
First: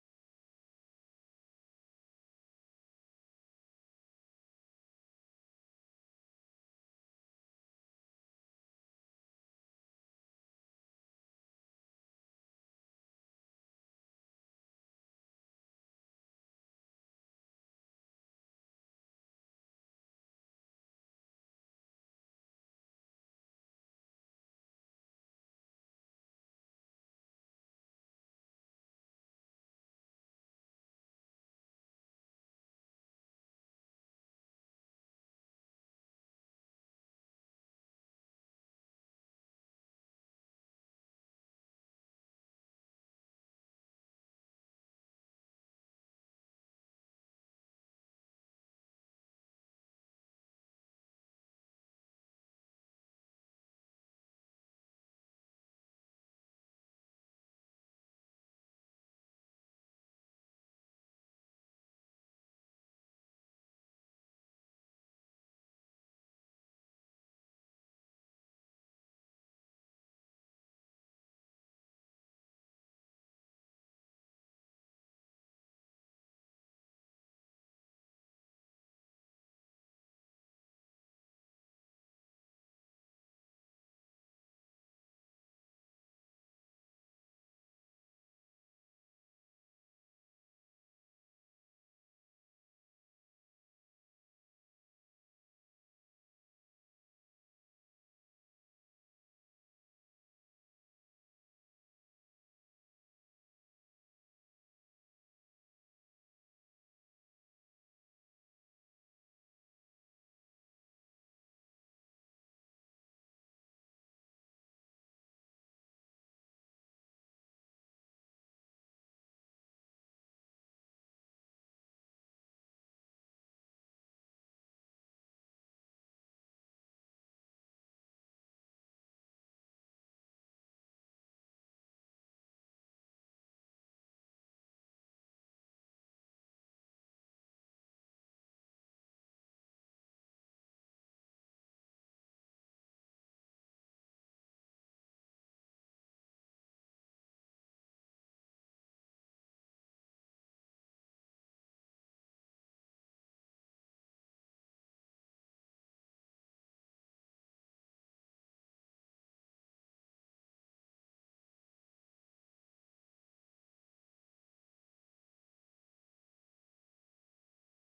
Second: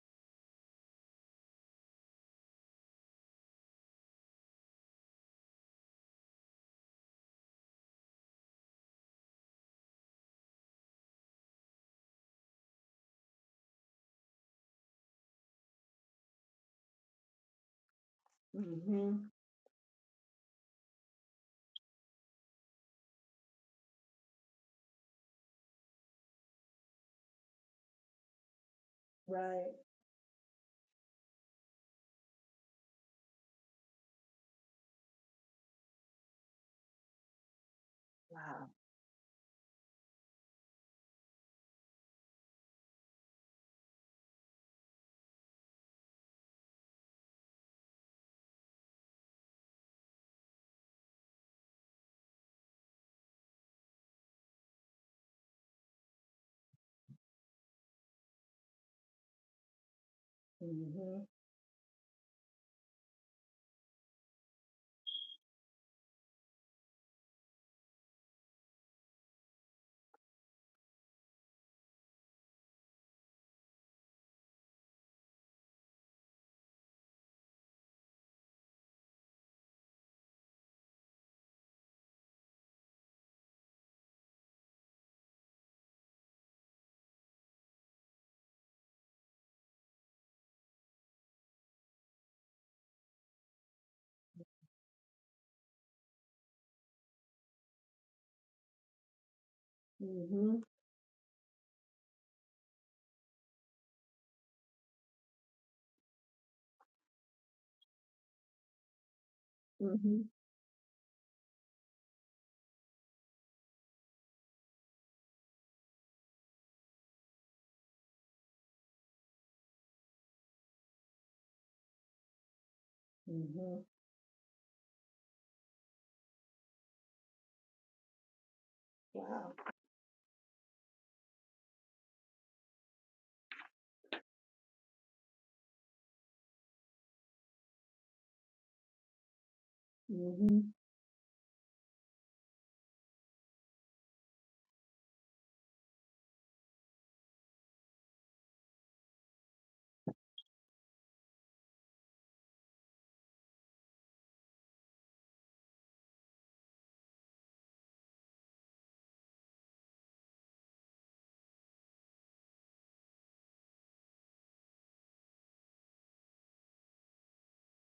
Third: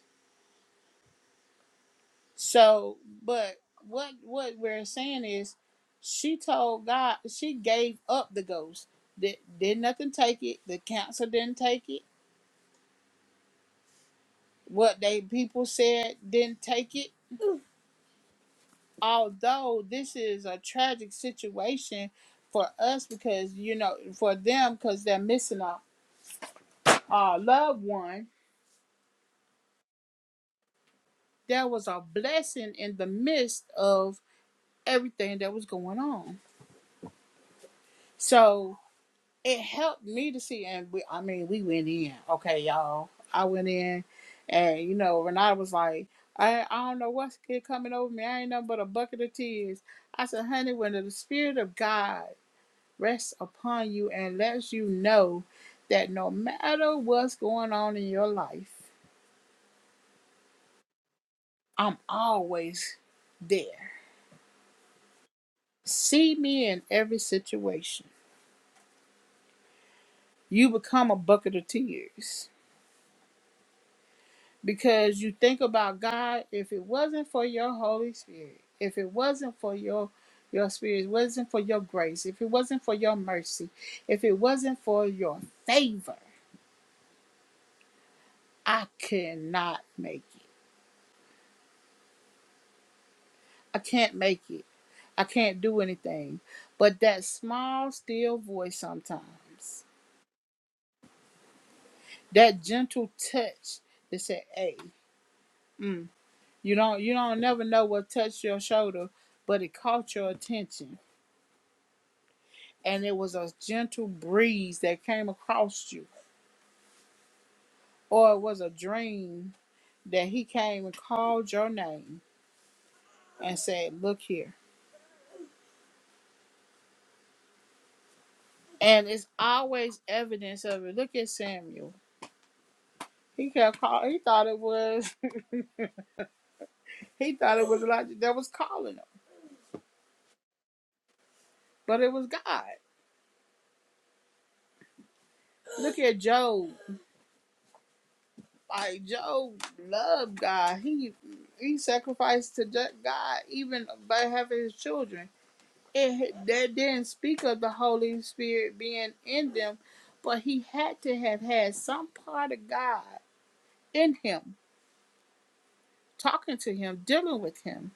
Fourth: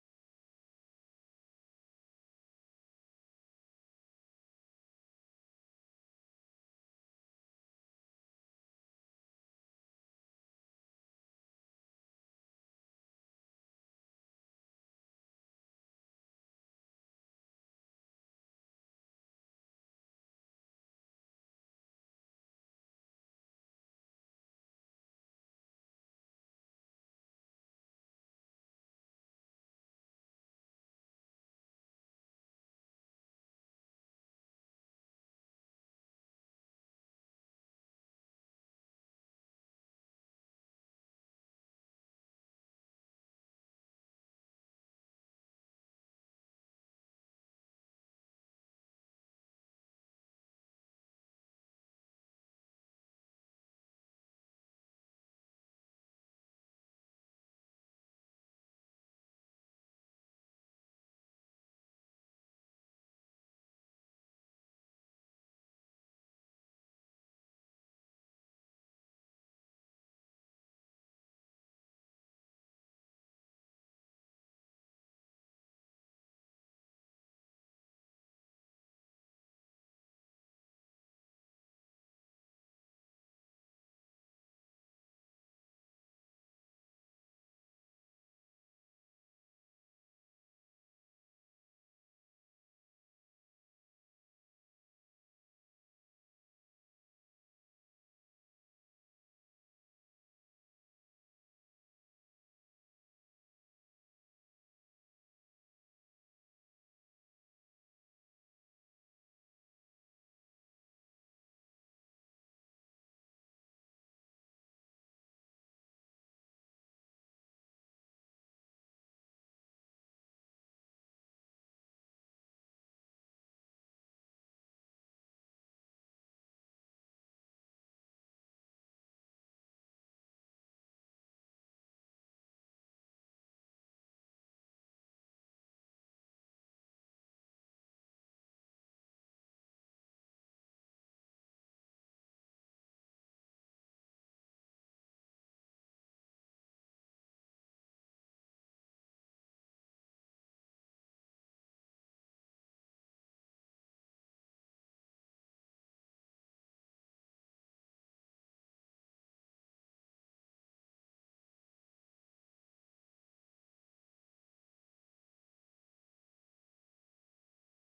[SPEAKER 4] So, but what what we're saying is she told God, she gave up the ghost. Did, did nothing take it. The council didn't take it. What they people said didn't take it
[SPEAKER 1] Mm-hmm.
[SPEAKER 4] although this is a tragic situation for us because you know for them because they're missing a, a loved one
[SPEAKER 1] Right.
[SPEAKER 4] there was a blessing in the midst of everything that was going on
[SPEAKER 1] Wow.
[SPEAKER 4] so it helped me to see and we i mean we went in okay y'all i went in and you know renata was like I, I don't know what's coming over me. I ain't nothing but a bucket of tears. I said, honey, when the Spirit of God rests upon you and lets you know that no matter what's going on in your life,
[SPEAKER 1] Mm-hmm.
[SPEAKER 4] I'm always there. See me in every situation. You become a bucket of tears because you think about God. If it wasn't for your Holy Spirit, if it wasn't for your your spirit, if it wasn't for your grace, if it wasn't for your mercy, if it wasn't for your favor, I cannot make it. I can't make it. I can't do anything. But that small, still voice sometimes,
[SPEAKER 1] Mm-hmm.
[SPEAKER 4] that gentle touch that said, "Hey, mm. you don't, you don't never know what touched your shoulder, but it caught
[SPEAKER 1] Mm-hmm.
[SPEAKER 4] your attention, and it was a gentle breeze that came across you, or it was a dream that he came and called your name and
[SPEAKER 1] Mm-hmm.
[SPEAKER 4] said, "Look here." And it's
[SPEAKER 1] Wow.
[SPEAKER 4] always evidence of it. Look at Samuel. He kept call. He thought it was. He thought it was Elijah that was calling him
[SPEAKER 1] Mm-hmm.
[SPEAKER 4] But it was God. Look at Job. Like Job loved God. He he sacrificed to God even by having his children. It that didn't speak of the Holy Spirit being in them, but he had to have had some part of God in him, talking to him, dealing with him,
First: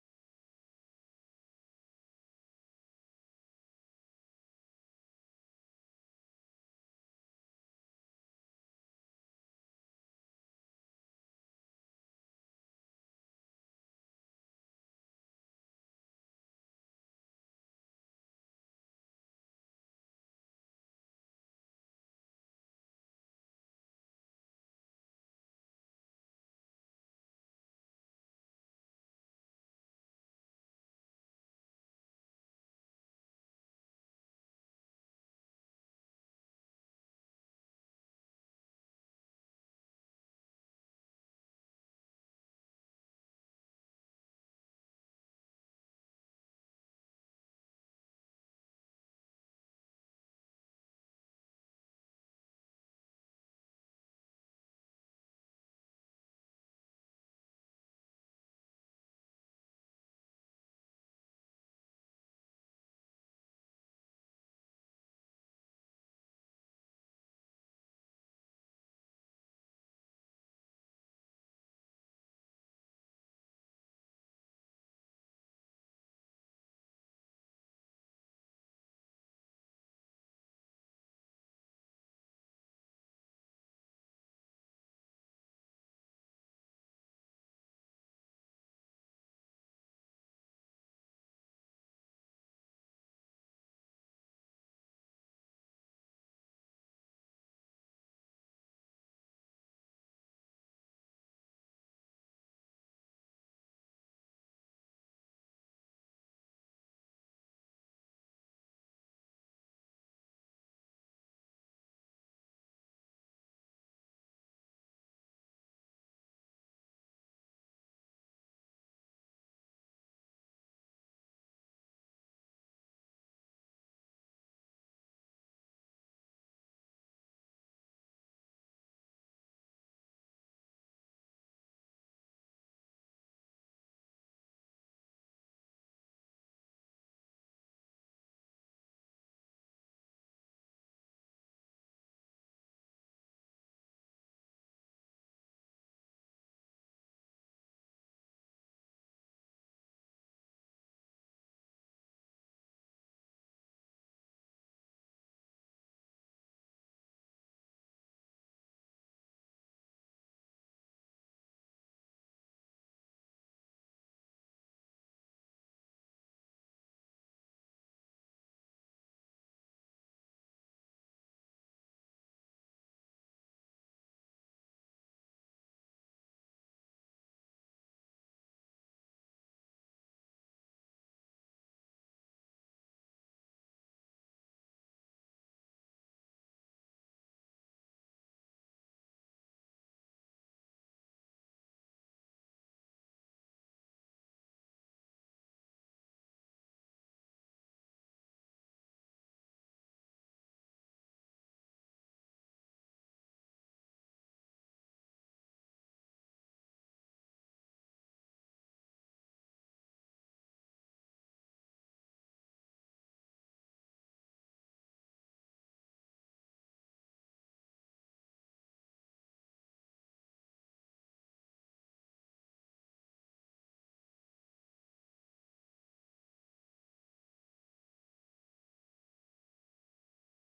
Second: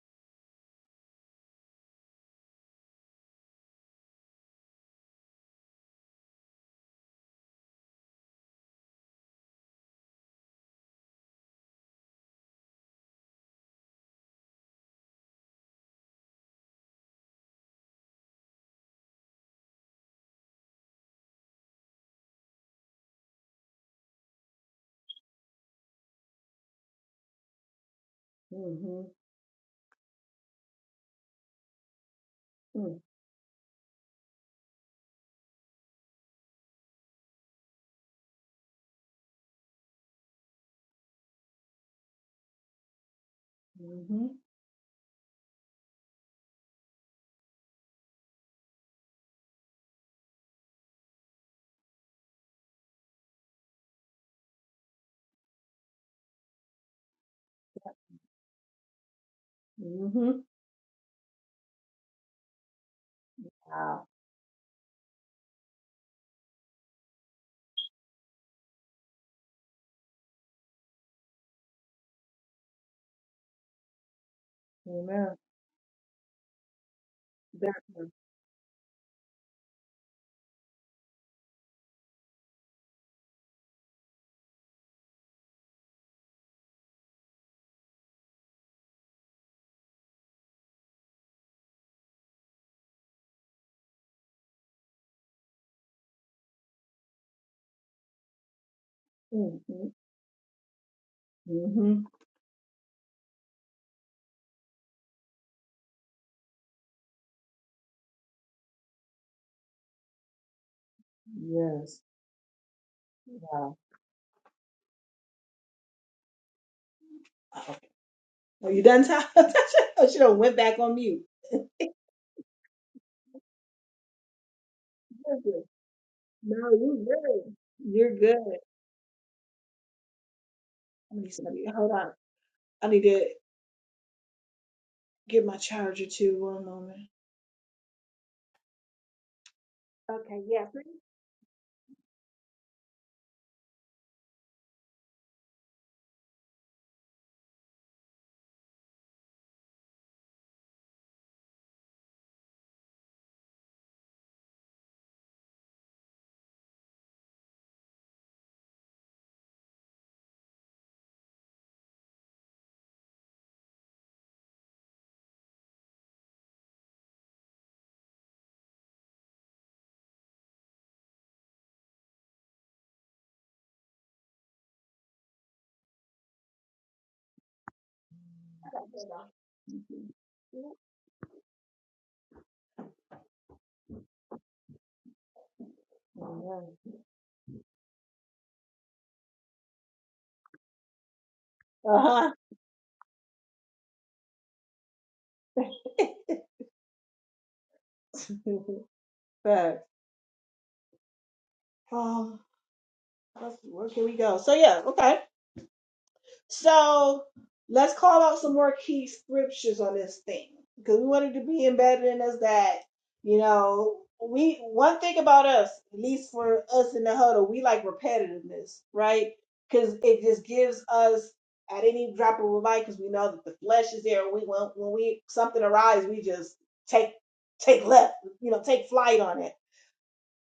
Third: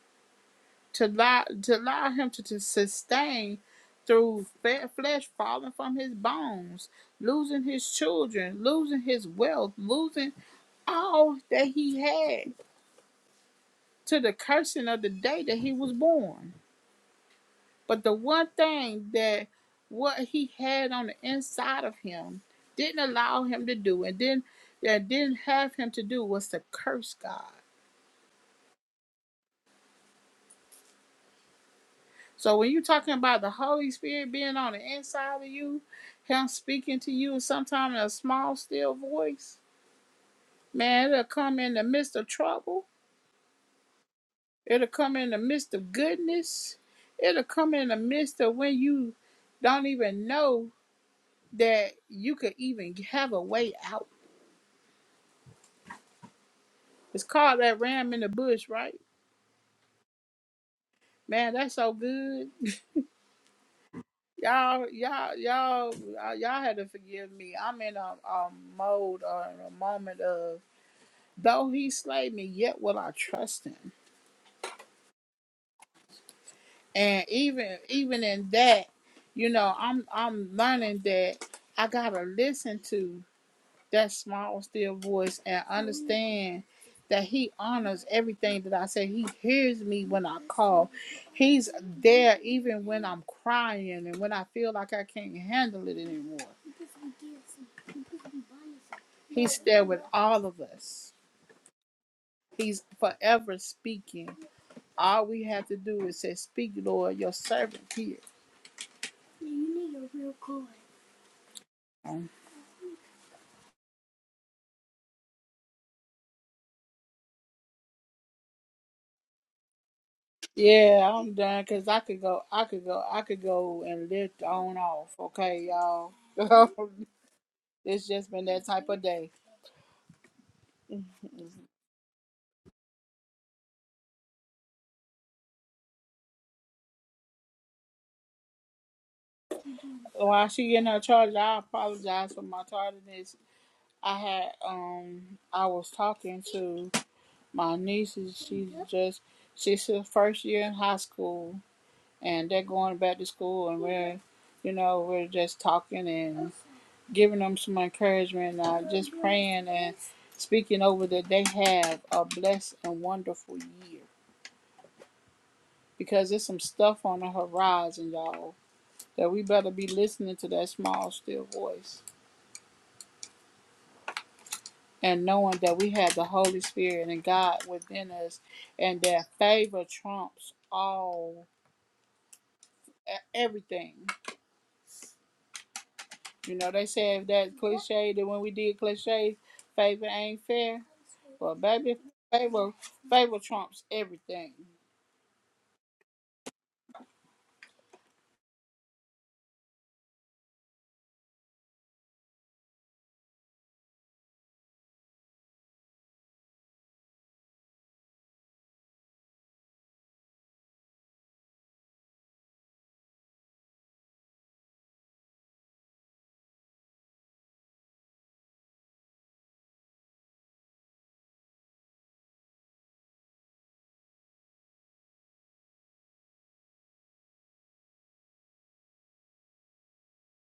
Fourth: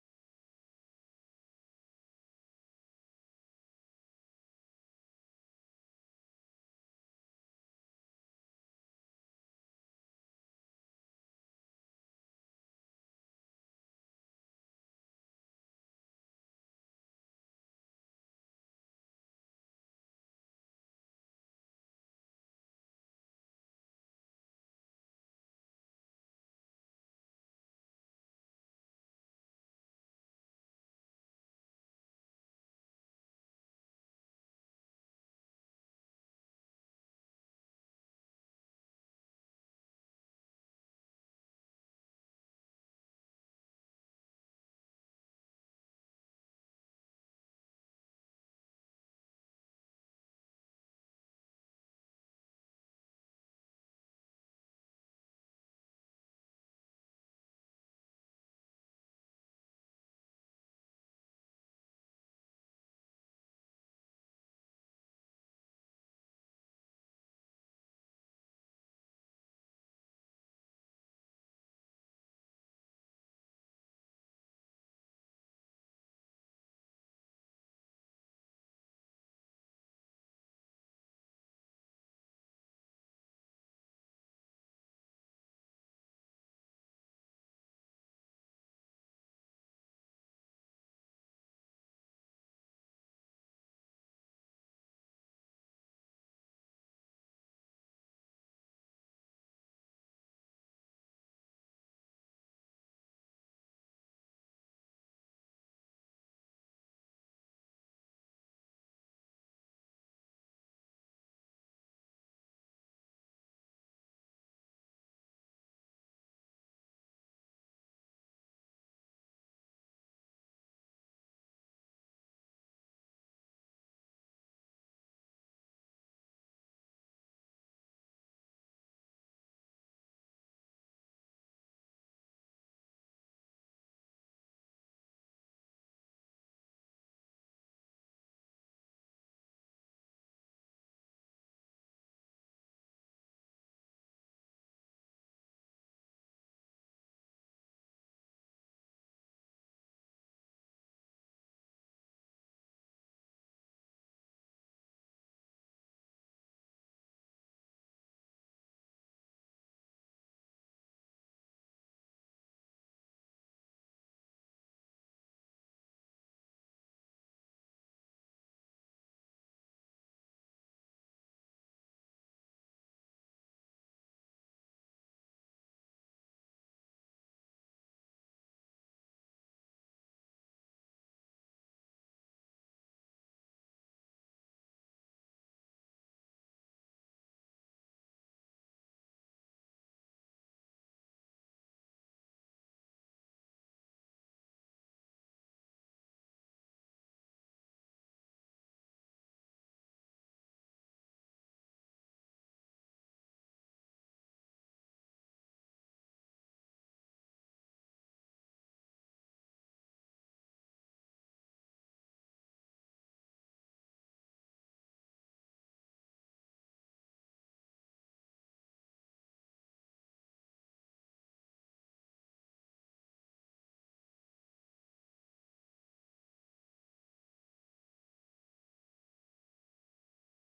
[SPEAKER 4] to allow to allow him to, to sustain through flesh falling from his bones, losing his children, losing his wealth, losing all that he had to the cursing of the day that he was born. But the one thing that what he had on the inside of him didn't allow him to do and didn't that didn't have him to do was to curse God.
[SPEAKER 1] Mm-hmm.
[SPEAKER 4] So when you're
[SPEAKER 1] Mm-hmm.
[SPEAKER 4] talking about the Holy Spirit being on the inside of you, him speaking to you sometime in a small still voice, man, it'll come in the midst of trouble
[SPEAKER 1] Mm-hmm.
[SPEAKER 4] It'll come in the midst of goodness. It'll come in the midst of when you don't even know that you could even have a way out. It's called that ram in the bush, right?
[SPEAKER 1] Mm-hmm.
[SPEAKER 4] Man, that's so good.
[SPEAKER 1] Wow.
[SPEAKER 4] Y'all, y'all, y'all, y'all y'all had to forgive me. I'm in a, a mode or in a moment of though he slay me, yet will I trust him.
[SPEAKER 1] Amen.
[SPEAKER 4] And
[SPEAKER 1] That
[SPEAKER 4] even
[SPEAKER 1] was-
[SPEAKER 4] even in that, you know, I'm I'm learning that I gotta listen to. that small still voice and understand that he honors everything that I say. He hears me when I call. He's there even when I'm crying and when I feel like I can't handle it anymore. He's
[SPEAKER 1] mm
[SPEAKER 4] there with all of us.
[SPEAKER 1] Mm-hmm.
[SPEAKER 4] He's forever speaking. All we have to do is say, Speak, Lord, your servant here.
[SPEAKER 1] Yes. Wow. Wow. Are you done, Tasha? oh, she done went back on
[SPEAKER 4] Yeah,
[SPEAKER 1] mute.
[SPEAKER 4] I'm done because I could go, I could go, I could go and lift on off.
[SPEAKER 1] You're good.
[SPEAKER 4] Okay, y'all.
[SPEAKER 1] No, you're good.
[SPEAKER 4] it's
[SPEAKER 1] You're
[SPEAKER 4] just been
[SPEAKER 1] good.
[SPEAKER 4] that type of day.
[SPEAKER 1] I need somebody. Hold on. I need to get my charger too. One moment. Okay.
[SPEAKER 4] While
[SPEAKER 1] Yeah.
[SPEAKER 4] she getting her
[SPEAKER 1] Please.
[SPEAKER 4] charger, I apologize for my tardiness. I had um I was talking to my nieces. She's just she's her first year in high school and they're going back to school and we're you know, we're just talking and giving them some encouragement and uh, just praying and speaking over that they have a blessed and wonderful year. Because there's some stuff on the horizon, y'all, that we better be listening to that small still voice and knowing that we have the Holy Spirit and God within us, and that favor trumps all e- everything. You know,
[SPEAKER 1] All
[SPEAKER 4] they said that cliche that when we did cliches, favor ain't fair. Well,
[SPEAKER 1] right.
[SPEAKER 4] baby,
[SPEAKER 1] Uh
[SPEAKER 4] favor favor trumps everything.
[SPEAKER 1] huh. Facts. Um. Let's, where can we go? So yeah. Okay. So let's call out some more key scriptures on this thing because we wanted to be embedded in us that, you know, we one thing about us, at least for us in the huddle, we like repetitiveness, right? Because it just gives us at any drop of a mic because we know that the flesh is there. We when, when we something arises, we just take take left, you know, take flight on it.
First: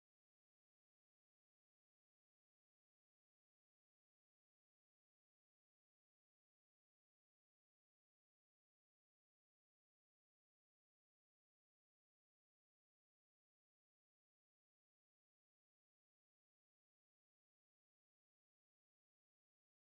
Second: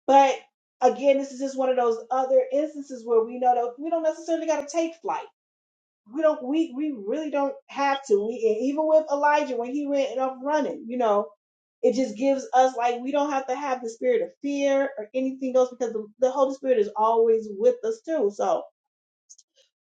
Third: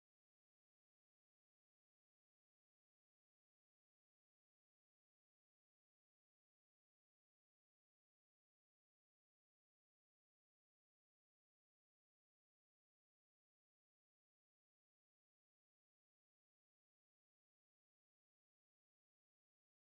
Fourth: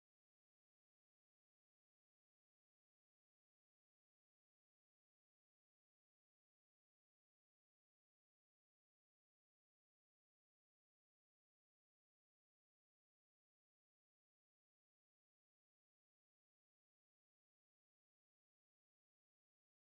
[SPEAKER 1] But again, this is just one of those other instances where we know that we don't necessarily got to take flight we don't we we really don't have to we and even with elijah when he went up running you know it just gives us like we don't have to have the spirit of fear or anything else because the, the holy spirit is always with us too so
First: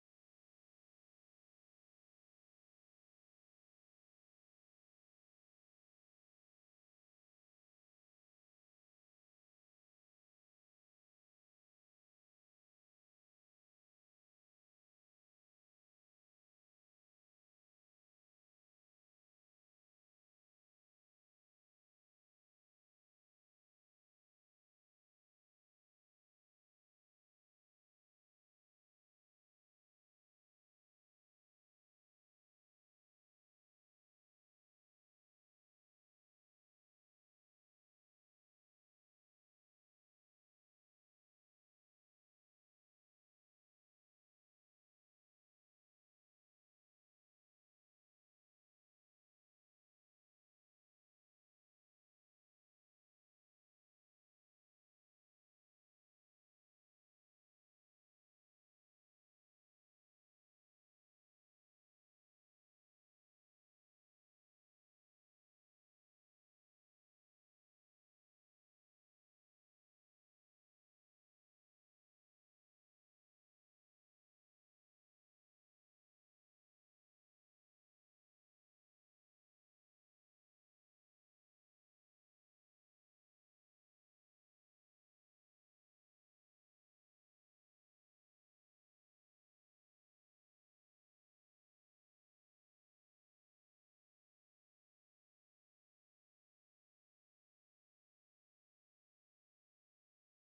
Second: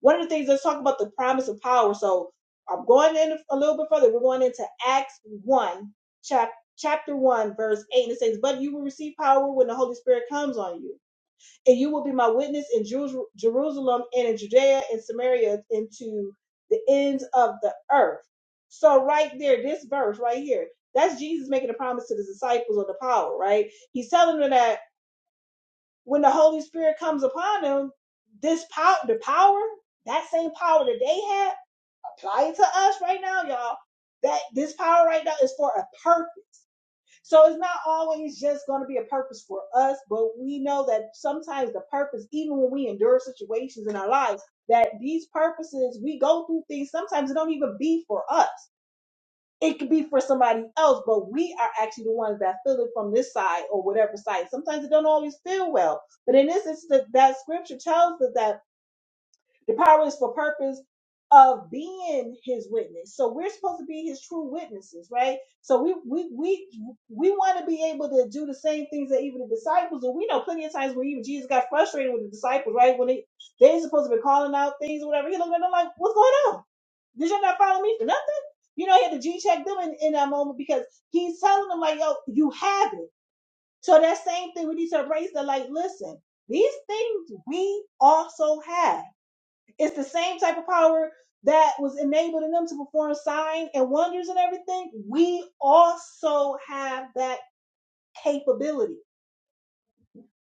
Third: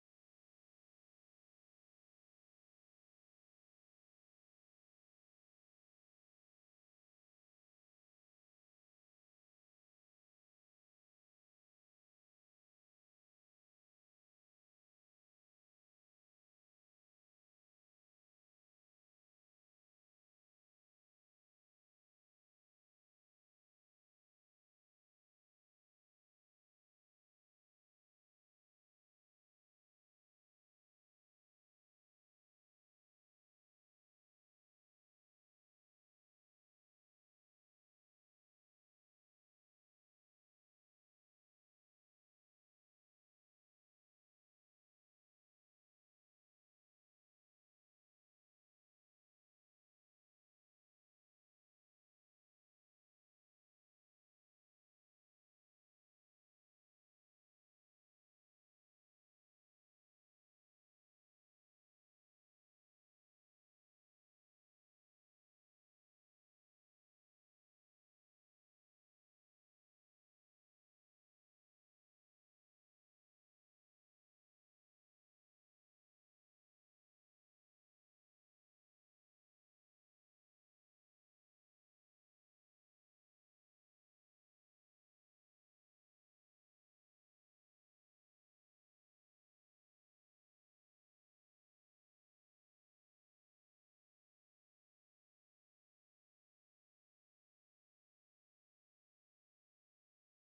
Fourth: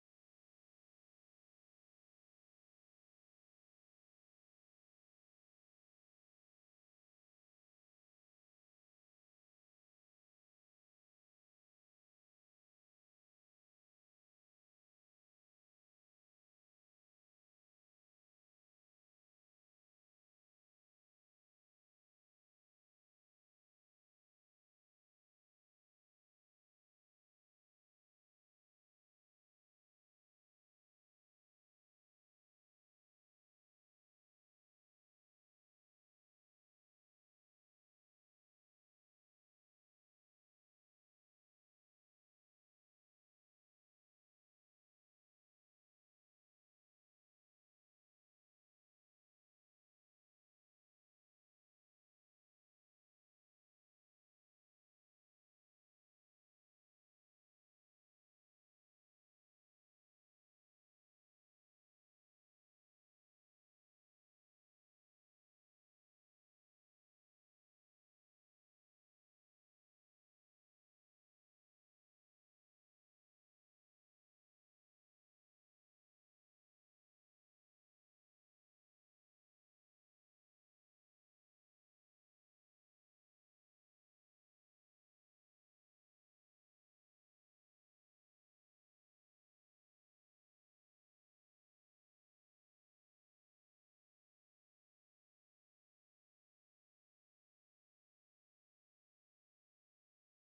[SPEAKER 1] one of the things let's talk about the promise of power so i'm going in a little bit further we're going into acts 1 chap, chapter 1 verse 8 and it says but you will receive power when the holy spirit comes on you and you will be my witness in Jeru- Jerusalem and in Judea and Samaria and to the ends of the earth. So right there, this verse right here, that's Jesus making a promise to the disciples of the power, right? He's telling them that when the Holy Spirit comes upon them, this power, the power, that same power that they had, apply it to us right now, y'all. That this power right now is for a purpose so it's not always just going to be a purpose for us, but we know that sometimes the purpose, even when we endure situations in our lives, that these purposes, we go through things, sometimes it don't even be for us. It could be for somebody else, but we are actually the ones that feel it from this side or whatever side. Sometimes it don't always feel well. But in this instance, that scripture tells us that the power is for purpose of being his witness. So we're supposed to be his true witnesses, right? So we we we we want to be able to do the same things that even the disciples do. We know plenty of times where even Jesus got frustrated with the disciples, right? When they they supposed to be calling out things or whatever. He looked at them like, what's going on? Did y'all not follow me for nothing? You know, he had to G check them in, in that moment because he's telling them like, yo, you have it. So that same thing we need to embrace that like, listen, these things we also have. It's the same type of power that was enabling them to perform signs and wonders and everything. We also have that capability.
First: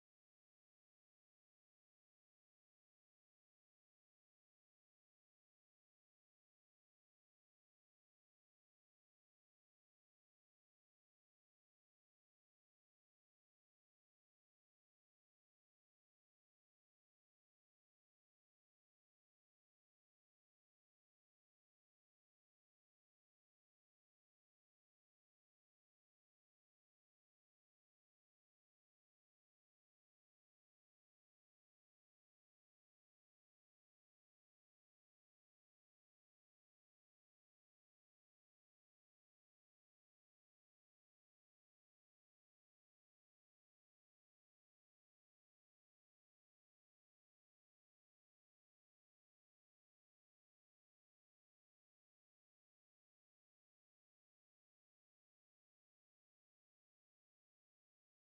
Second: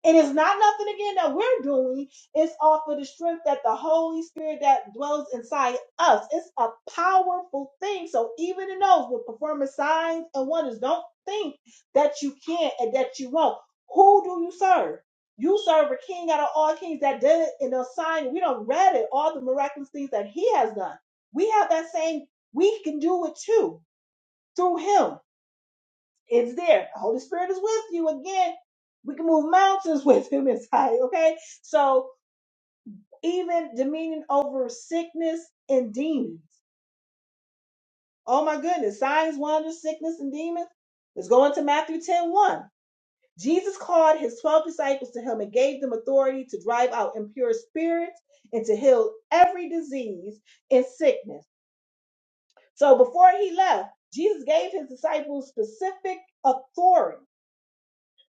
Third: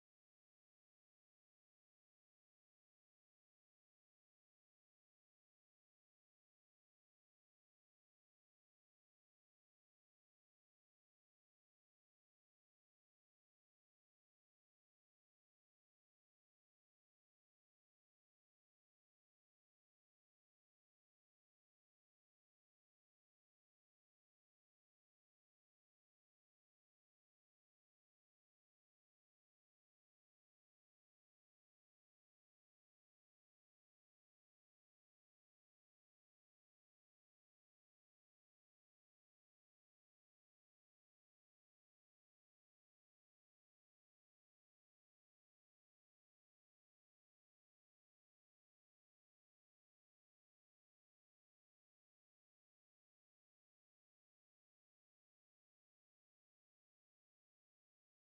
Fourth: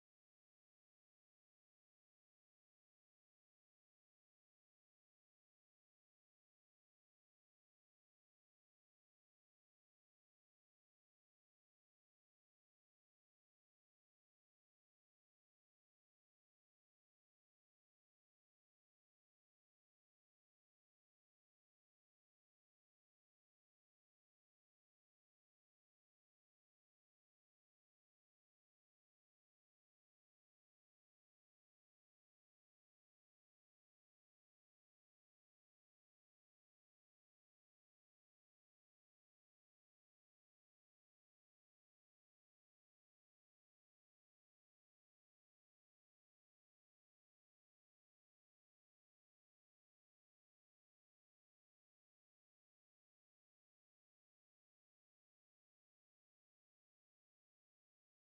[SPEAKER 1] And it's not nothing again that we're doing. It's all for the strength that the Holy Spirit that dwells inside us. It's a powerful thing. So even in those with performance signs and wonders, don't think that you can't and that you won't. Who do you serve? You serve a king out of all kings that did it in a sign. We don't read it, all the miraculous things that he has done. We have that same, we can do it too through him. It's there. The Holy Spirit is with you again. We can move mountains with him inside, okay? So even dominion over sickness and demons. Oh my goodness, signs, wonders, sickness, and demons. Let's go into Matthew ten one. Jesus called his 12 disciples to him and gave them authority to drive out impure spirits and to heal every disease and sickness. So before he left, Jesus gave his disciples specific authority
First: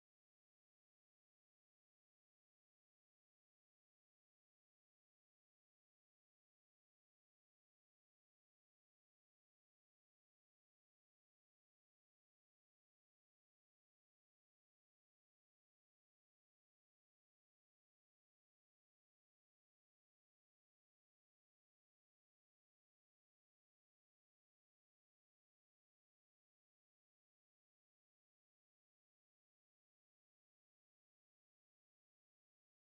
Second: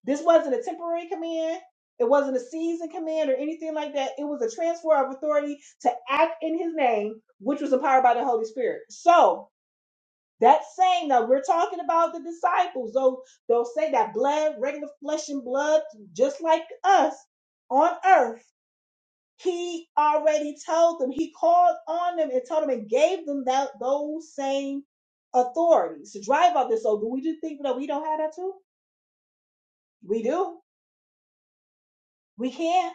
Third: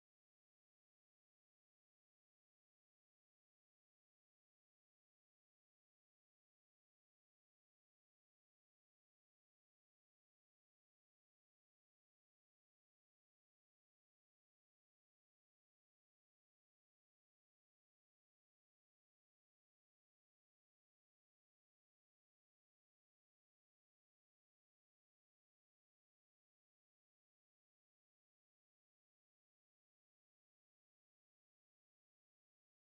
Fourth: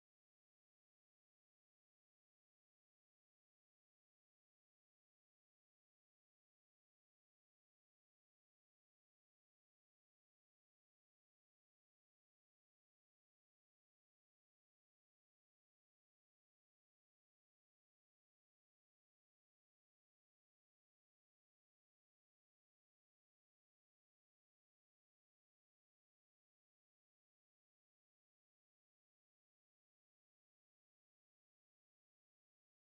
[SPEAKER 1] This wasn't a temporary command. It wasn't a season command or anything like that. It was a transfer of authority to act in his name, which was empowered by the Holy Spirit. So that saying that we're talking about the disciples, those those say that blood, regular flesh and blood, just like us on earth, he already told them, he called on them and told them and gave them that those same authorities to drive out this. So do we just think that we don't have that too? We do. We can.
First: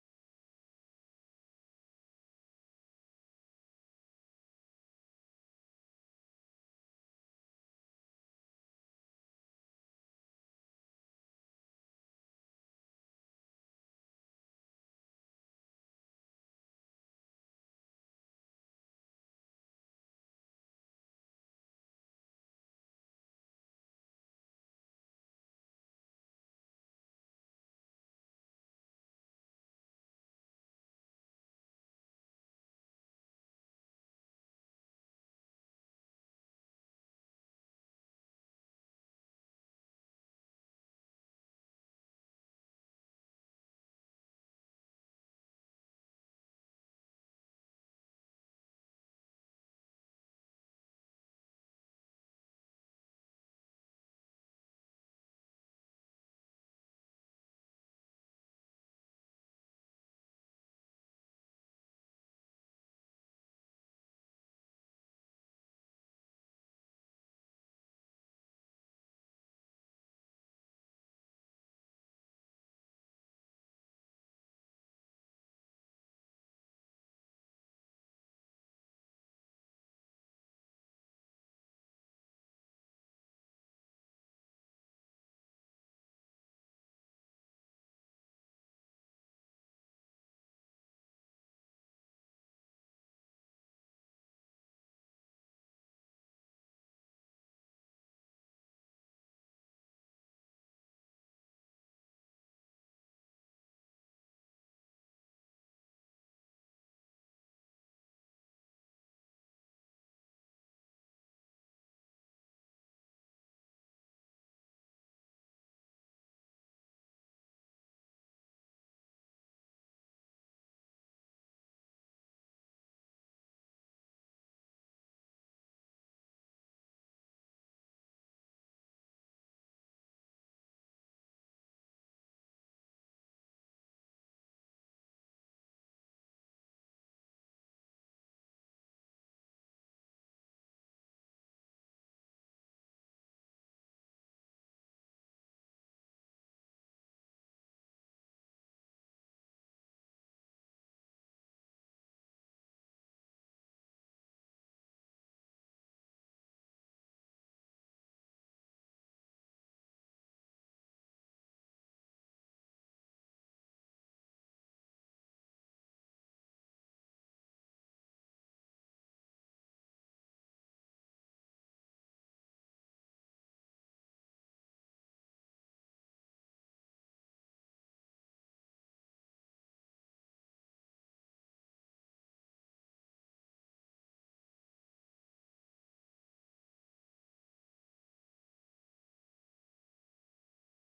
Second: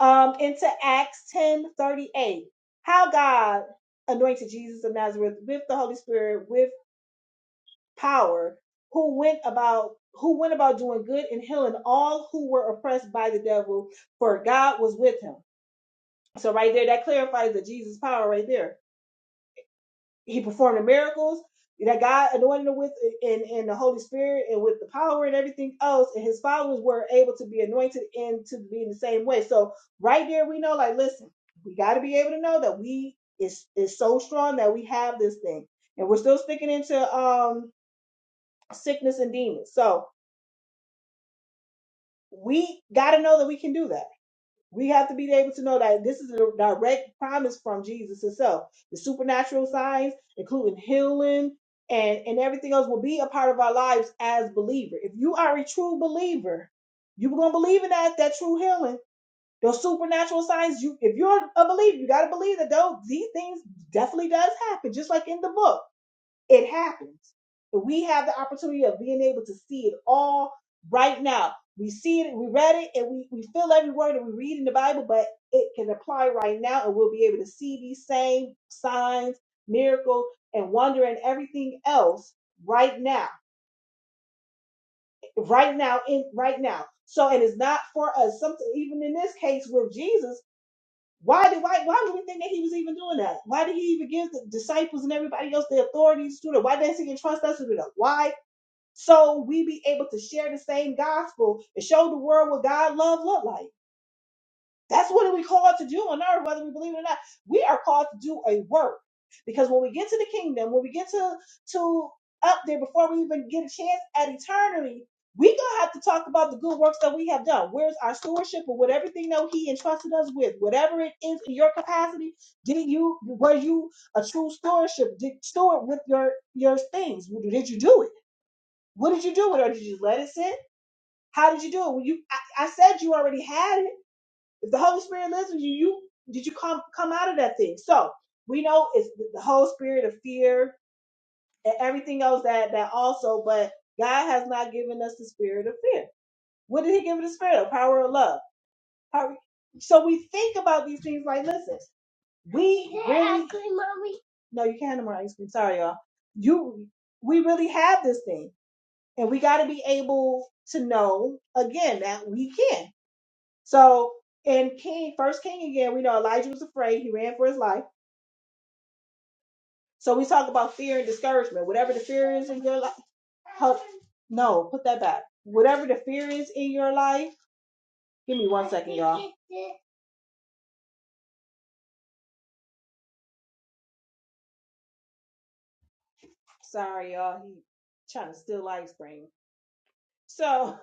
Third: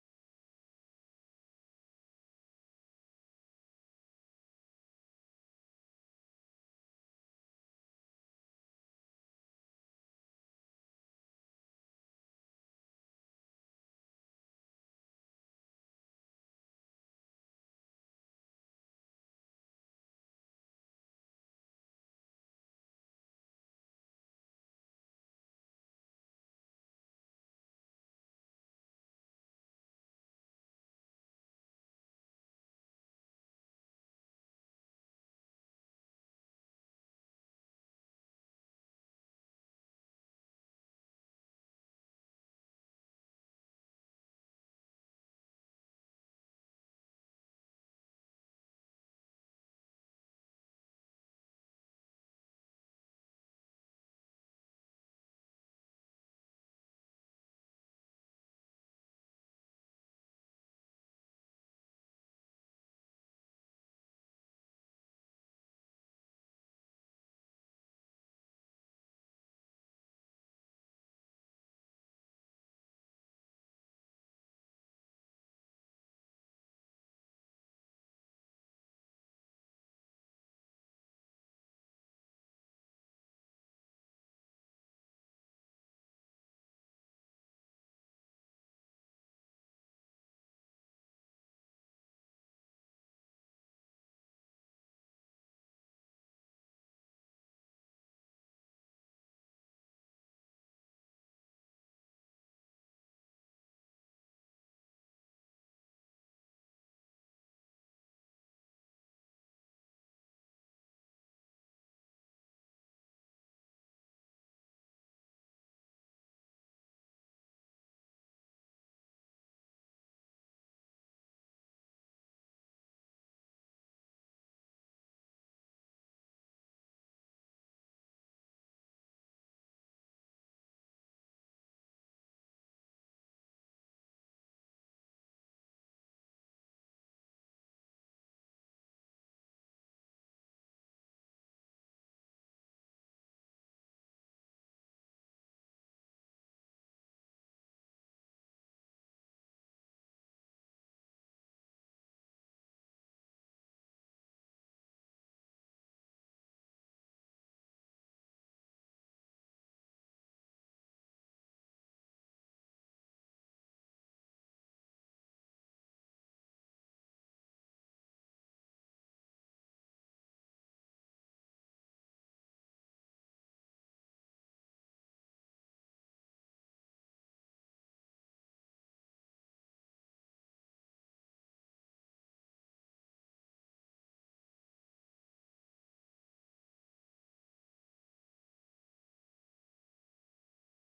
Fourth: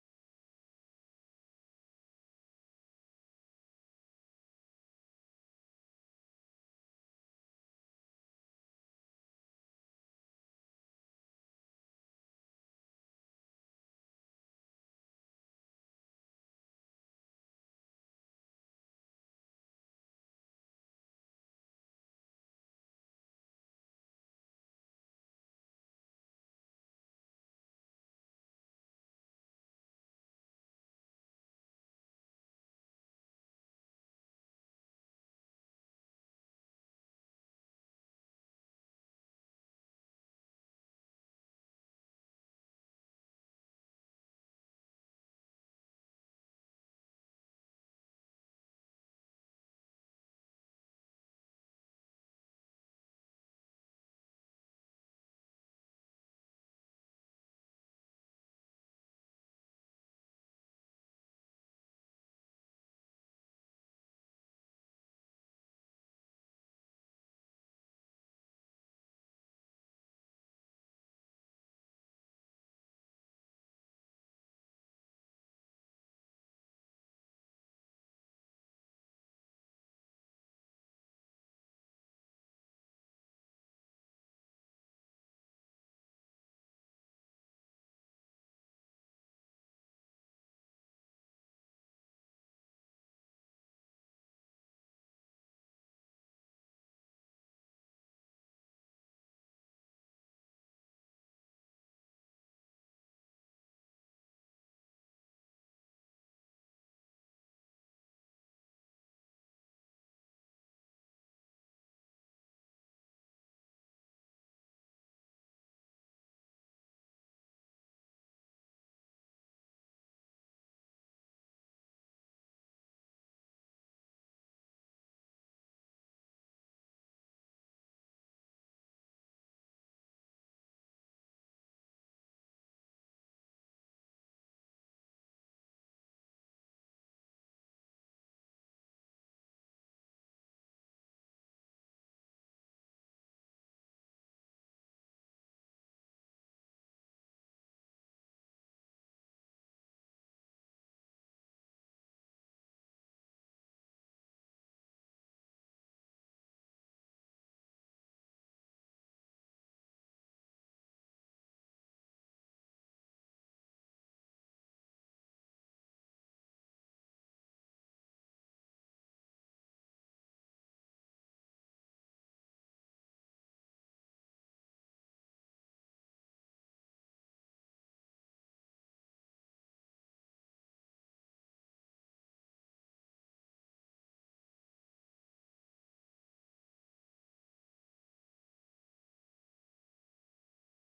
[SPEAKER 1] um, into Acts ten thirty eight, How God anointed Jesus of Nazareth with the Holy Spirit with power, who went about who went about doing good and healing all who were oppressed by the devil, for God was with him. So right there, that clarifies the Jesus power right there. he performed the miracles that God anointed him with in, in the Holy Spirit and with the power and everything else, and his followers were able to be anointed and to be in the same way. So right there we know, like, listen, we gotta be able to know that we is is so strong that we have this thing. And we're still sticking into um sickness and demons. So we gotta know that we can do that We have to be able to know that this is a direct promise from Jesus himself. The supernatural signs, including healing and, and everything else, will be a part of our lives as believers. If you are a true believer, you're gonna believe in that that true healing. Those supernatural signs, you if you're a believer, you gotta believe that those these things definitely does happen, just like in the book. It happens. But we have the opportunity of being able to see it all right now. We see it, we read it, and we, we feel every word that we read in the Bible, but it can apply right now, and we'll be able to see these same signs, miracles, and wonder and everything else right now. Right now, in right now. So and it's not for us. Something even in this case with Jesus, why did why why do we think that he was even doing that? Why did he even give the disciples and everybody else the authorities to do that? Why doesn't he trust us to do that? Why so we be able to share the same gospel and show the world what God love look like. That's what we called to do on earth, whether we believe it or not. We are called to do a work because when we get to the kingdom, when we get to to up there before we even get a chance at eternity, we gonna have to talk about the good works that we have done. Where's our stewardship or with everything that He entrusted us with, whatever it is in your capacity? Did you were you a true stewardship? Did steward with your your things? Did you do it? What did you do with her? Did you let it sit? How did you do it? Well, you, I, I said you already had it. If the Holy Spirit lives with you, you did you come come out of that thing? So we know it's the the whole spirit of fear and everything else that that also. But God has not given us the spirit of fear. What did He give us? The spirit of power of love. Power- So we think about these things like, listen, we Can I have really. ice cream, Mommy? No, you can't have no more ice cream. Sorry, y'all. You, we really have this thing. And we got to be able to know again that we can. So in King, first King again, we know Elijah was afraid. He ran for his life. So we talk about fear and discouragement. Whatever the fear is in your life, help. No, put that back. Whatever the fear is in your life, give me one second, y'all. Sorry, y'all. He trying to steal ice cream. So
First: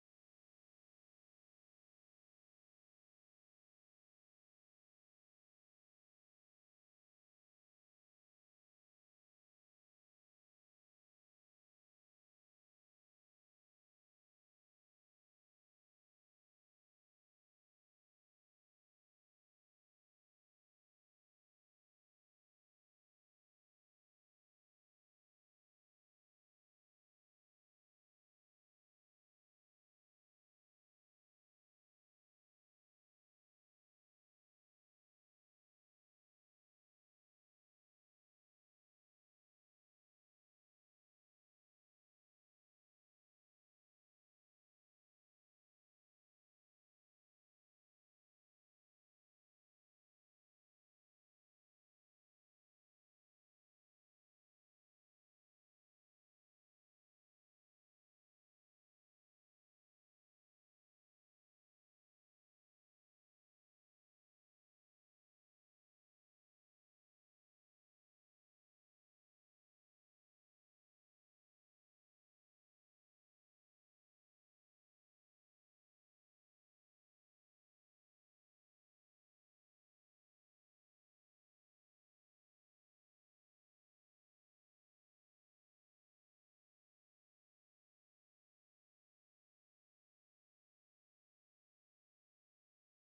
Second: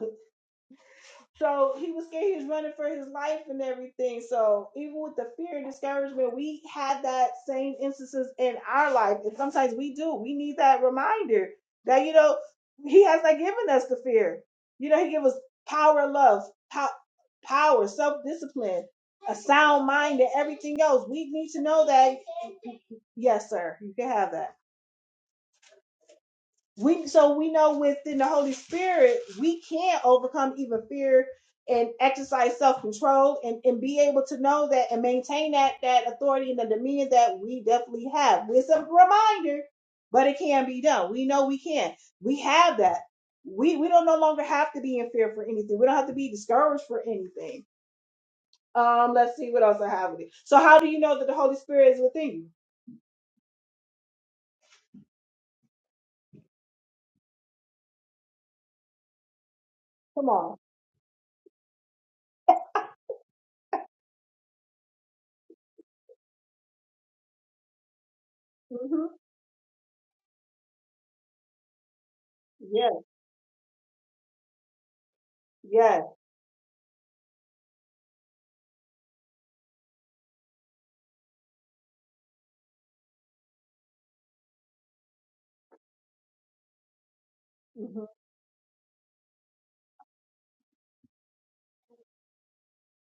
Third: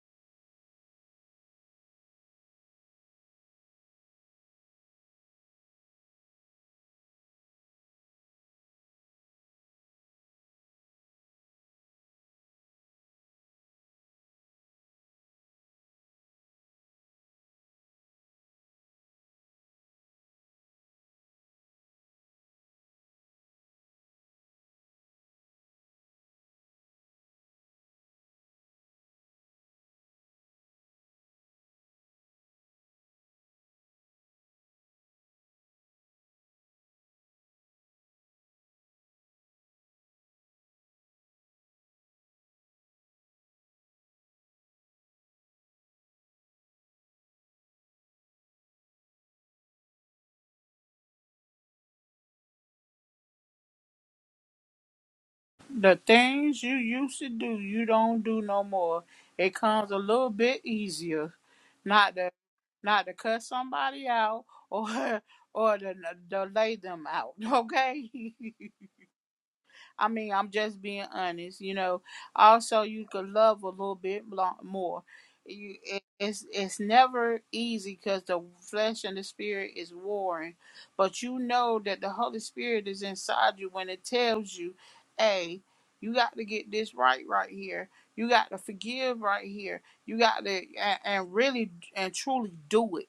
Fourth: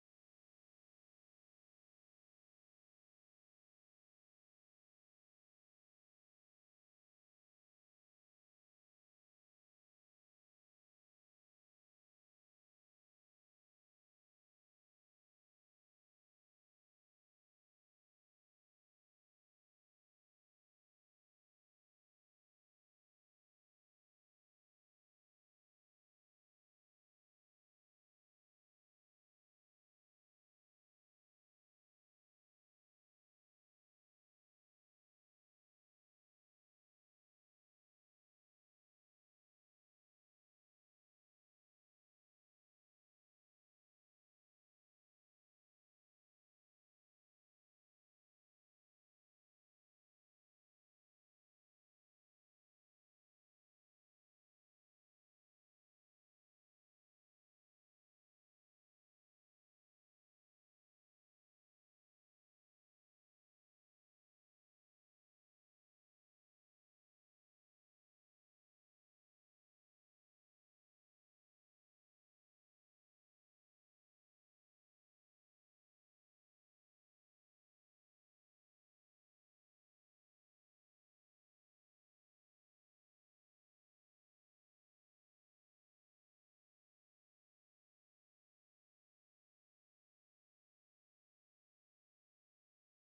[SPEAKER 1] So he was scared he was running for his life and everything. So even with the fear and discouragement, we had that same instances in our life. And sometimes we do. We need that reminder that, you know, he has not given us the fear. You know, he gave us power, love, pow- power, self-discipline, a sound mind, and everything else. We need to know that. Yes, sir. You can have that. We so we know within the Holy Spirit we can overcome even fear and exercise self-control and, and be able to know that and maintain that that authority and the dominion that we definitely have. It's a reminder, but it can be done. We know we can. We have that. We we don't no longer have to be in fear for anything. We don't have to be discouraged for anything. Um, let's see what else I have with it. So how do you know that the Holy Spirit is within you?
[SPEAKER 4] The things you used to do, you don't do no more. It comes a
[SPEAKER 1] Come
[SPEAKER 4] little
[SPEAKER 1] on.
[SPEAKER 4] bit easier, not to not to cut somebody out or or to, to lay them out. Okay.
[SPEAKER 1] hmm
[SPEAKER 4] I mean, I'm just being honest, you know. Also,
[SPEAKER 1] Yes.
[SPEAKER 4] you could love a little bit blo- more. You,
[SPEAKER 1] Yes.
[SPEAKER 4] it, it's it's never easy because the flesh and the spirit is warring, but you know that the Holy Spirit is inside you when it tells you, "Hey, you got to get this right right here.
[SPEAKER 1] hmm
[SPEAKER 4] You got to forgive right here. You got to and, and really and truly do it."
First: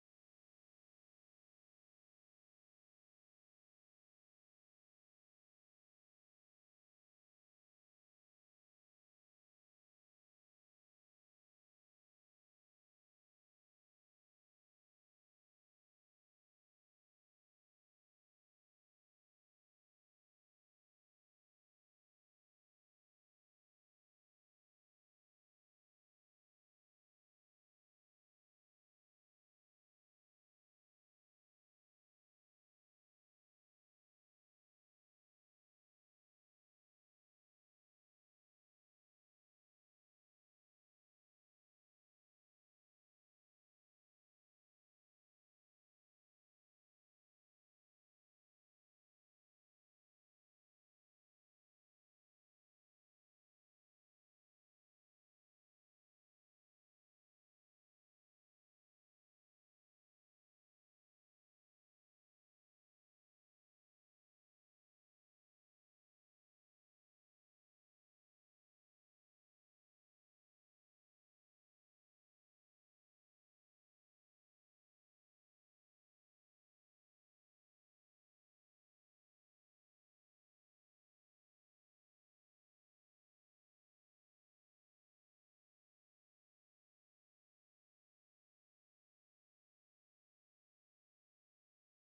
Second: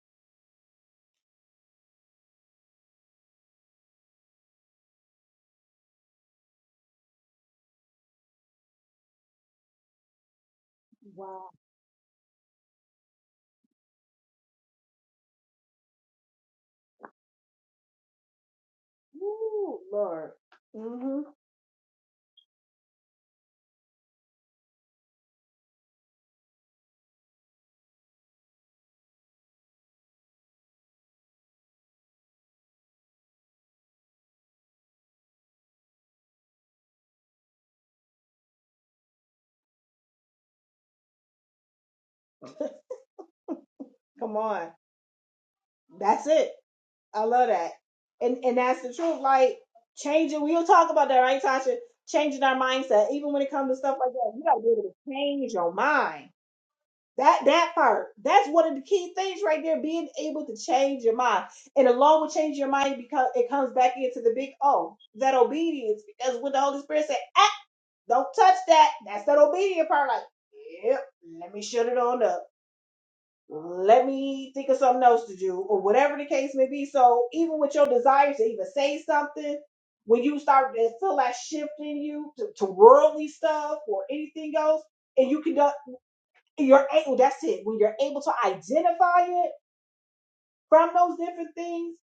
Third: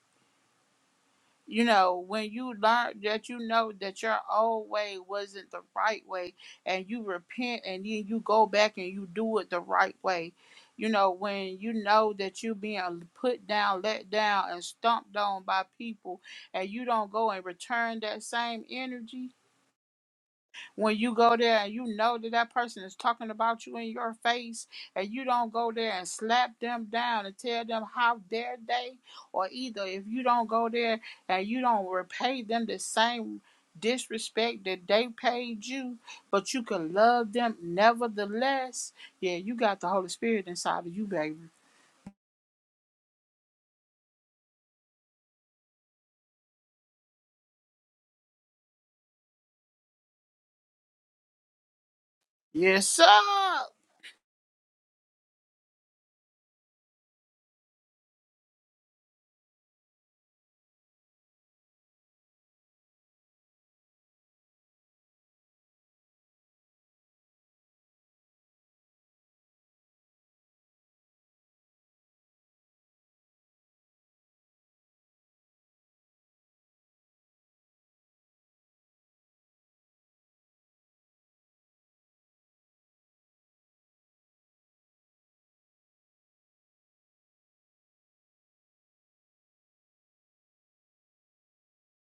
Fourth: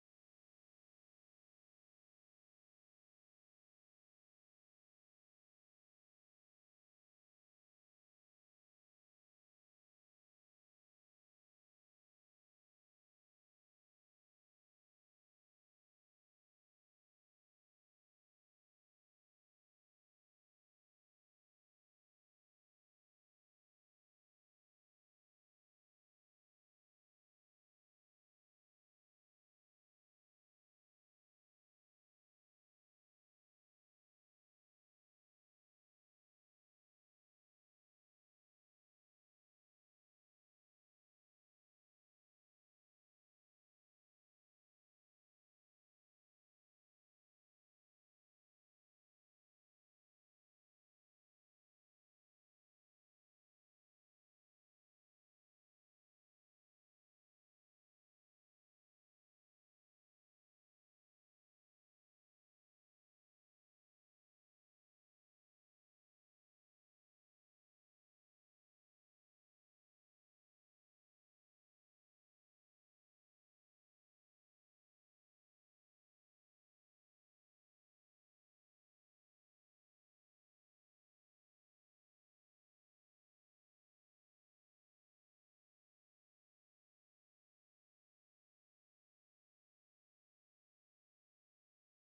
[SPEAKER 4] you know, when you learn that you know that your old way wasn't the right way and you repent and then you go back and you do it the right way. You know,
[SPEAKER 1] Wow.
[SPEAKER 4] when you know that you being put down, let down, and stomped on by people, and you don't go and return that same energy,
[SPEAKER 1] Ooh, Lord.
[SPEAKER 4] when you
[SPEAKER 1] hmm
[SPEAKER 4] go there and you know that that person is talking about you in your face and you don't go there and slap them down and tell them how dare they or either if you don't go there and you don't repay them the same disrespect that they paid you but you can love them nevertheless yeah you got the holy spirit inside of you baby
[SPEAKER 1] Come on. That's it. I love that. And and that's the truth. Like changing, we'll talk about that, right, Tasha? Changing our
[SPEAKER 4] yes
[SPEAKER 1] mindset. Even when it
[SPEAKER 4] sir
[SPEAKER 1] comes to stuff like that, you gotta be able to change your mind. That that part. That's one of the key things right there, being able to change your mind. And along with changing your mind, because it comes back into the big O, that obedience. Because when the Holy Spirit said, ah, don't touch that, that's that obedient part. Like, yep, let me shut it on up let me think of something else to do, or whatever the case may be. So even with your desire to even say something, when you start to feel that shift in you to, to worldly stuff or anything else, and you can, do- you're able. That's it. When you're able to identify it from those different things,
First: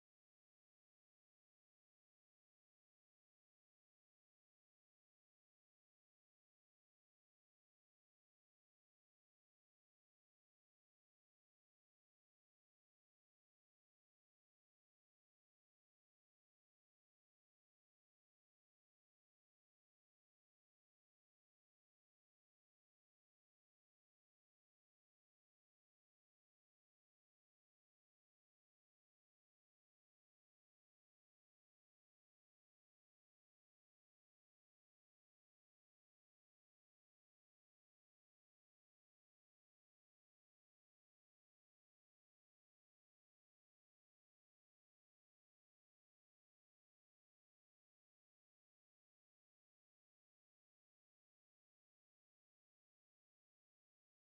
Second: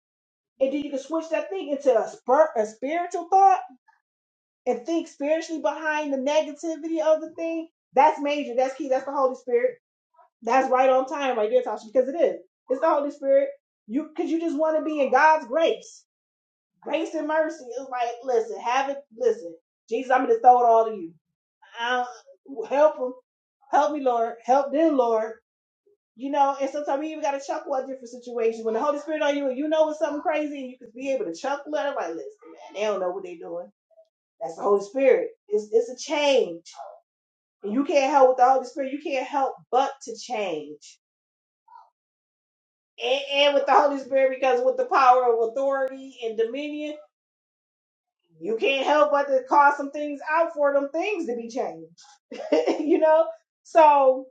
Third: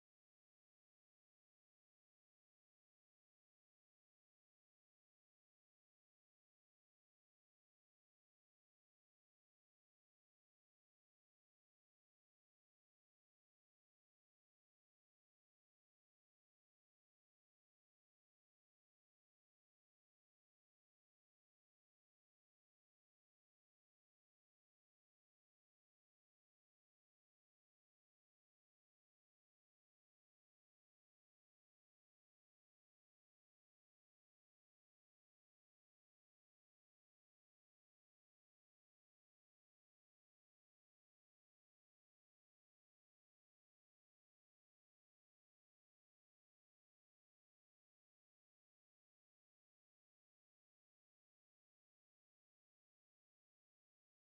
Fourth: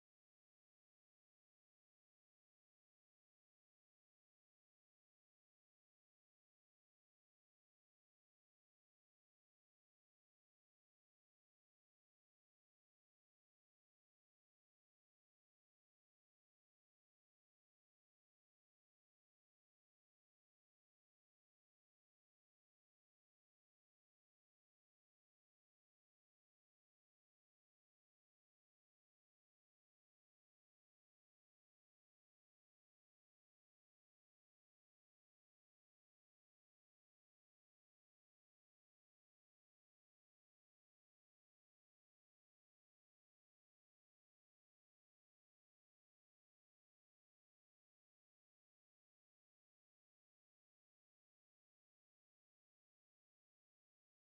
[SPEAKER 1] and then you can switch that thing into a, spir- a spiritual thought and think spiritually behind the negativity of the thing. That's major. That's key. That's the Holy Spirit That's right on time right there, Tasha, because it is. It's the Holy Spirit. You because you just want to be in God's grace. Grace and mercy. It's like, listen, have it, listen. Jesus, I'm gonna throw it all to you. I, help them. Help me, Lord. Help them, Lord. You know, and sometimes you even gotta chuckle at different situations. When the Holy Spirit on you and you know it's something crazy, and you could be able to chuckle at it, like, listen, man, they don't know what they're doing. That's the Holy Spirit. It's it's a change. And you can't help with the Holy Spirit. You can't help but to change and, and with the Holy Spirit, because with the power of authority and dominion, you can't help but to call some things out for them things to be changed. you know? So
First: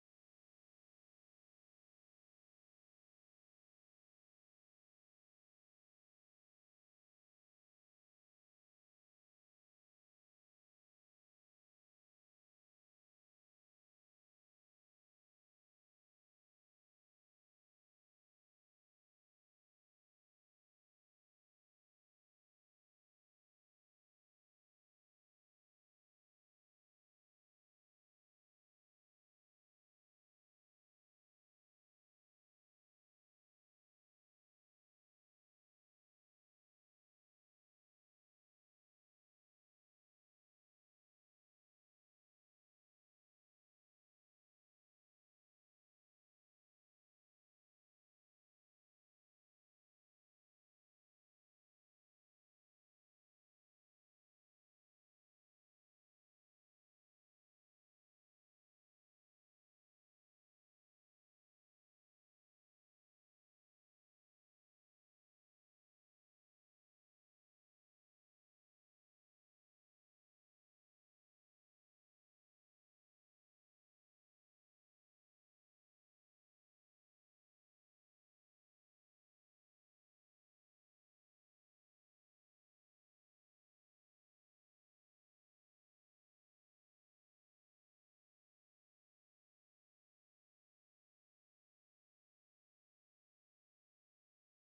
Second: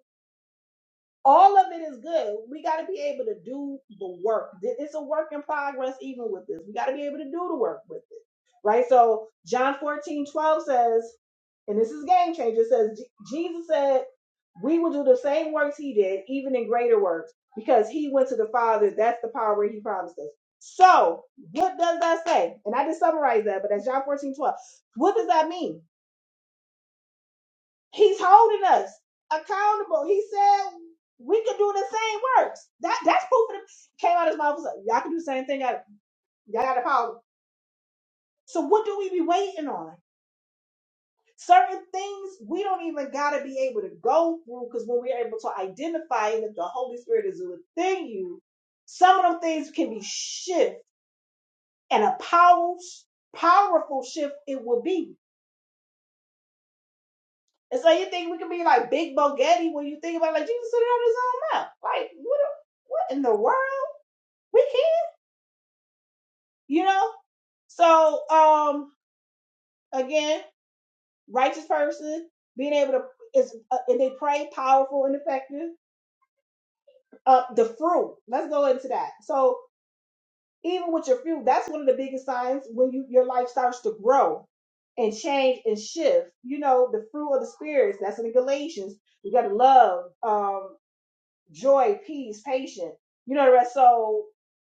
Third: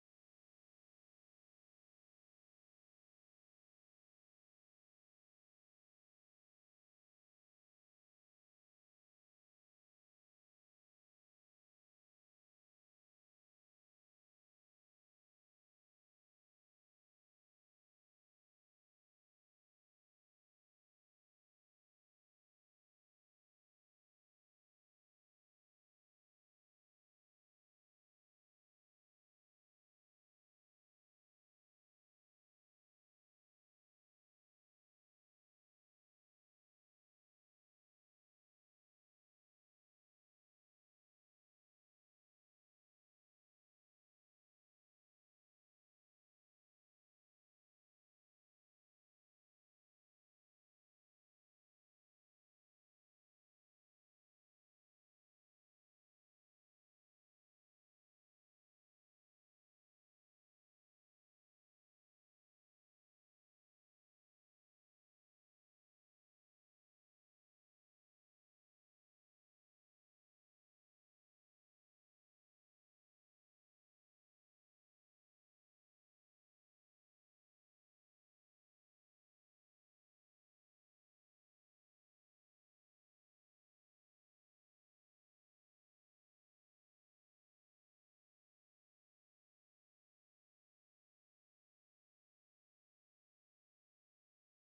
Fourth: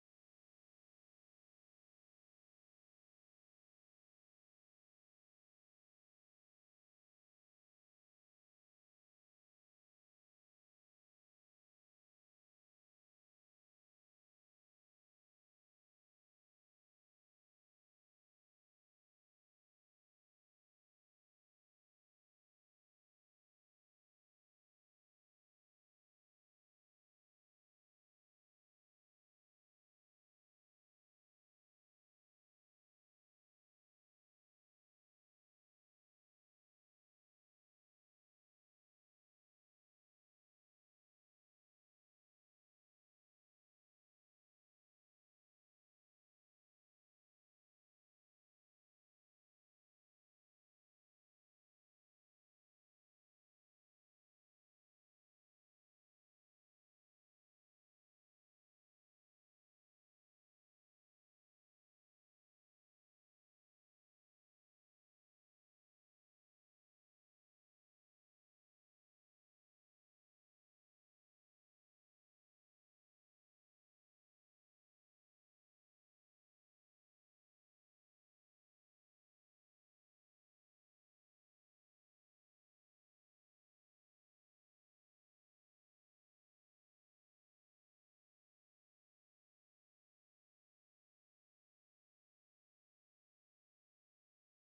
[SPEAKER 1] all of it is good. We got to be able to do the work. Th- It's a work in progress, even with this. We got to be able to do the work with it. Right? So John 14 12 says, and this is game changer, it says Jesus said, We will do the same works he did, even in greater works, because he went to the Father. That's the power he promised us. So, what does that say? And I just summarized that, but that's John 14 12. What does that mean? He's holding us accountable. He said we could do the same works. That that's proof of the, came out of his mouth. was like, Y'all can do the same thing. Y'all y'all got the power. So what do we be waiting on? Certain things we don't even got to be able to go through because when we're able to identify it, if the Holy Spirit is within you, some of them things can be shift and a powerful, powerful shift it will be. And so you think we can be like Big Bogetti when you think about like Jesus said it on his own mouth. Like what? What in the world? We can't, you know. So um, again, righteous person being able to is uh, and they pray powerful and effective uh, the fruit. Let's go into that. So even with your fruit, that's one of the biggest signs when you your life starts to grow and change and shift. You know, the fruit of the spirits. That's in Galatians. You got to love, um, joy, peace, patience. You know the rest. So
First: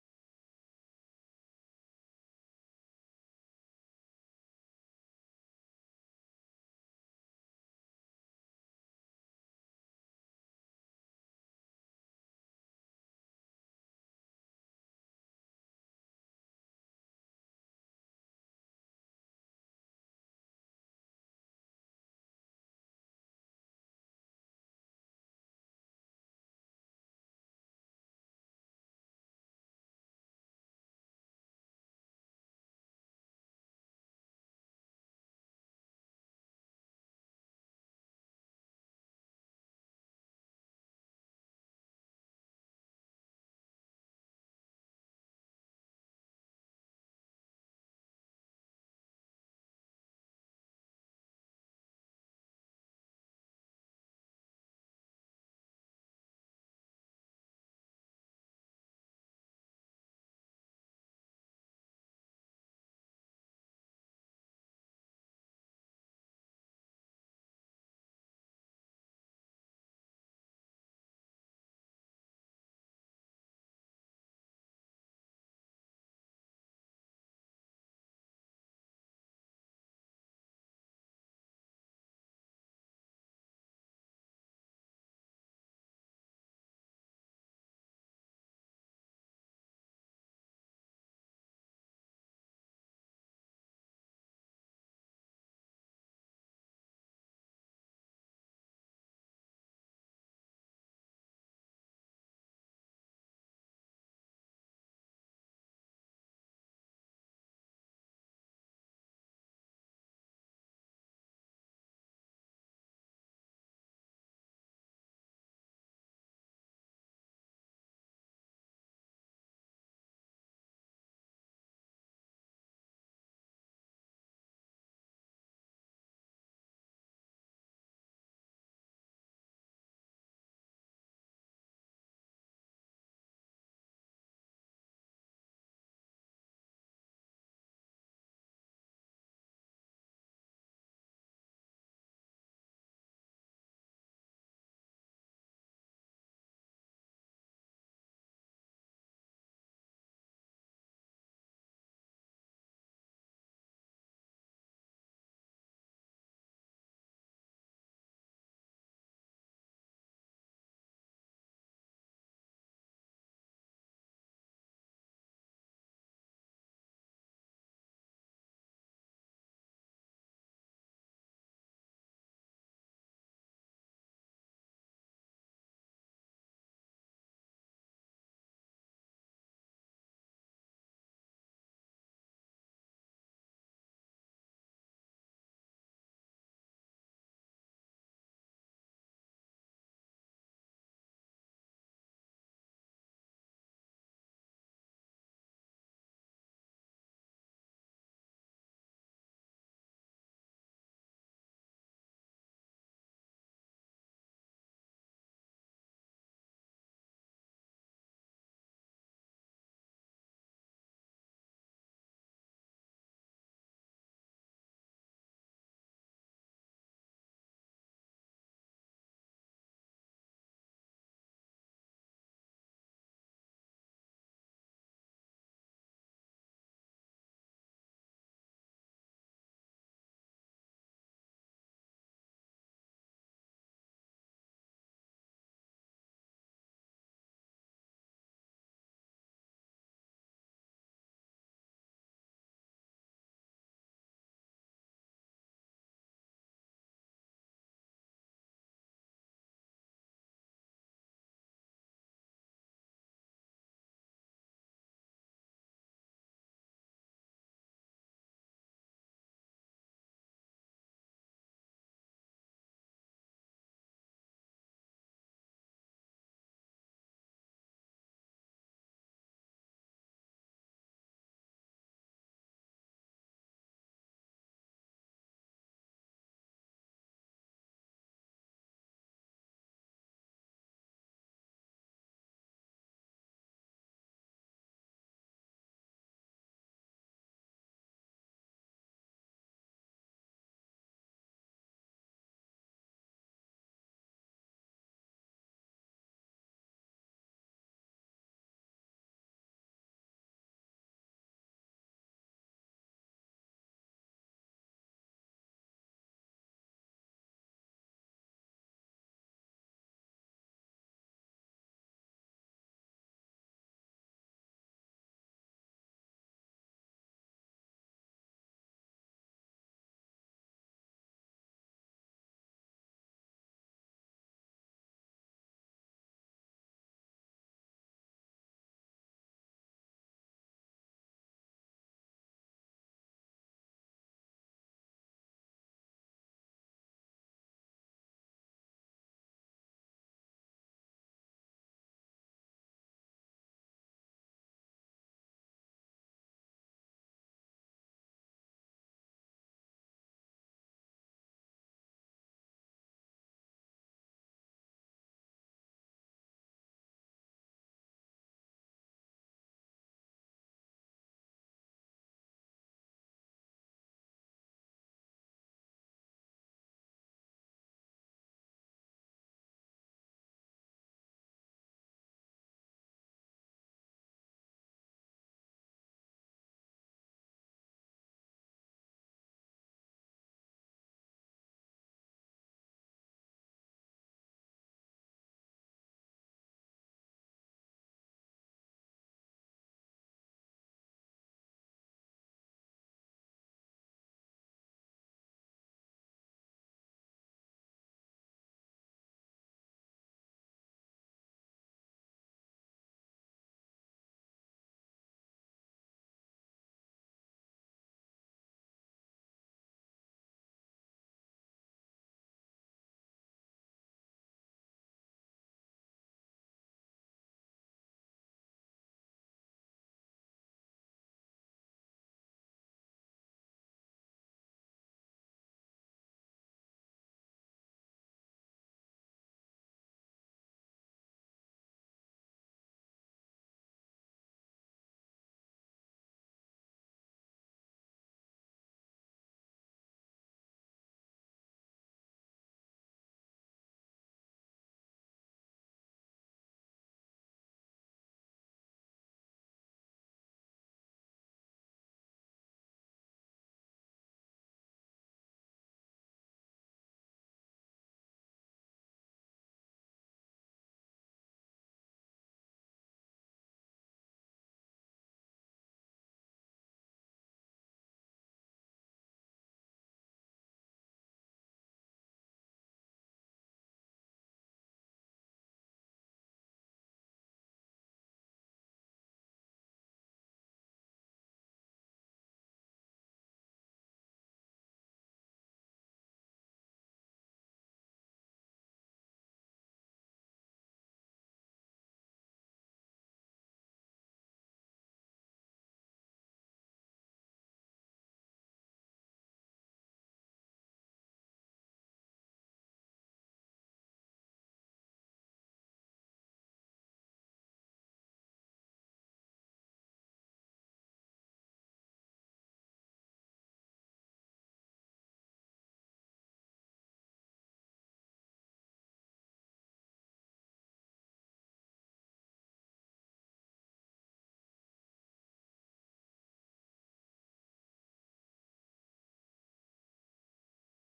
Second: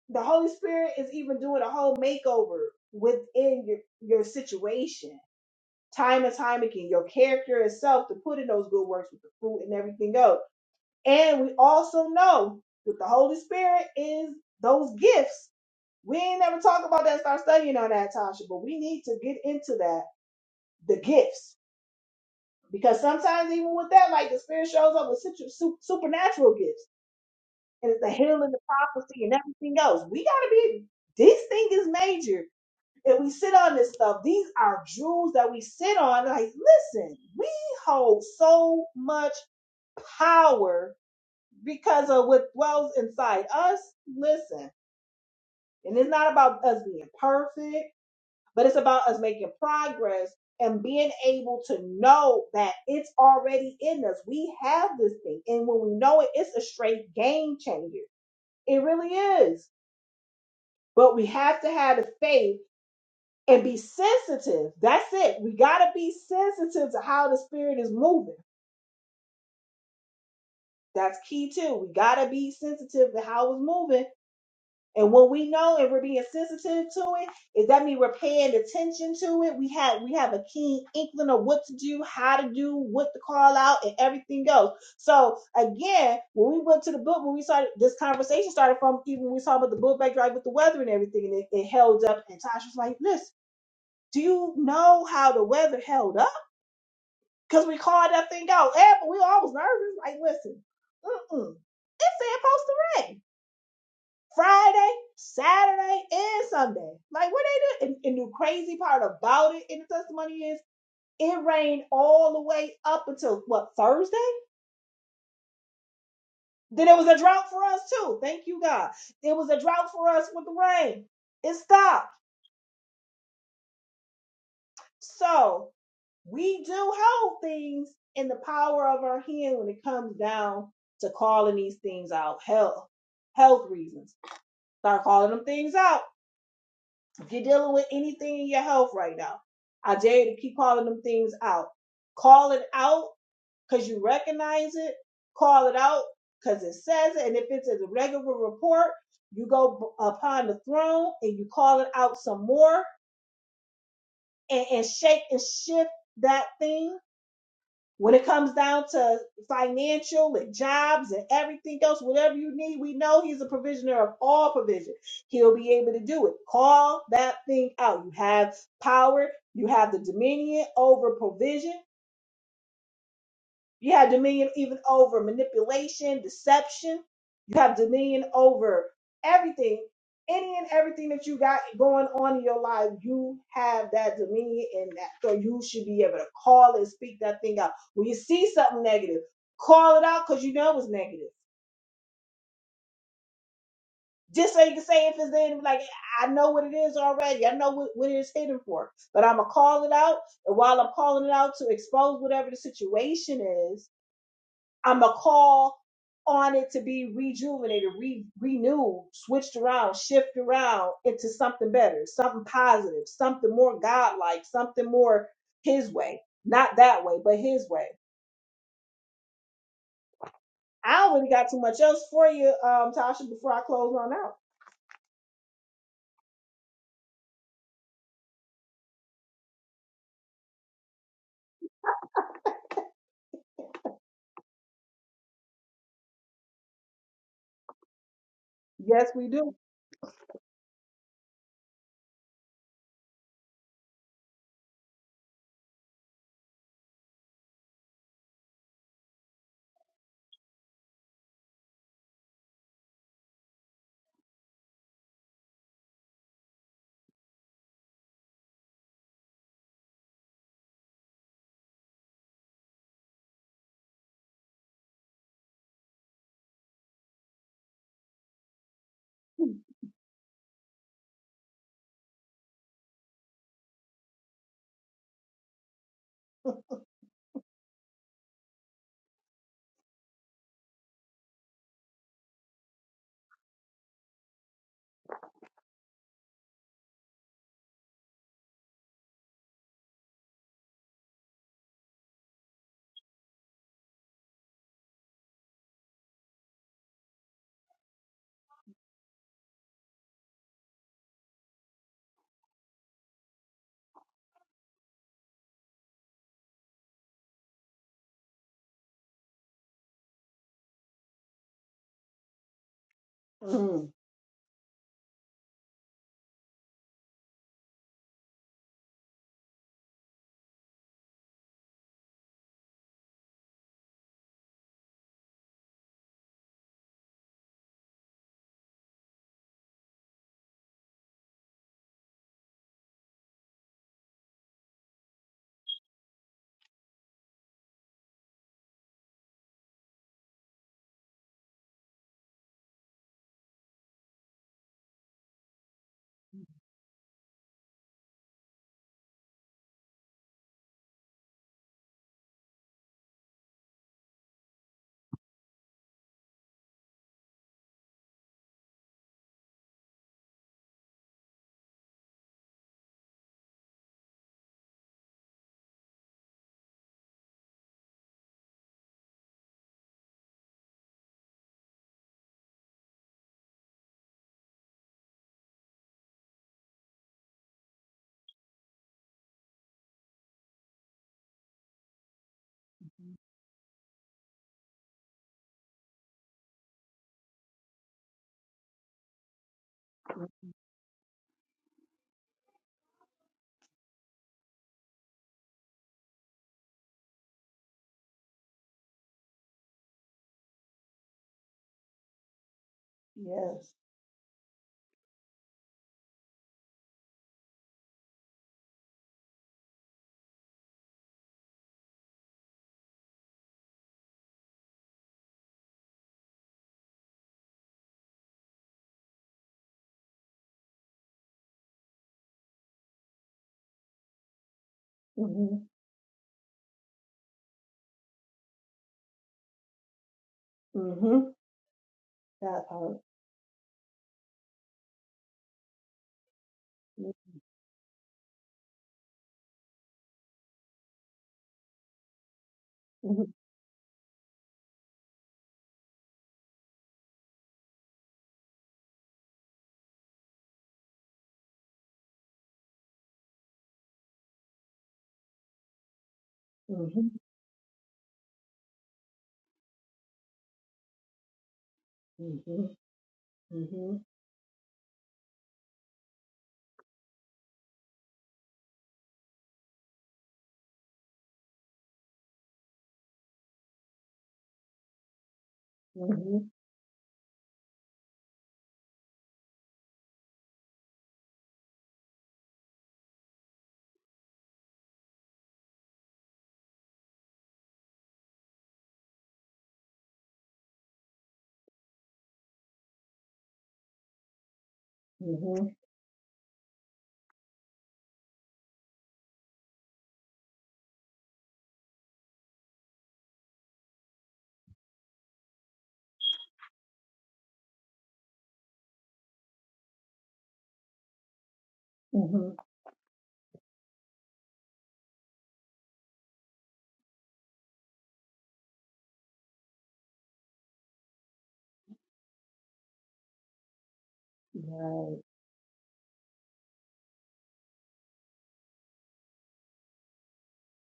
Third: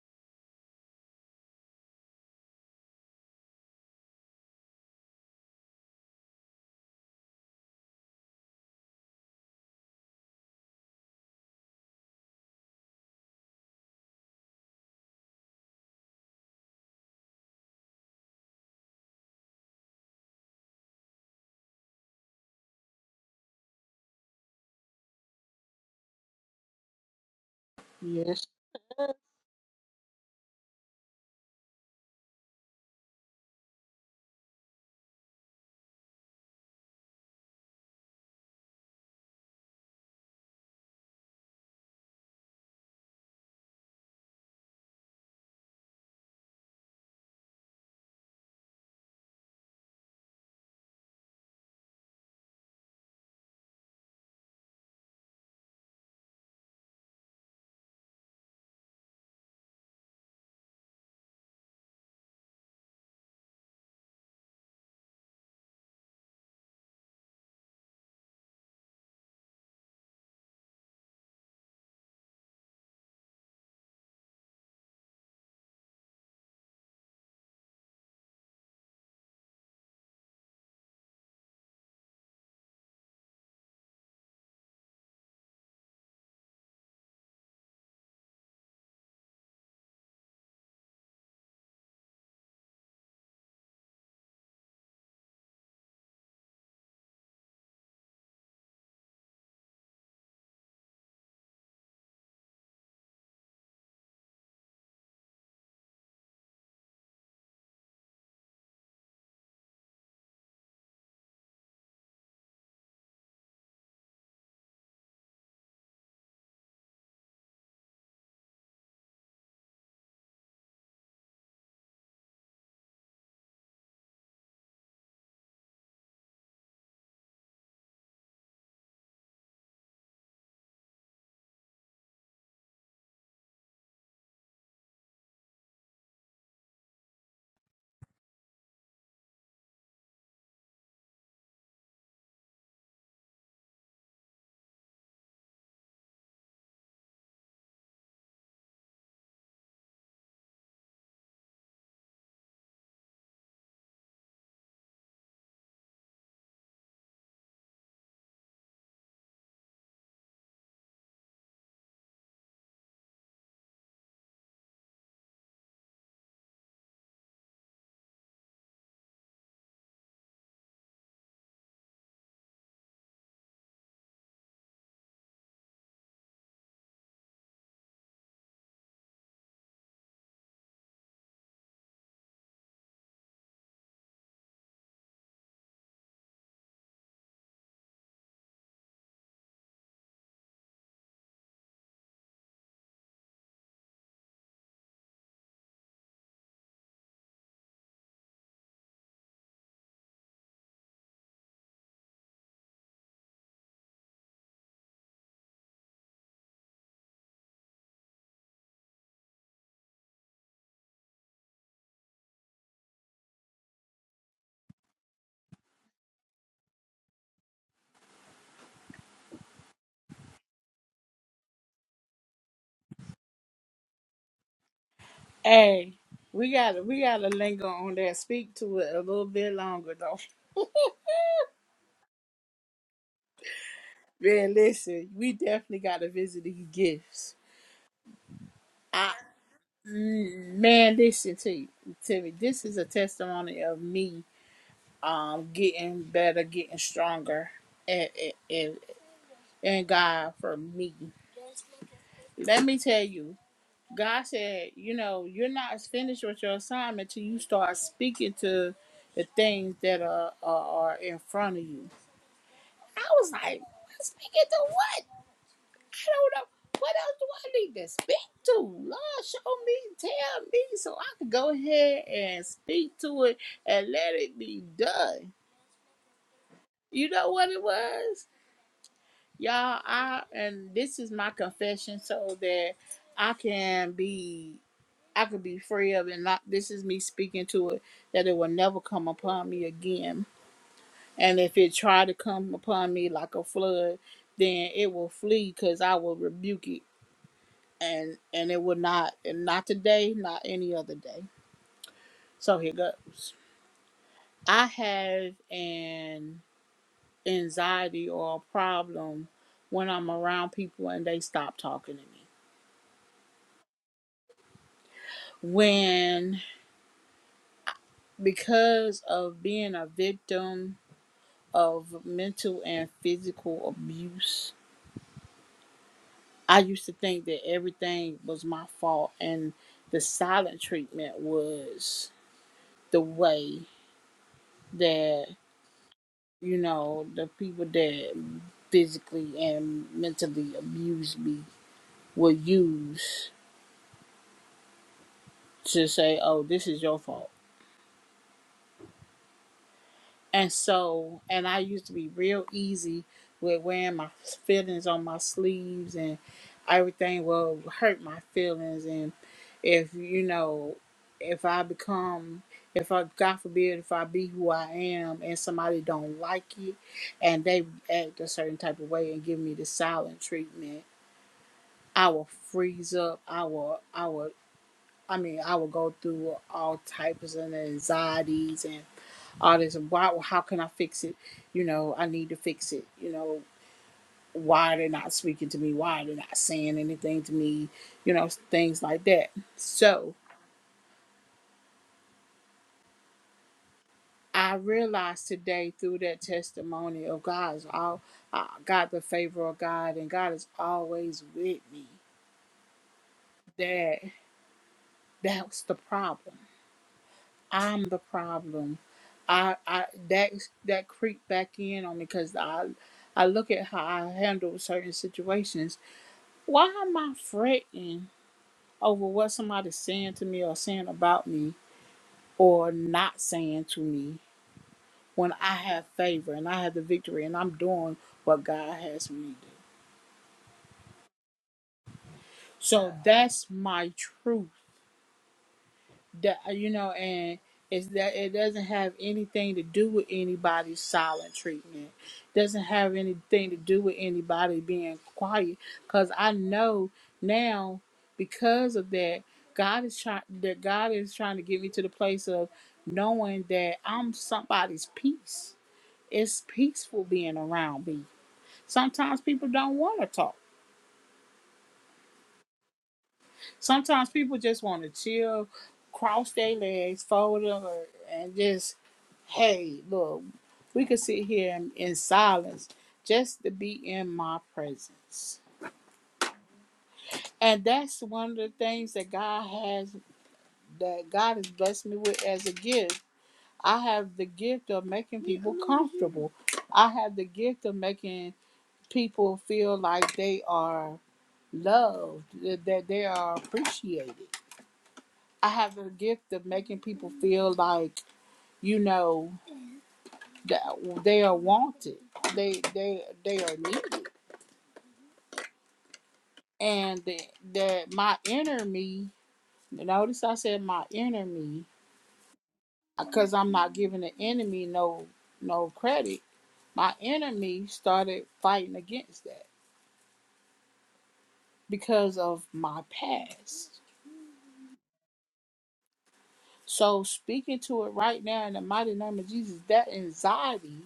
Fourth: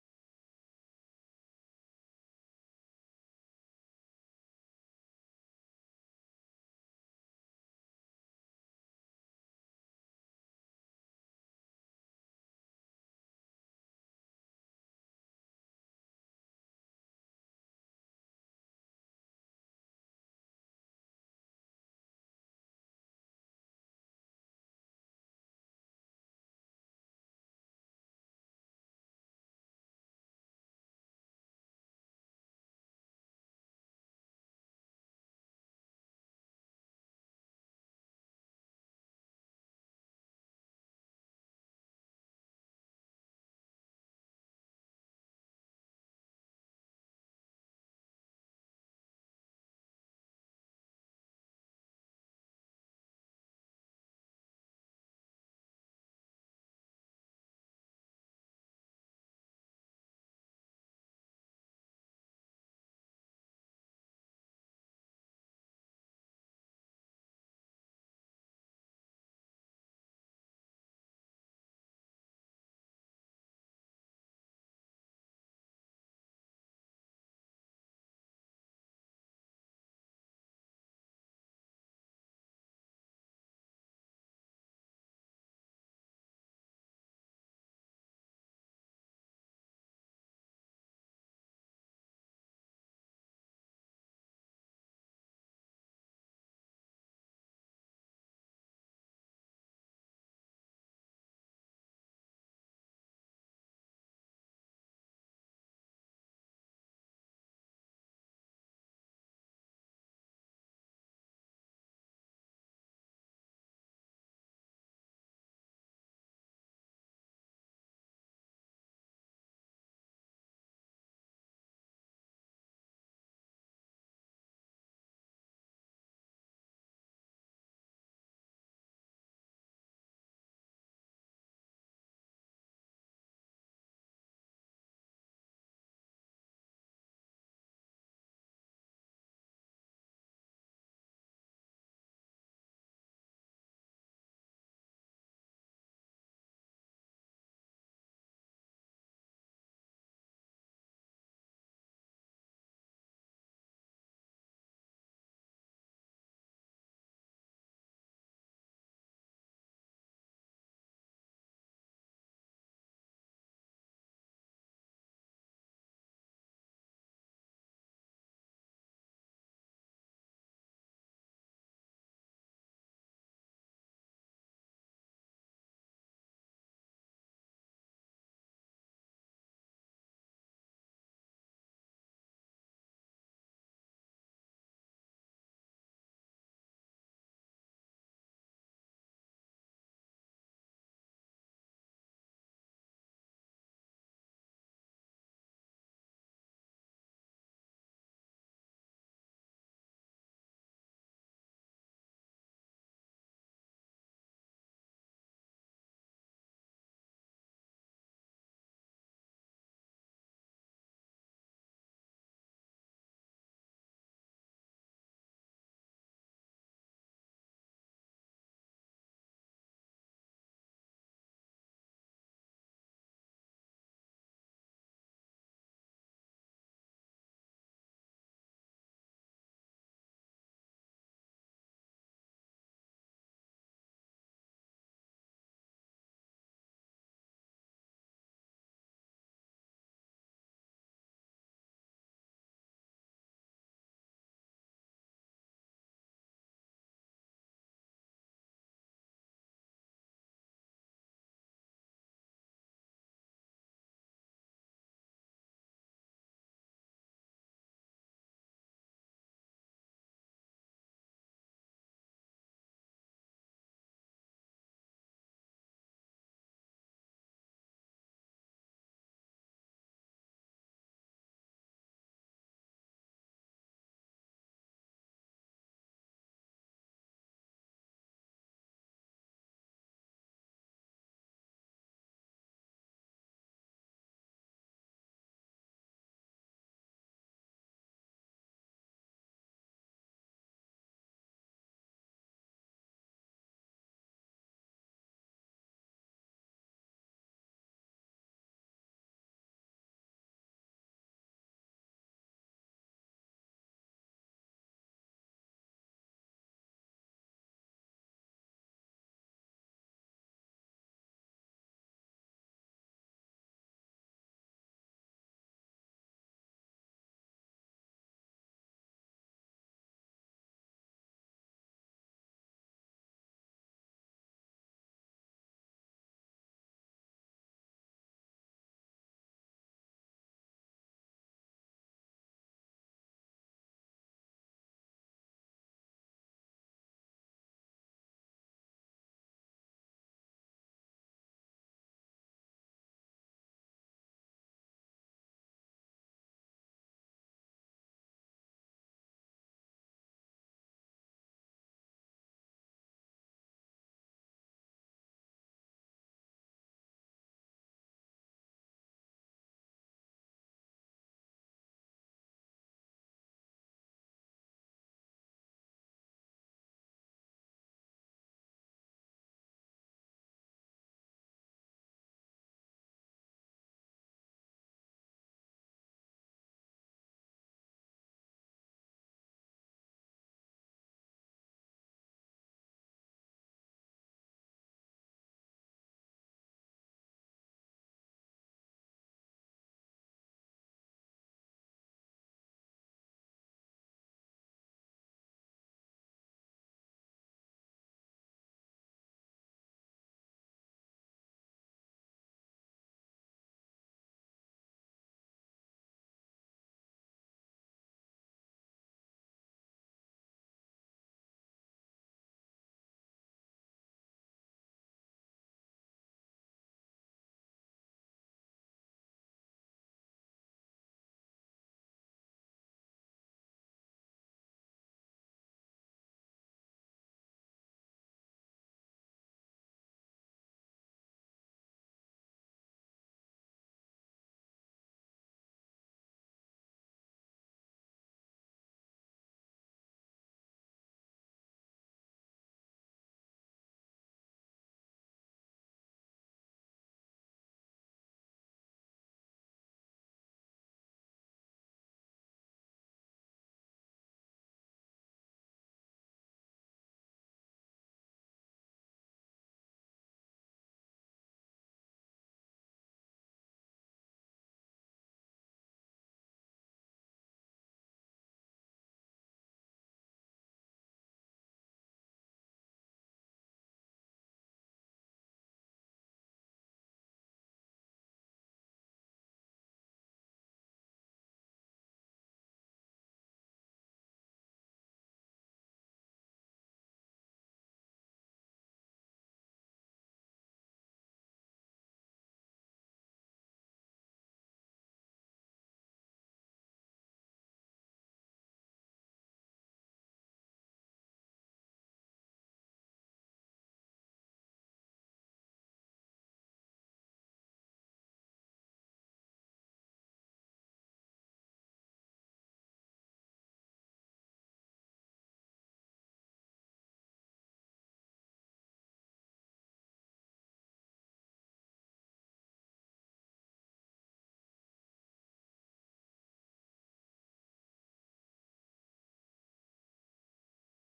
[SPEAKER 1] the Holy Spirit is even doing a whole makeover within your your situation. Time and time again, your character itself to put in those good works with the fruit and everything else. And we also know with the Holy Spirit is those gifts. We ain't never talk about that, start studying on that, Tasha, but we need to get into that, the gifts. Because sometimes even with that, like the Spirit shows up with situ- su- supernatural gifts. And it's the
[SPEAKER 4] yes
[SPEAKER 1] healing, the
[SPEAKER 4] sir
[SPEAKER 1] prophecy, and everything else. We got to be, this thing is major. If we sit on this stuff, these are jewels that we sit on. Like, listen, we hold so much power because of what dwells inside us. Listen, and it's not about us being perfect, but it's about us making progress and being able to know that it's already in us. We have this thing, and when we know it, it's a straight game changer. It really is. But we have to have the faith and be sensitive. That's it. We got to be sensitive to how the spirit is moving. That's key too. We got to be sensitive to how it's moving And when we know and we're being sensitive to it, is that mean we're paying attention to it? We have we have a keen inkling of what to do, how to do, what to call out, and everything else. So again, when we went to the book, when we started this conversation started from even when we saw about the book backdrop with the weather and everything, and it, it held up. And Tasha was like, "Listen, do you know how the weather held up? Because we called that thing out. Yeah, but we were always nervous. Like, listen, mm-mm, it said supposed to rain Friday, Saturday, and Sunday. Like what they do. And, and the crazy part about it in the testimony is it rained all the way up until what Thursday? Then it was a drought for us too. Thank you, God. It was a drought for us with the rain. It stopped. So we do hold things in the power of our hand when it comes down to calling these things out. Health, health reasons. Start calling them things out If you're dealing with anything in your health right now, I dare you to keep calling them things out. Call it out because you recognize it. Call it out because it says it. And if it's a regular report, you go upon the throne and you call it out some more and, and shake and shift that thing when it comes down to financial and jobs and everything else, whatever you need, we know He's a provisioner of all provision. He'll be able to do it. Call that thing out. You have power, you have the dominion over provision. You have dominion even over manipulation, deception. You have dominion over everything, any and everything that you got going on in your life. You have that dominion in that. So you should be able to call and speak that thing out. When you see something negative, call it out because you know it's negative. Just so you can say if it's in, like, I know what it is already. I know what, what it is hidden for. But I'm going to call it out. And while I'm calling it out to expose whatever the situation is, I'm going to call on it to be rejuvenated, re- renewed, switched around, shifted around into something better, something positive, something more godlike, something more his way. Not that way, but his way. I already got too much else for you, um, Tasha, before I close on out.
[SPEAKER 4] hey we gotta we gotta linger on that speak to it a little bit longer though Man, listen, we definitely got to visit these gifts.
[SPEAKER 1] Yes,
[SPEAKER 4] I,
[SPEAKER 1] we do.
[SPEAKER 4] mm, man, listen to you, to me. This is a testimony of me, um, getting better, getting stronger, and and and God for me. Let me tell you, God said, you know, you're not finished with your assignment till you start speaking to the things that are are, are in front of you. I was like, speaking to what? I don't know. What else do I need to speak to? Lord, show me, tell me, so I can go ahead and speak to it and let it be done. You know what it was? Y'all, I and this is my confession so that I can be I can be free of it. Not this is me speaking to it that it will never come upon me again. And if it try to come upon me like a flood, then it will flee because I will rebuke it and and it will not and not today not any other day so here goes i have an anxiety or a problem when i'm around people and they stop talking to me
[SPEAKER 1] Mhm.
[SPEAKER 4] when because of being a victim of mental and physical abuse i used to think that everything was my fault and the silent treatment was the way that. you know, the people that physically and mentally abuse me will use to say, oh, this is your fault. And so, and I used to be real easy with wearing my feelings on my sleeves and everything will hurt my feelings. And if, you know, if I become, if I, God forbid, if I be who I am and somebody don't like it and they act a certain type of way and give me the silent treatment I will freeze up. I will, I will, I mean, I will go through all types of anxieties and all this. Why, how can I fix it? You know, I need to fix it. You know, why are they not speaking to me? Why are they not saying anything to me? You know, things like that. So I realized today through that testimony of God's all, I got the favor of God and God is always with me.
[SPEAKER 1] Yes.
[SPEAKER 4] That that's the problem I'm the problem. I, I that that creep back in on me because I I look at how I handle certain situations. Why am I fretting over what somebody's saying to me or saying about me or not saying to me when I
[SPEAKER 1] hmm
[SPEAKER 4] have favor and I have the victory and I'm doing what God has me to do?
[SPEAKER 1] hmm That
[SPEAKER 4] So
[SPEAKER 1] part.
[SPEAKER 4] that's my truth. that uh, you know,
[SPEAKER 1] hmm
[SPEAKER 4] and it's that it doesn't have anything to do with anybody's silent treatment. Doesn't have
[SPEAKER 1] hmm
[SPEAKER 4] anything to do with anybody being quiet. Cause I know now because of that, God is trying that God is trying to get me to the place of knowing that I'm somebody's peace. It's peaceful
[SPEAKER 1] hmm
[SPEAKER 4] being around me. Sometimes people don't want to talk.
[SPEAKER 1] hmm
[SPEAKER 4] Sometimes people just want to chill, cross their legs, fold them, or- and just hey, look, we could sit here in, in silence just to be in my presence.
[SPEAKER 1] hmm
[SPEAKER 4] And that's one of the things that God has, that God has blessed me with as a gift. I have the gift of making people comfortable. I have the gift of making people feel like they are loved, that that they are appreciated. I have
[SPEAKER 1] hmm
[SPEAKER 4] the gift of making people feel like, you know, that they are wanted they they they are needed. and the, the my inner me notice i said my inner me because i'm not giving the enemy no no credit my enemy started fighting against that because of my past
[SPEAKER 1] hmm
[SPEAKER 4] so speaking to it right now in the mighty name of jesus that anxiety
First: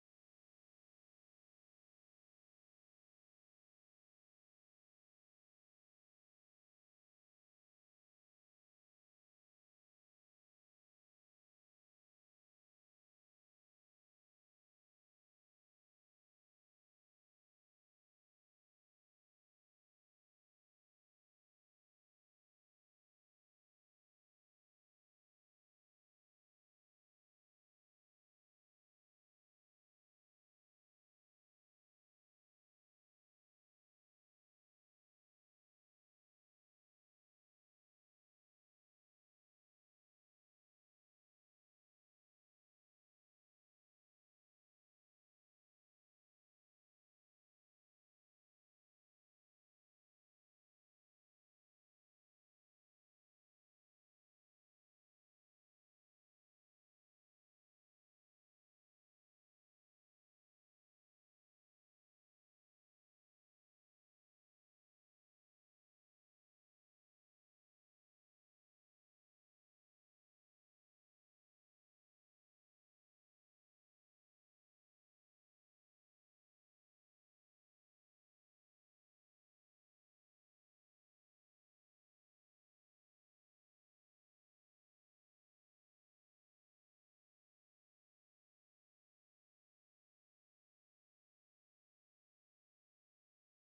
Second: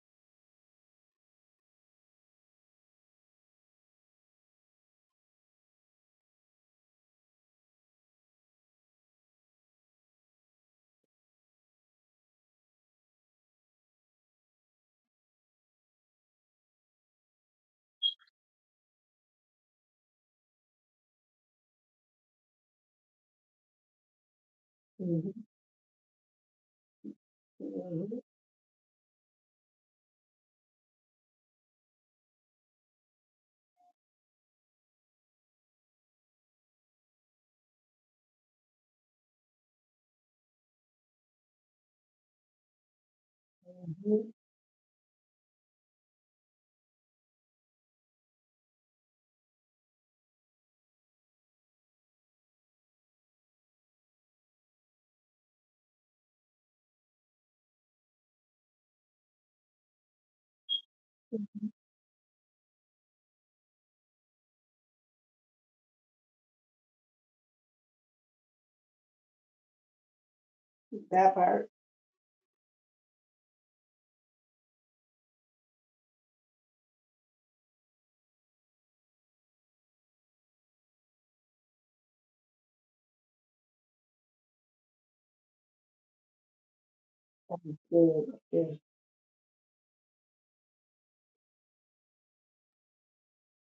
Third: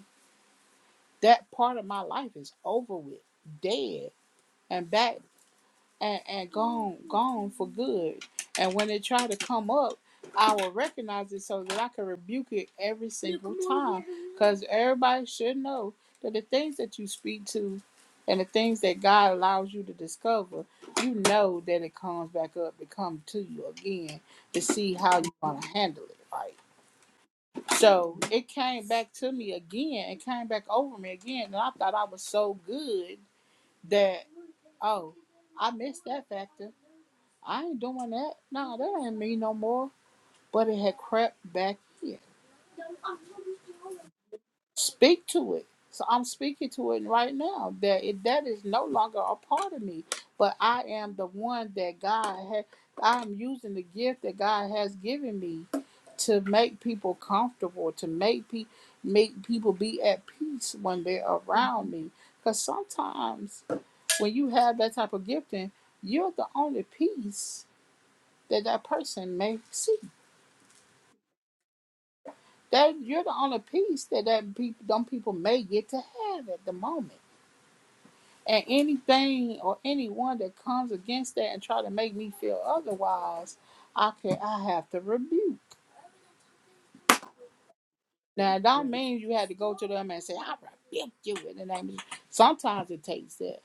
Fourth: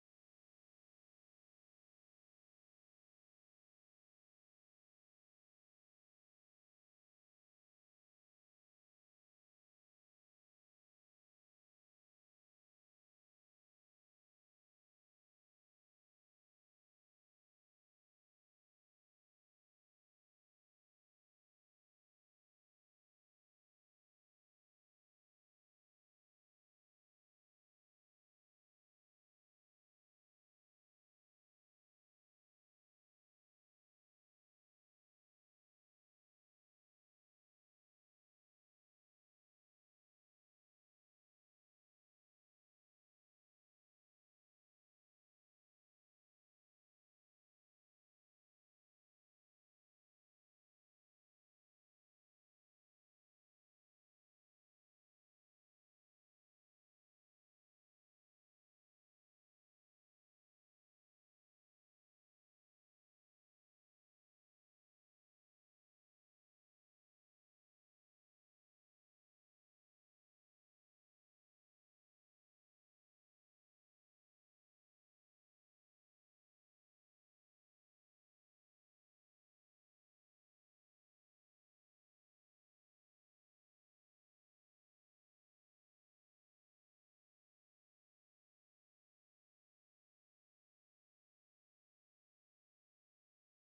[SPEAKER 4] that part of my life is over with dead and back and, and gone gone for good. And when it try to come up, I will recognize it so that I can rebuke it every single time. Because everybody should know that the things that you speak to and the things that God allows you to discover, you know that it comes back up to come to you again to see how
[SPEAKER 1] Right.
[SPEAKER 4] you're gonna handle it. Right. So
[SPEAKER 1] Mhm,
[SPEAKER 4] it came back to me again. It came back over me again. And I thought I was so good that, oh, I missed that factor I ain't doing that. Nah, that ain't me no more. But it had crept back in.
[SPEAKER 1] mhm.
[SPEAKER 4] Speak to it. So I'm speaking to it right now that it, that is no longer a part of me, but I am the one that God had. I'm using the gift that God has given me to make people comfortable, to make pe- make people be at peace when they're around me. Because sometimes when you have that type of gifting, you're the only peace that that person may see
[SPEAKER 1] That part.
[SPEAKER 4] That you're the only piece that that people, them people may get to have at the moment. And anything or anyone that comes against that and try to make me feel otherwise, I can I have to rebuke.
[SPEAKER 1] That's good.
[SPEAKER 4] Now, it
[SPEAKER 1] Good.
[SPEAKER 4] don't mean you had to go to them and say, "I rebuke you in the name." of Jesus." Sometimes it takes that,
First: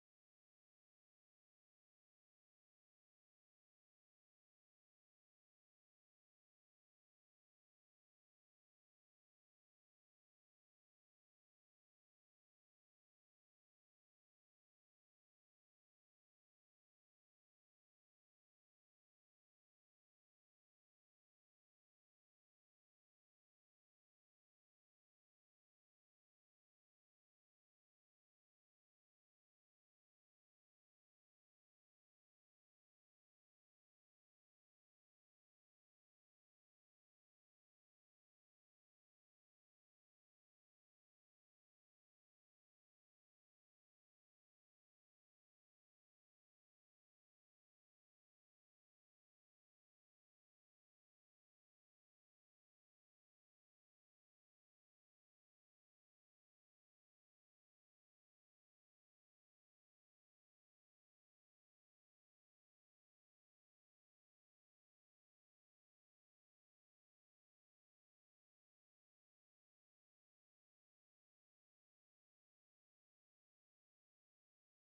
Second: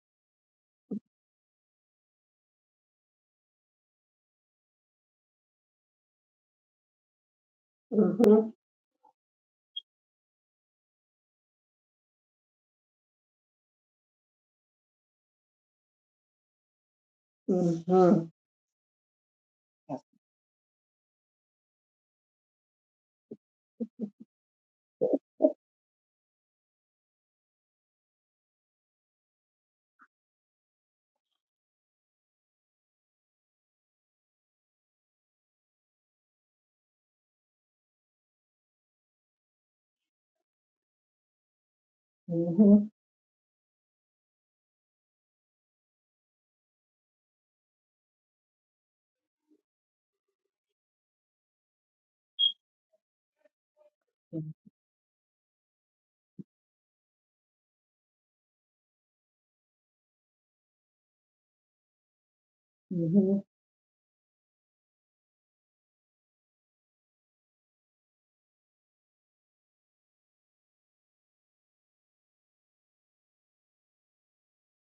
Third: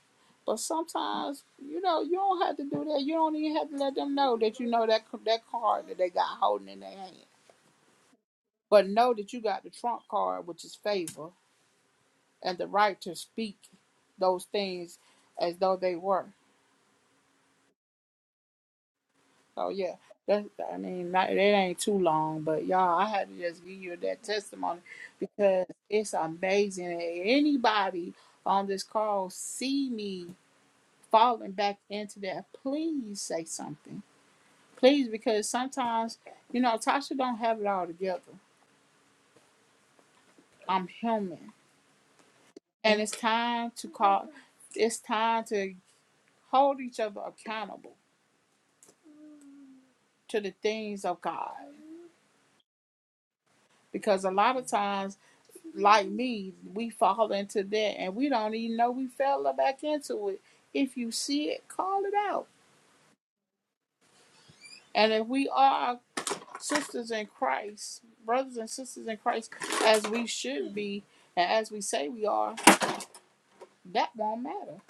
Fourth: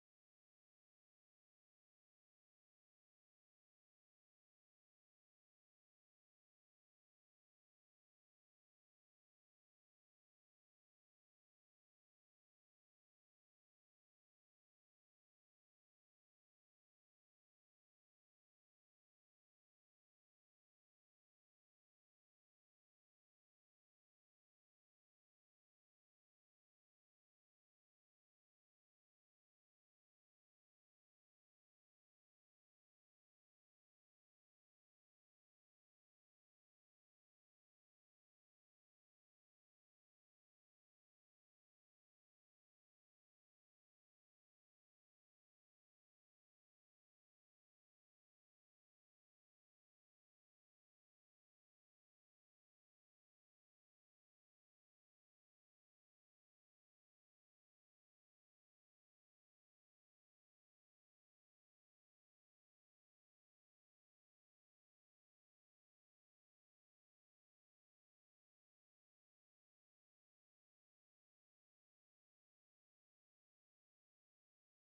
[SPEAKER 4] but sometimes you know you don't have to do that. You don't even have to let them know that you know that that card that they got holding in their hand.
[SPEAKER 1] Mhm,
[SPEAKER 4] But know that you got the trump card, which is favor, and the right to speak those things as though they were.
[SPEAKER 1] mhm.
[SPEAKER 4] So yeah, that I mean, not, that ain't too long, but y'all, I had to just give you that testimony because it's amazing. And Anybody on this call see me falling back into that? Please say something, please, because sometimes you know Tasha don't have it all together. I'm human,
[SPEAKER 1] Mhm,
[SPEAKER 4] and it's time to call. It's time to hold each other accountable to the things of God. because a lot of times like me we fall into that and we don't even know we fell back into it if you see it call it out
[SPEAKER 1] mhm.
[SPEAKER 4] and if we are sisters in christ brothers and sisters in christ as we should be and as we say we are that won't matter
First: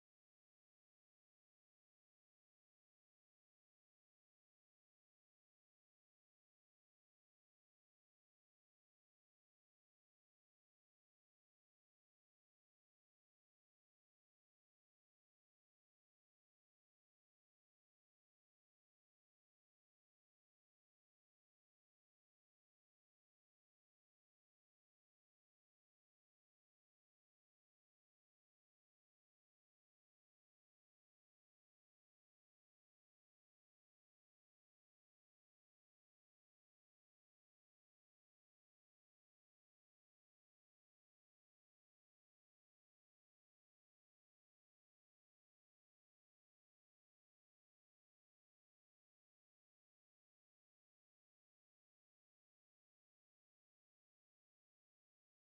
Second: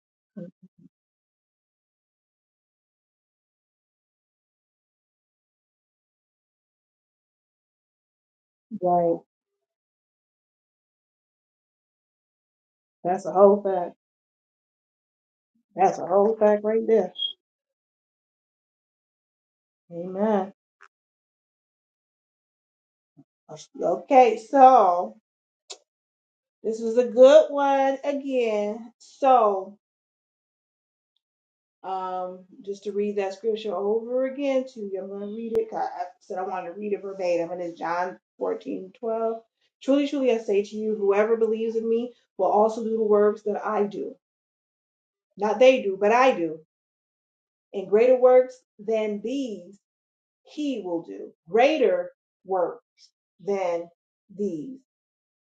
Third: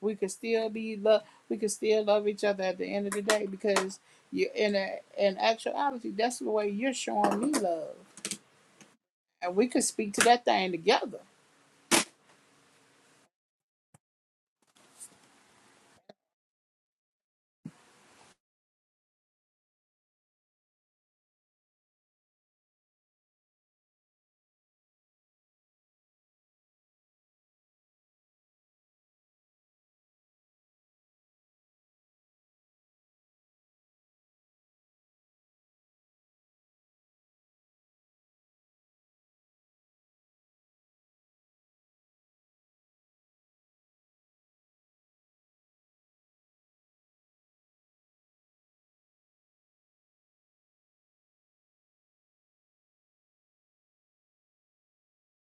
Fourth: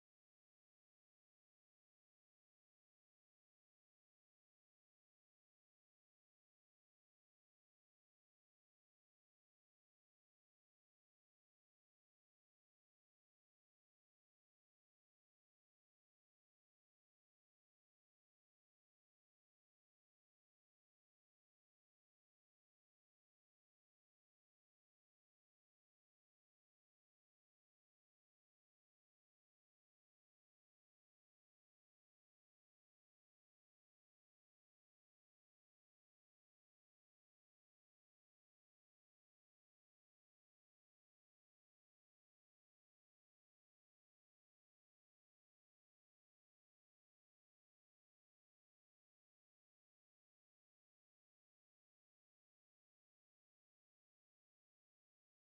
[SPEAKER 4] we could still be love we could still love each other at the end of the day because you in a, in actuality that's the way you're showing me love
[SPEAKER 1] Right.
[SPEAKER 4] and we could speak to that thing together
[SPEAKER 1] That's a whole fact. That's a whole fact right there. Amen. Okay, so this was a good one again. So um, just to read that scripture over again to you. I'm going to read it. 'cause I I said I wanted to read it verbatim, and it's John 14:12. Truly, truly, I say to you, whoever believes in me will also do the works that I do. Not they do, but I do. And greater works than these he will do. Greater works than these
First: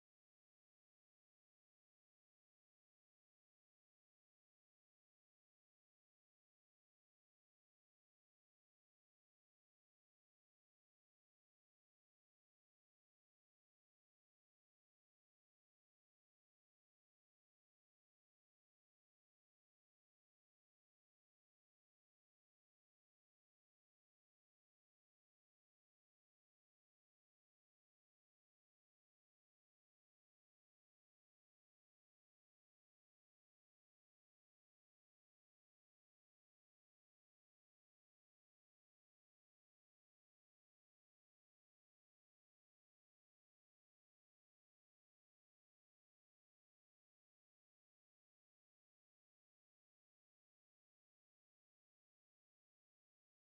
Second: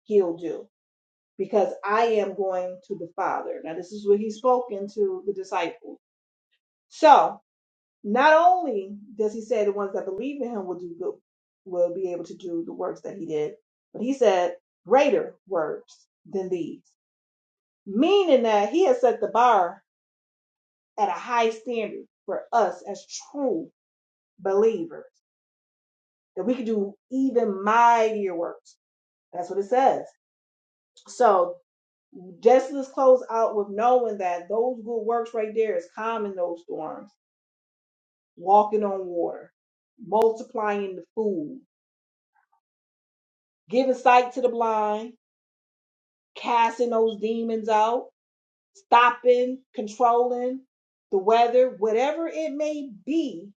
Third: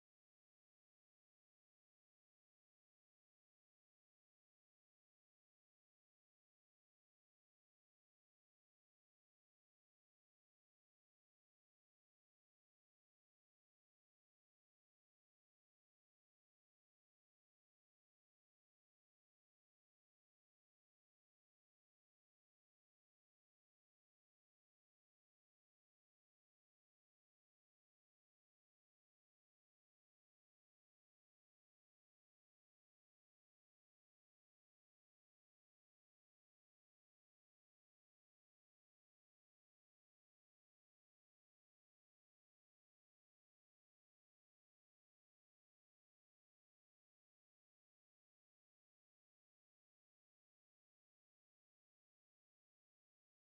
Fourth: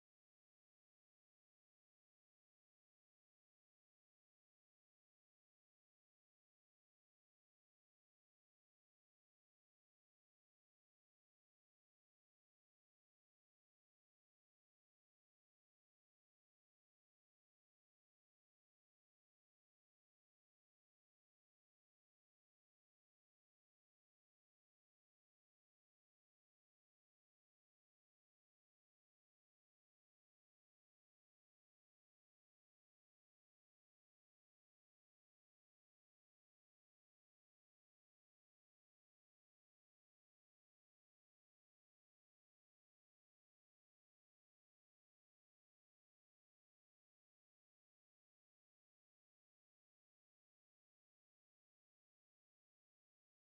[SPEAKER 1] he'll do. Because I am going to the Father. Now, this is what he's spoken to the disciples. So, Not only does he say the ones that believe in him will do good, will be able to do the works that he did, but he said greater works than these, meaning that he has set the bar at a high standard for us as true believers, that we can do even mightier works. That's what it says. So just let's close out with knowing that those good works right there is calming those storms, walking on water, multiplying the food, giving sight to the blind, casting those demons out, stopping, controlling the weather, whatever it may be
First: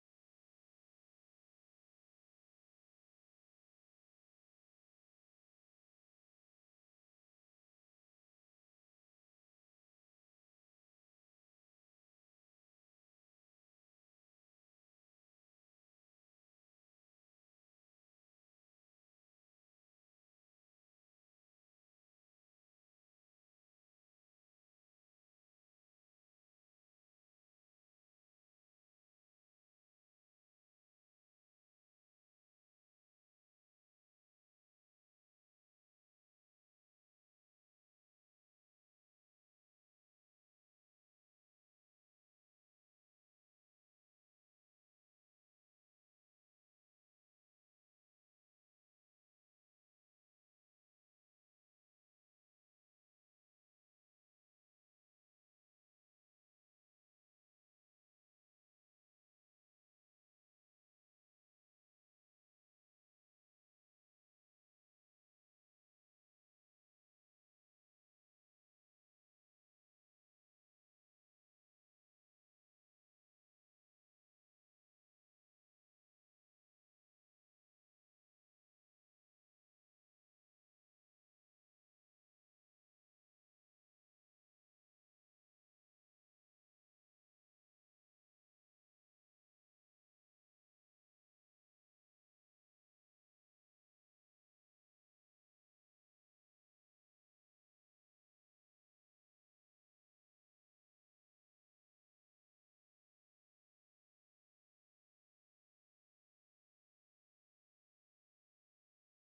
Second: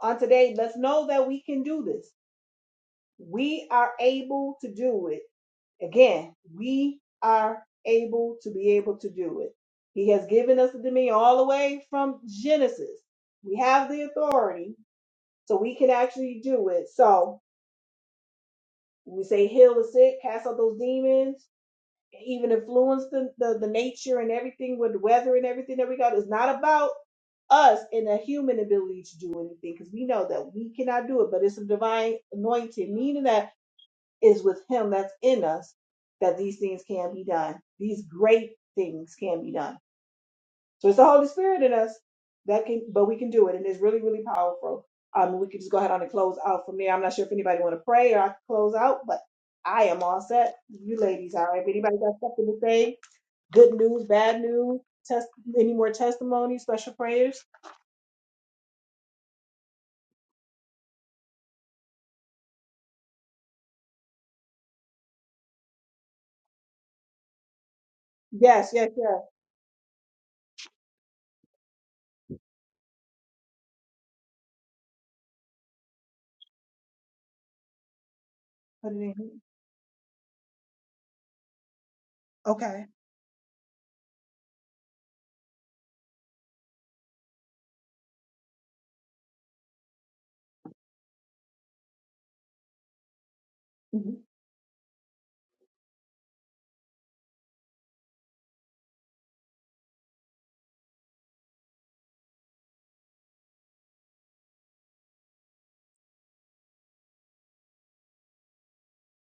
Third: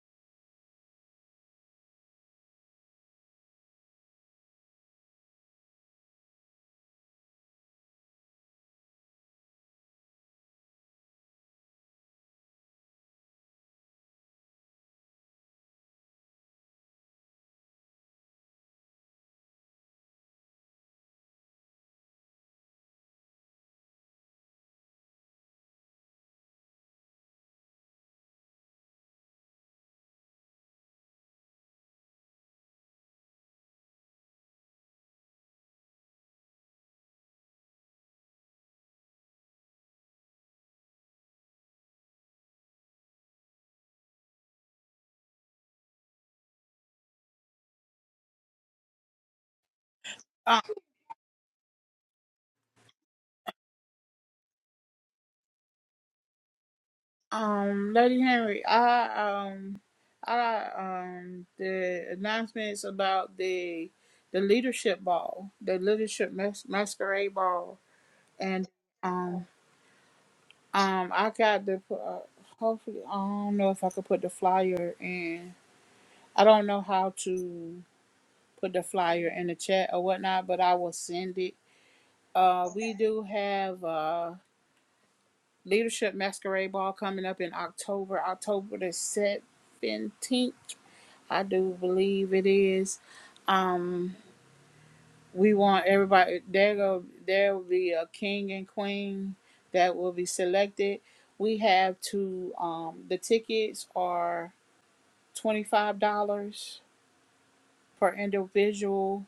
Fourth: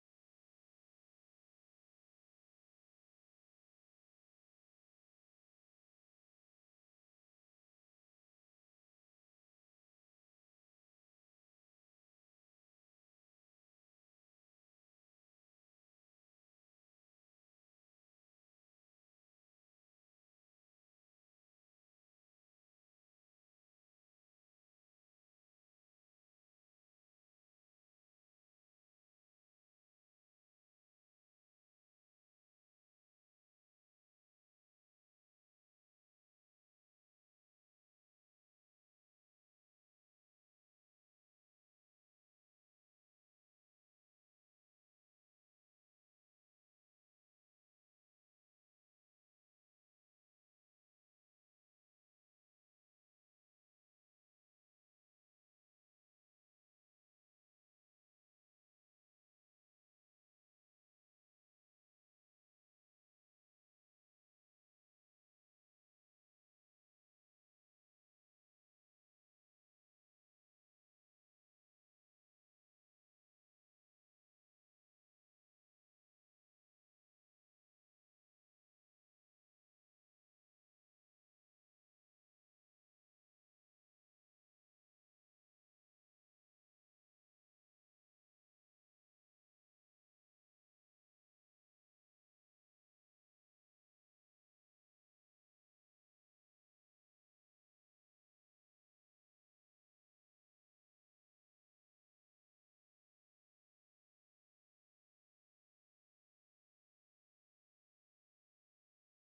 [SPEAKER 1] on today, let's know that we can do this. We are able to do it. Again, we are able to be able to do it. He has given us the dominion all the way from Genesis. We have the authority, so we can actually do it. So when we say heal the sick, cast out those demons, even influence the, the, the nature and everything with the weather and everything that we got. It's not about us and a human ability to do anything because we know that we cannot do it, but it's a divine anointing, meaning that is with Him that's in us that these things can be done. These great things can be done. So it's the Holy Spirit in us that can, but we can do it, and it's really, really powerful. Um, we can just go ahead on and close out from there. I'm not sure if anybody want to pray or I can close out, but I am all set. You ladies, all right? If anybody got something to say, Good news, bad news, test any more testimonies, special prayers?
[SPEAKER 4] Um, Lady Henry, I um, I got, um the announcements about the the leadership ball, the leadership mas- masquerade ball, and
[SPEAKER 1] Yes, yes, yes.
[SPEAKER 4] um um I got the uh, hopefully I don't know if I could put the flyer in. I don't know how to put the
[SPEAKER 1] Put it in
[SPEAKER 4] flyer
[SPEAKER 1] here.
[SPEAKER 4] in the chat or whatnot, but I will send it. Uh,
[SPEAKER 1] Okay.
[SPEAKER 4] we do have uh leadership masquerade ball coming up in October, October the seventeenth. I do believe it is. Um,
[SPEAKER 1] Mhm.
[SPEAKER 4] we want everybody. There go. There will be a king and queen that will be selected. We have to. Um, the tickets are twenty five dollars per individual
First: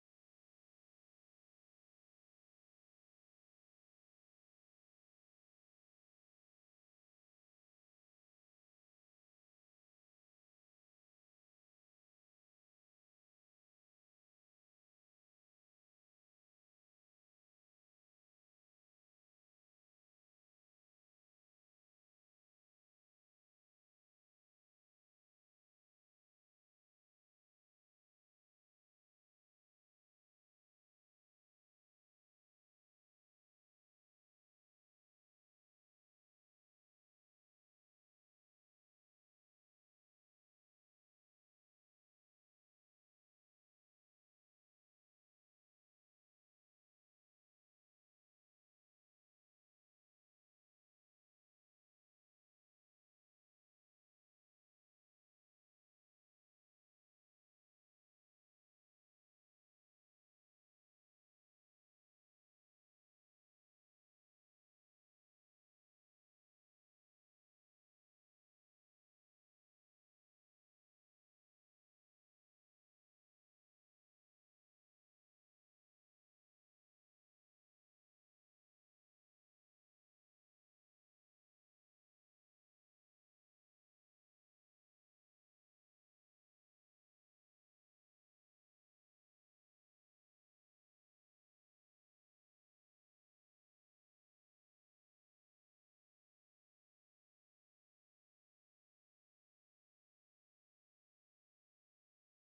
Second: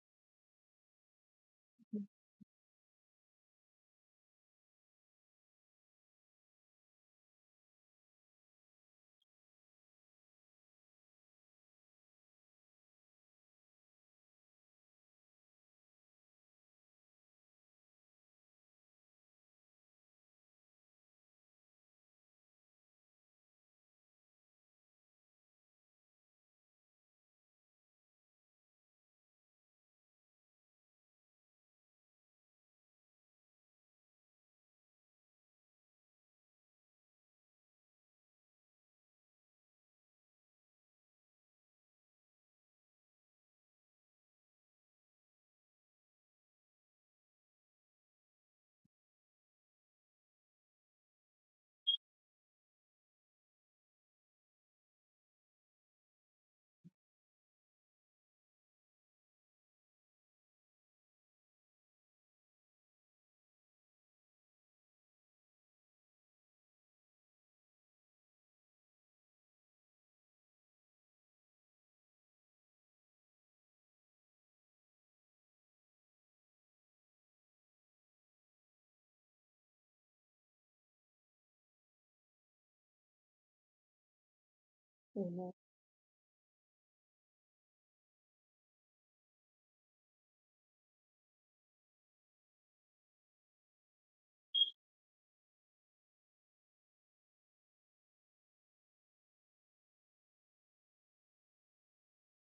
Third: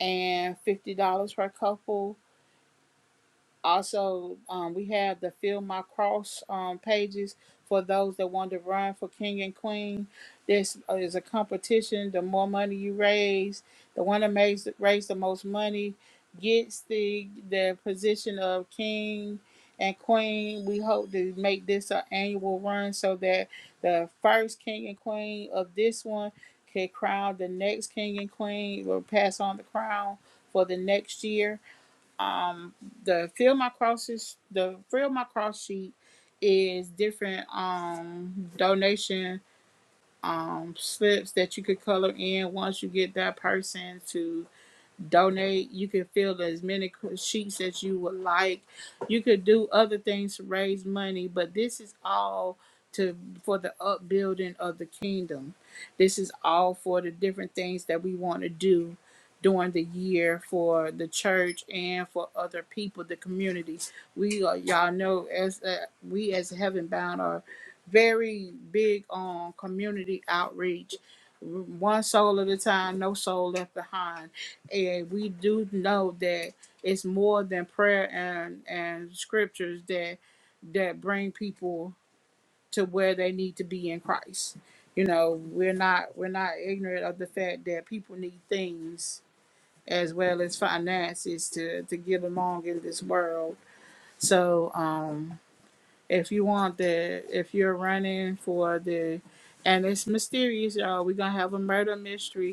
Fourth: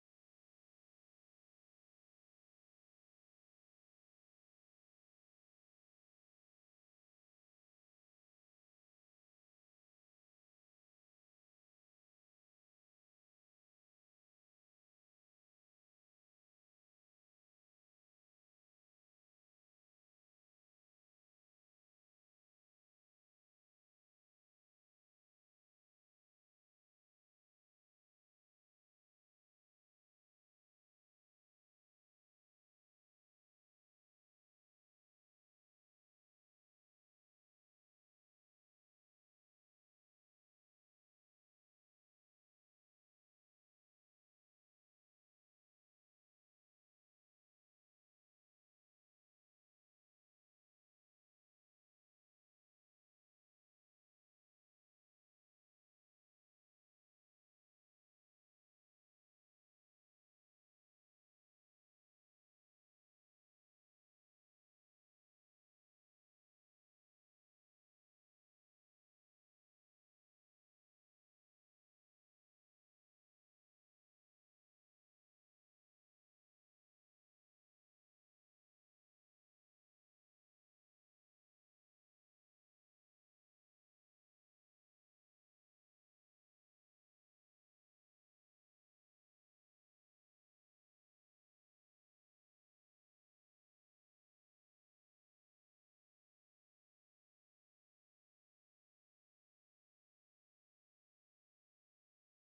[SPEAKER 4] and fifty dollars per couple Also, um, we have the Feel My Cross um, pages for those that want to run for King and Queen. This is a competition. The more money you raise, the one that makes, raise the most money gets the the position of King and Queen. We hope to make this an annual run so that the first King and Queen of this one can crown the next King and Queen or pass on the crown for the next year um the fill my crosses the fill my cross sheet is different um donation um slips that you could color in once you get that person to donate you can fill as many sheets as you would like you could do other things to raise money but this is all to for the upbuilding of the kingdom this is all for the different things that we want to do during the year for the church and for other people the community we are y'all know as uh, we as heaven bound are very big on community outreach one soul at a time no soul left behind and we do know that it's more than prayer and and scriptures that that bring people to where they need to be in Christ. You know,
[SPEAKER 1] Amen.
[SPEAKER 4] we're not we're not ignorant of the fact that people need things as well as finances to to get along in this world. So, um if you want the if you're running for the and it's mysterious, y'all, we're going to have a murder mystery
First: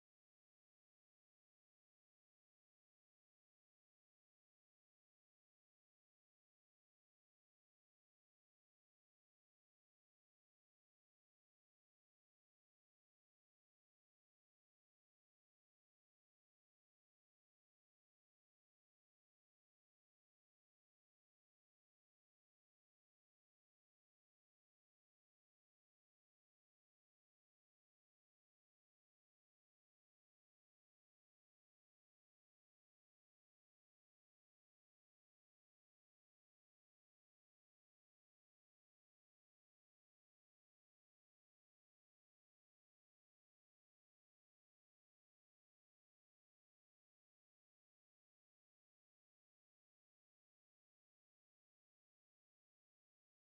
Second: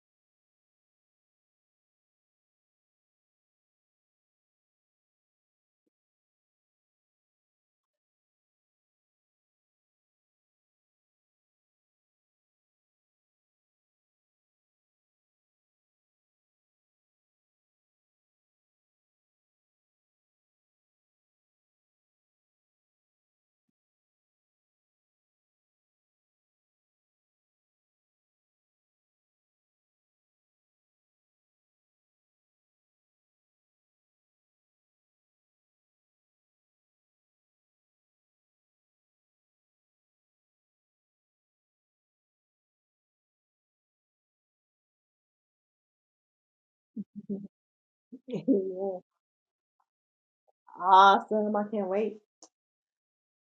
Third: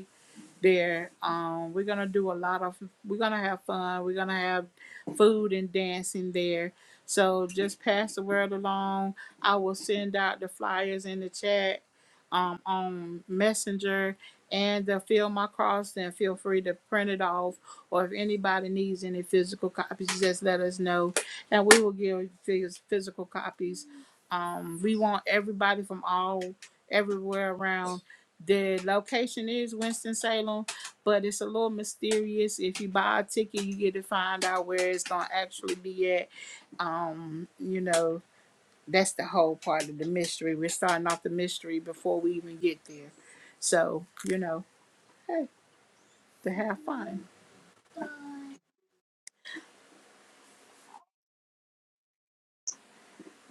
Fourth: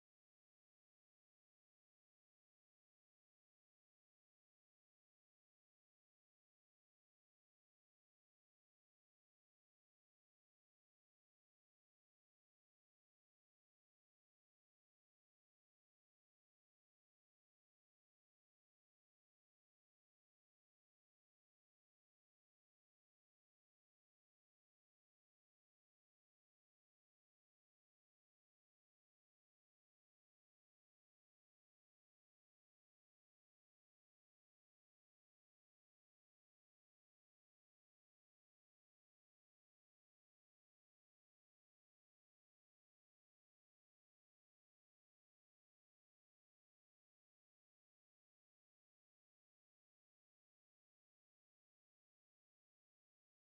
[SPEAKER 4] there. Um, we're gonna do a lot of. We're gonna have fun. We're gonna have food and dancing there. So just pass the word along. I will send out the flyers in the chat, um, on Messenger, and the fill my cross. Then feel free to print it off, or if anybody needs any physical copies, just let us know, and we will give phys- physical copies. Um, we want everybody from all everywhere around the location is Winston-Salem, but it's a little mysterious. If you buy a ticket, you get to find out where it's gonna actually be at. Um, you know, that's the whole part of the mystery. We're starting off the mystery before we even get there. So, you know, hey, to have fun.
[SPEAKER 1] Amen. Awesome. I can't wait.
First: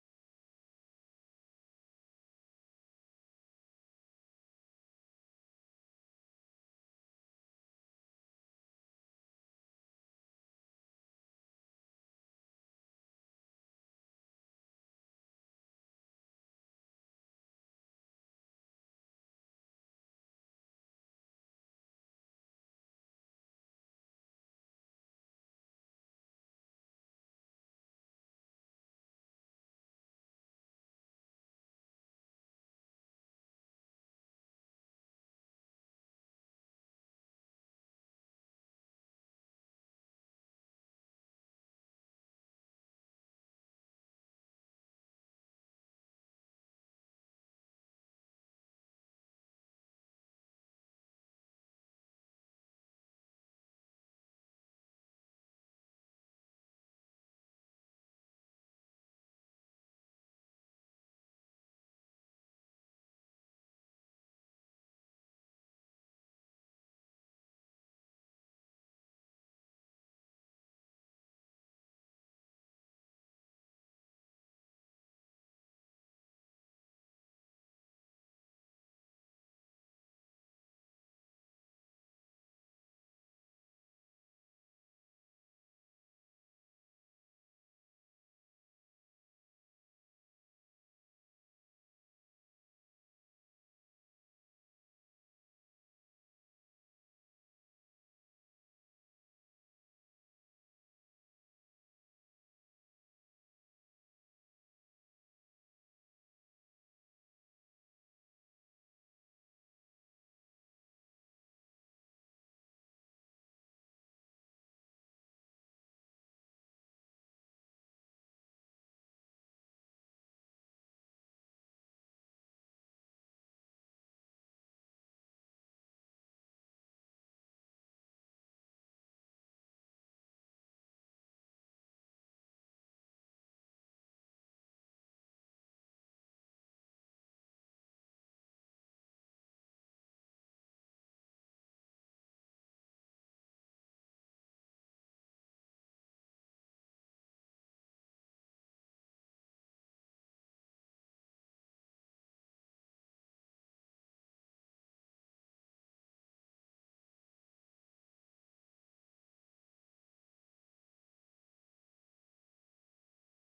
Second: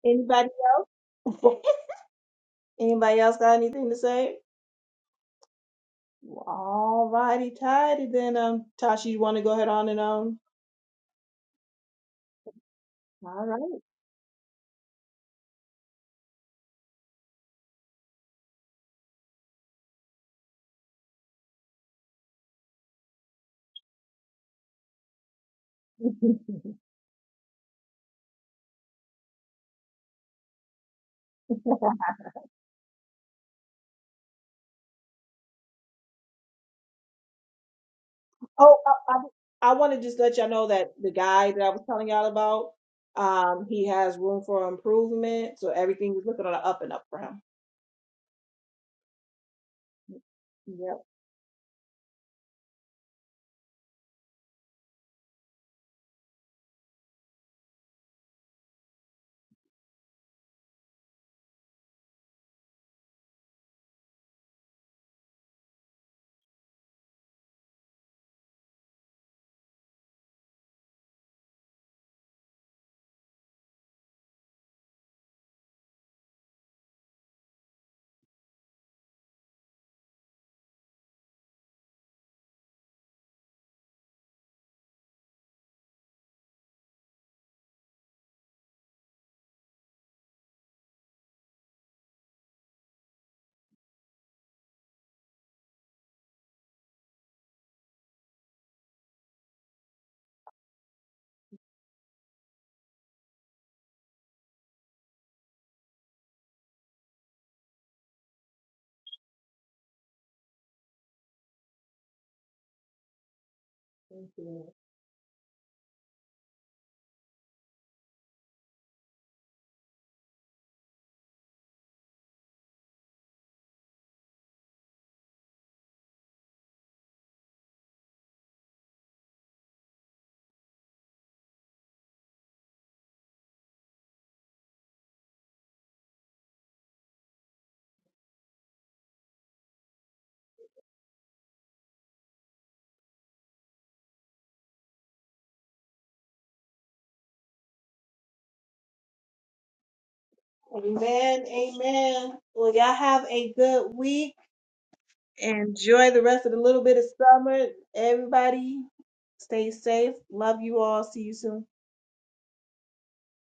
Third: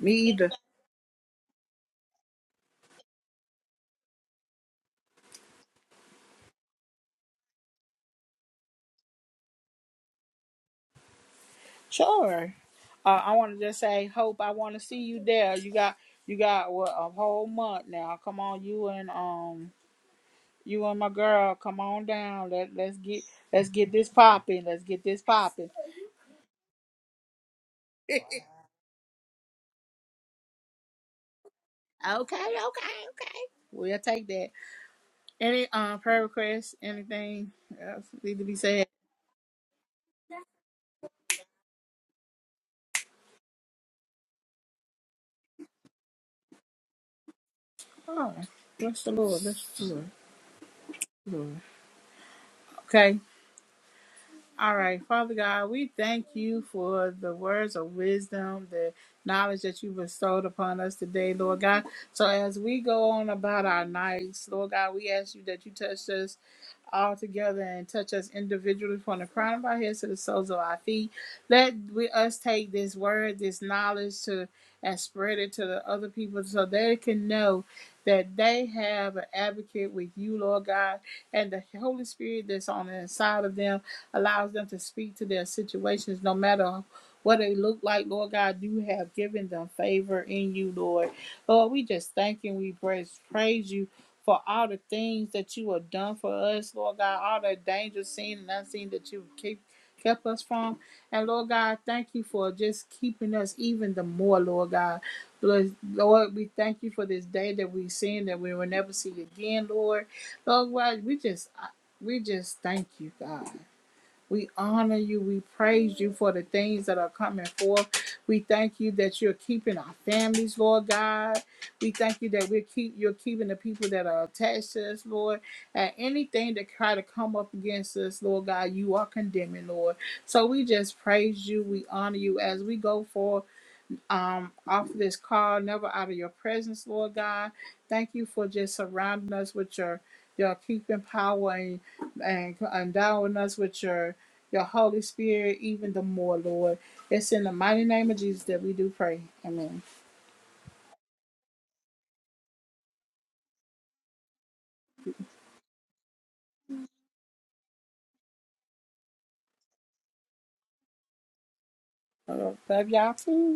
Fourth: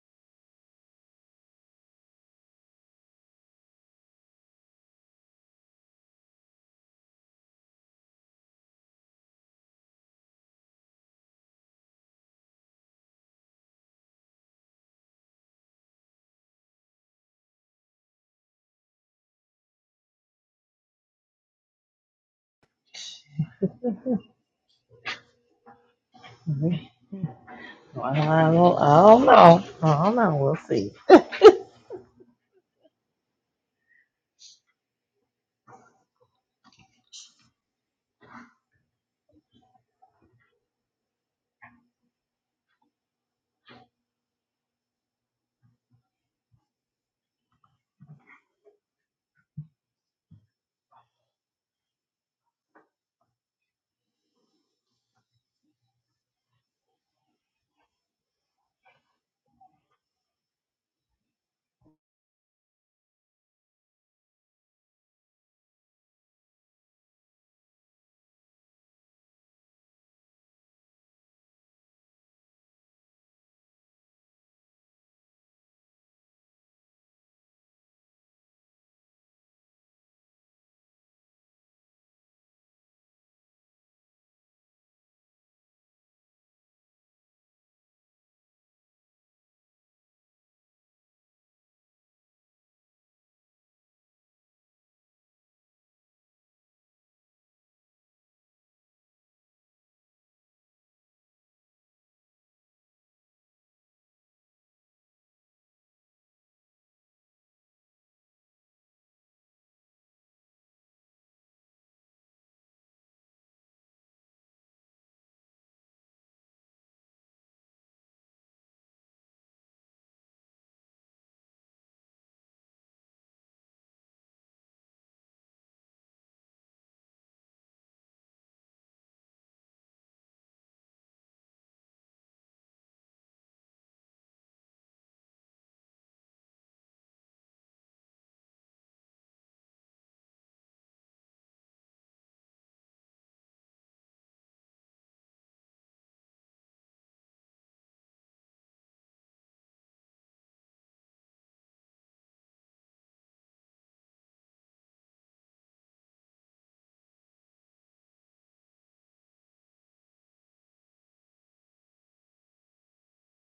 [SPEAKER 4] Me
[SPEAKER 1] Anybody
[SPEAKER 4] either.
[SPEAKER 1] anybody else got anything to say? All righty, tidy then um Tasha, you wanna go ahead on and on?
[SPEAKER 4] Sure. Uh, I
[SPEAKER 1] All
[SPEAKER 4] want to
[SPEAKER 1] right.
[SPEAKER 4] just say, hope I want to see you there. You got you got what a whole month now. Come on, you and um You and my girl, come on down. Let let's get let's get this popping. Let's get this popping.
[SPEAKER 3] Mhm. Well, I
[SPEAKER 4] okay,
[SPEAKER 3] don't, I don't know. I don't know. We'll see.
[SPEAKER 4] okay, okay. We'll take that. Any um prayer requests? Anything else need to be
[SPEAKER 1] oh
[SPEAKER 4] said?
[SPEAKER 1] I, I, I wanna just let y'all know that the guy that I was telling y'all about, um, he has room for improvement. So everything is looking on the up and up for
[SPEAKER 4] Oh, bless the Lord. Bless the Lord.
[SPEAKER 1] him.
[SPEAKER 4] Lord. Okay. All right, Father God, we thank you for the words of wisdom, the knowledge that you bestowed upon us today, Lord God. So as we go on about our nights, Lord God, we ask you that you touch us all together and touch us individually from the crown of our heads to the soles of our feet. Let we, us take this word, this knowledge to and spread it to the other people so they can know that they have an advocate with you, Lord God, and the Holy Spirit that's on the inside of them allows them to speak to their situations, no matter what they look like. Lord God, you have given them favor in you, Lord. Lord, we just thank you. We praise, praise you for all the things that you have done for us, Lord God, all the dangers seen and unseen that you keep kept us from. And Lord God, thank you for just keeping us even the more, Lord God. Lord, Lord, we thank you for this day that we've seen that we will never see again, Lord. Lord God, we just we just thank you, God.
[SPEAKER 1] Thank
[SPEAKER 4] We
[SPEAKER 1] you.
[SPEAKER 4] honor you. We praise you for the things that are coming forth. We thank you that you're keeping our families, Lord God. We thank you that we're keep you're keeping the people that are attached to us, Lord. And anything that try to come up against us, Lord God, you are condemning, Lord. So we just praise you. We honor you as we go forth um, off this call, never out of your presence, Lord God. Thank you for just surrounding us with your your keeping power and, and endowing us with your your Holy Spirit even the more, Lord. It's in the mighty name of Jesus that we do pray. Amen.
[SPEAKER 1] Amen. Amen. Well, y'all have a good week. Enjoy the rest of the little bit of summer. Everybody, stay safe. Love you all. See you soon.
[SPEAKER 4] Uh, Love y'all too.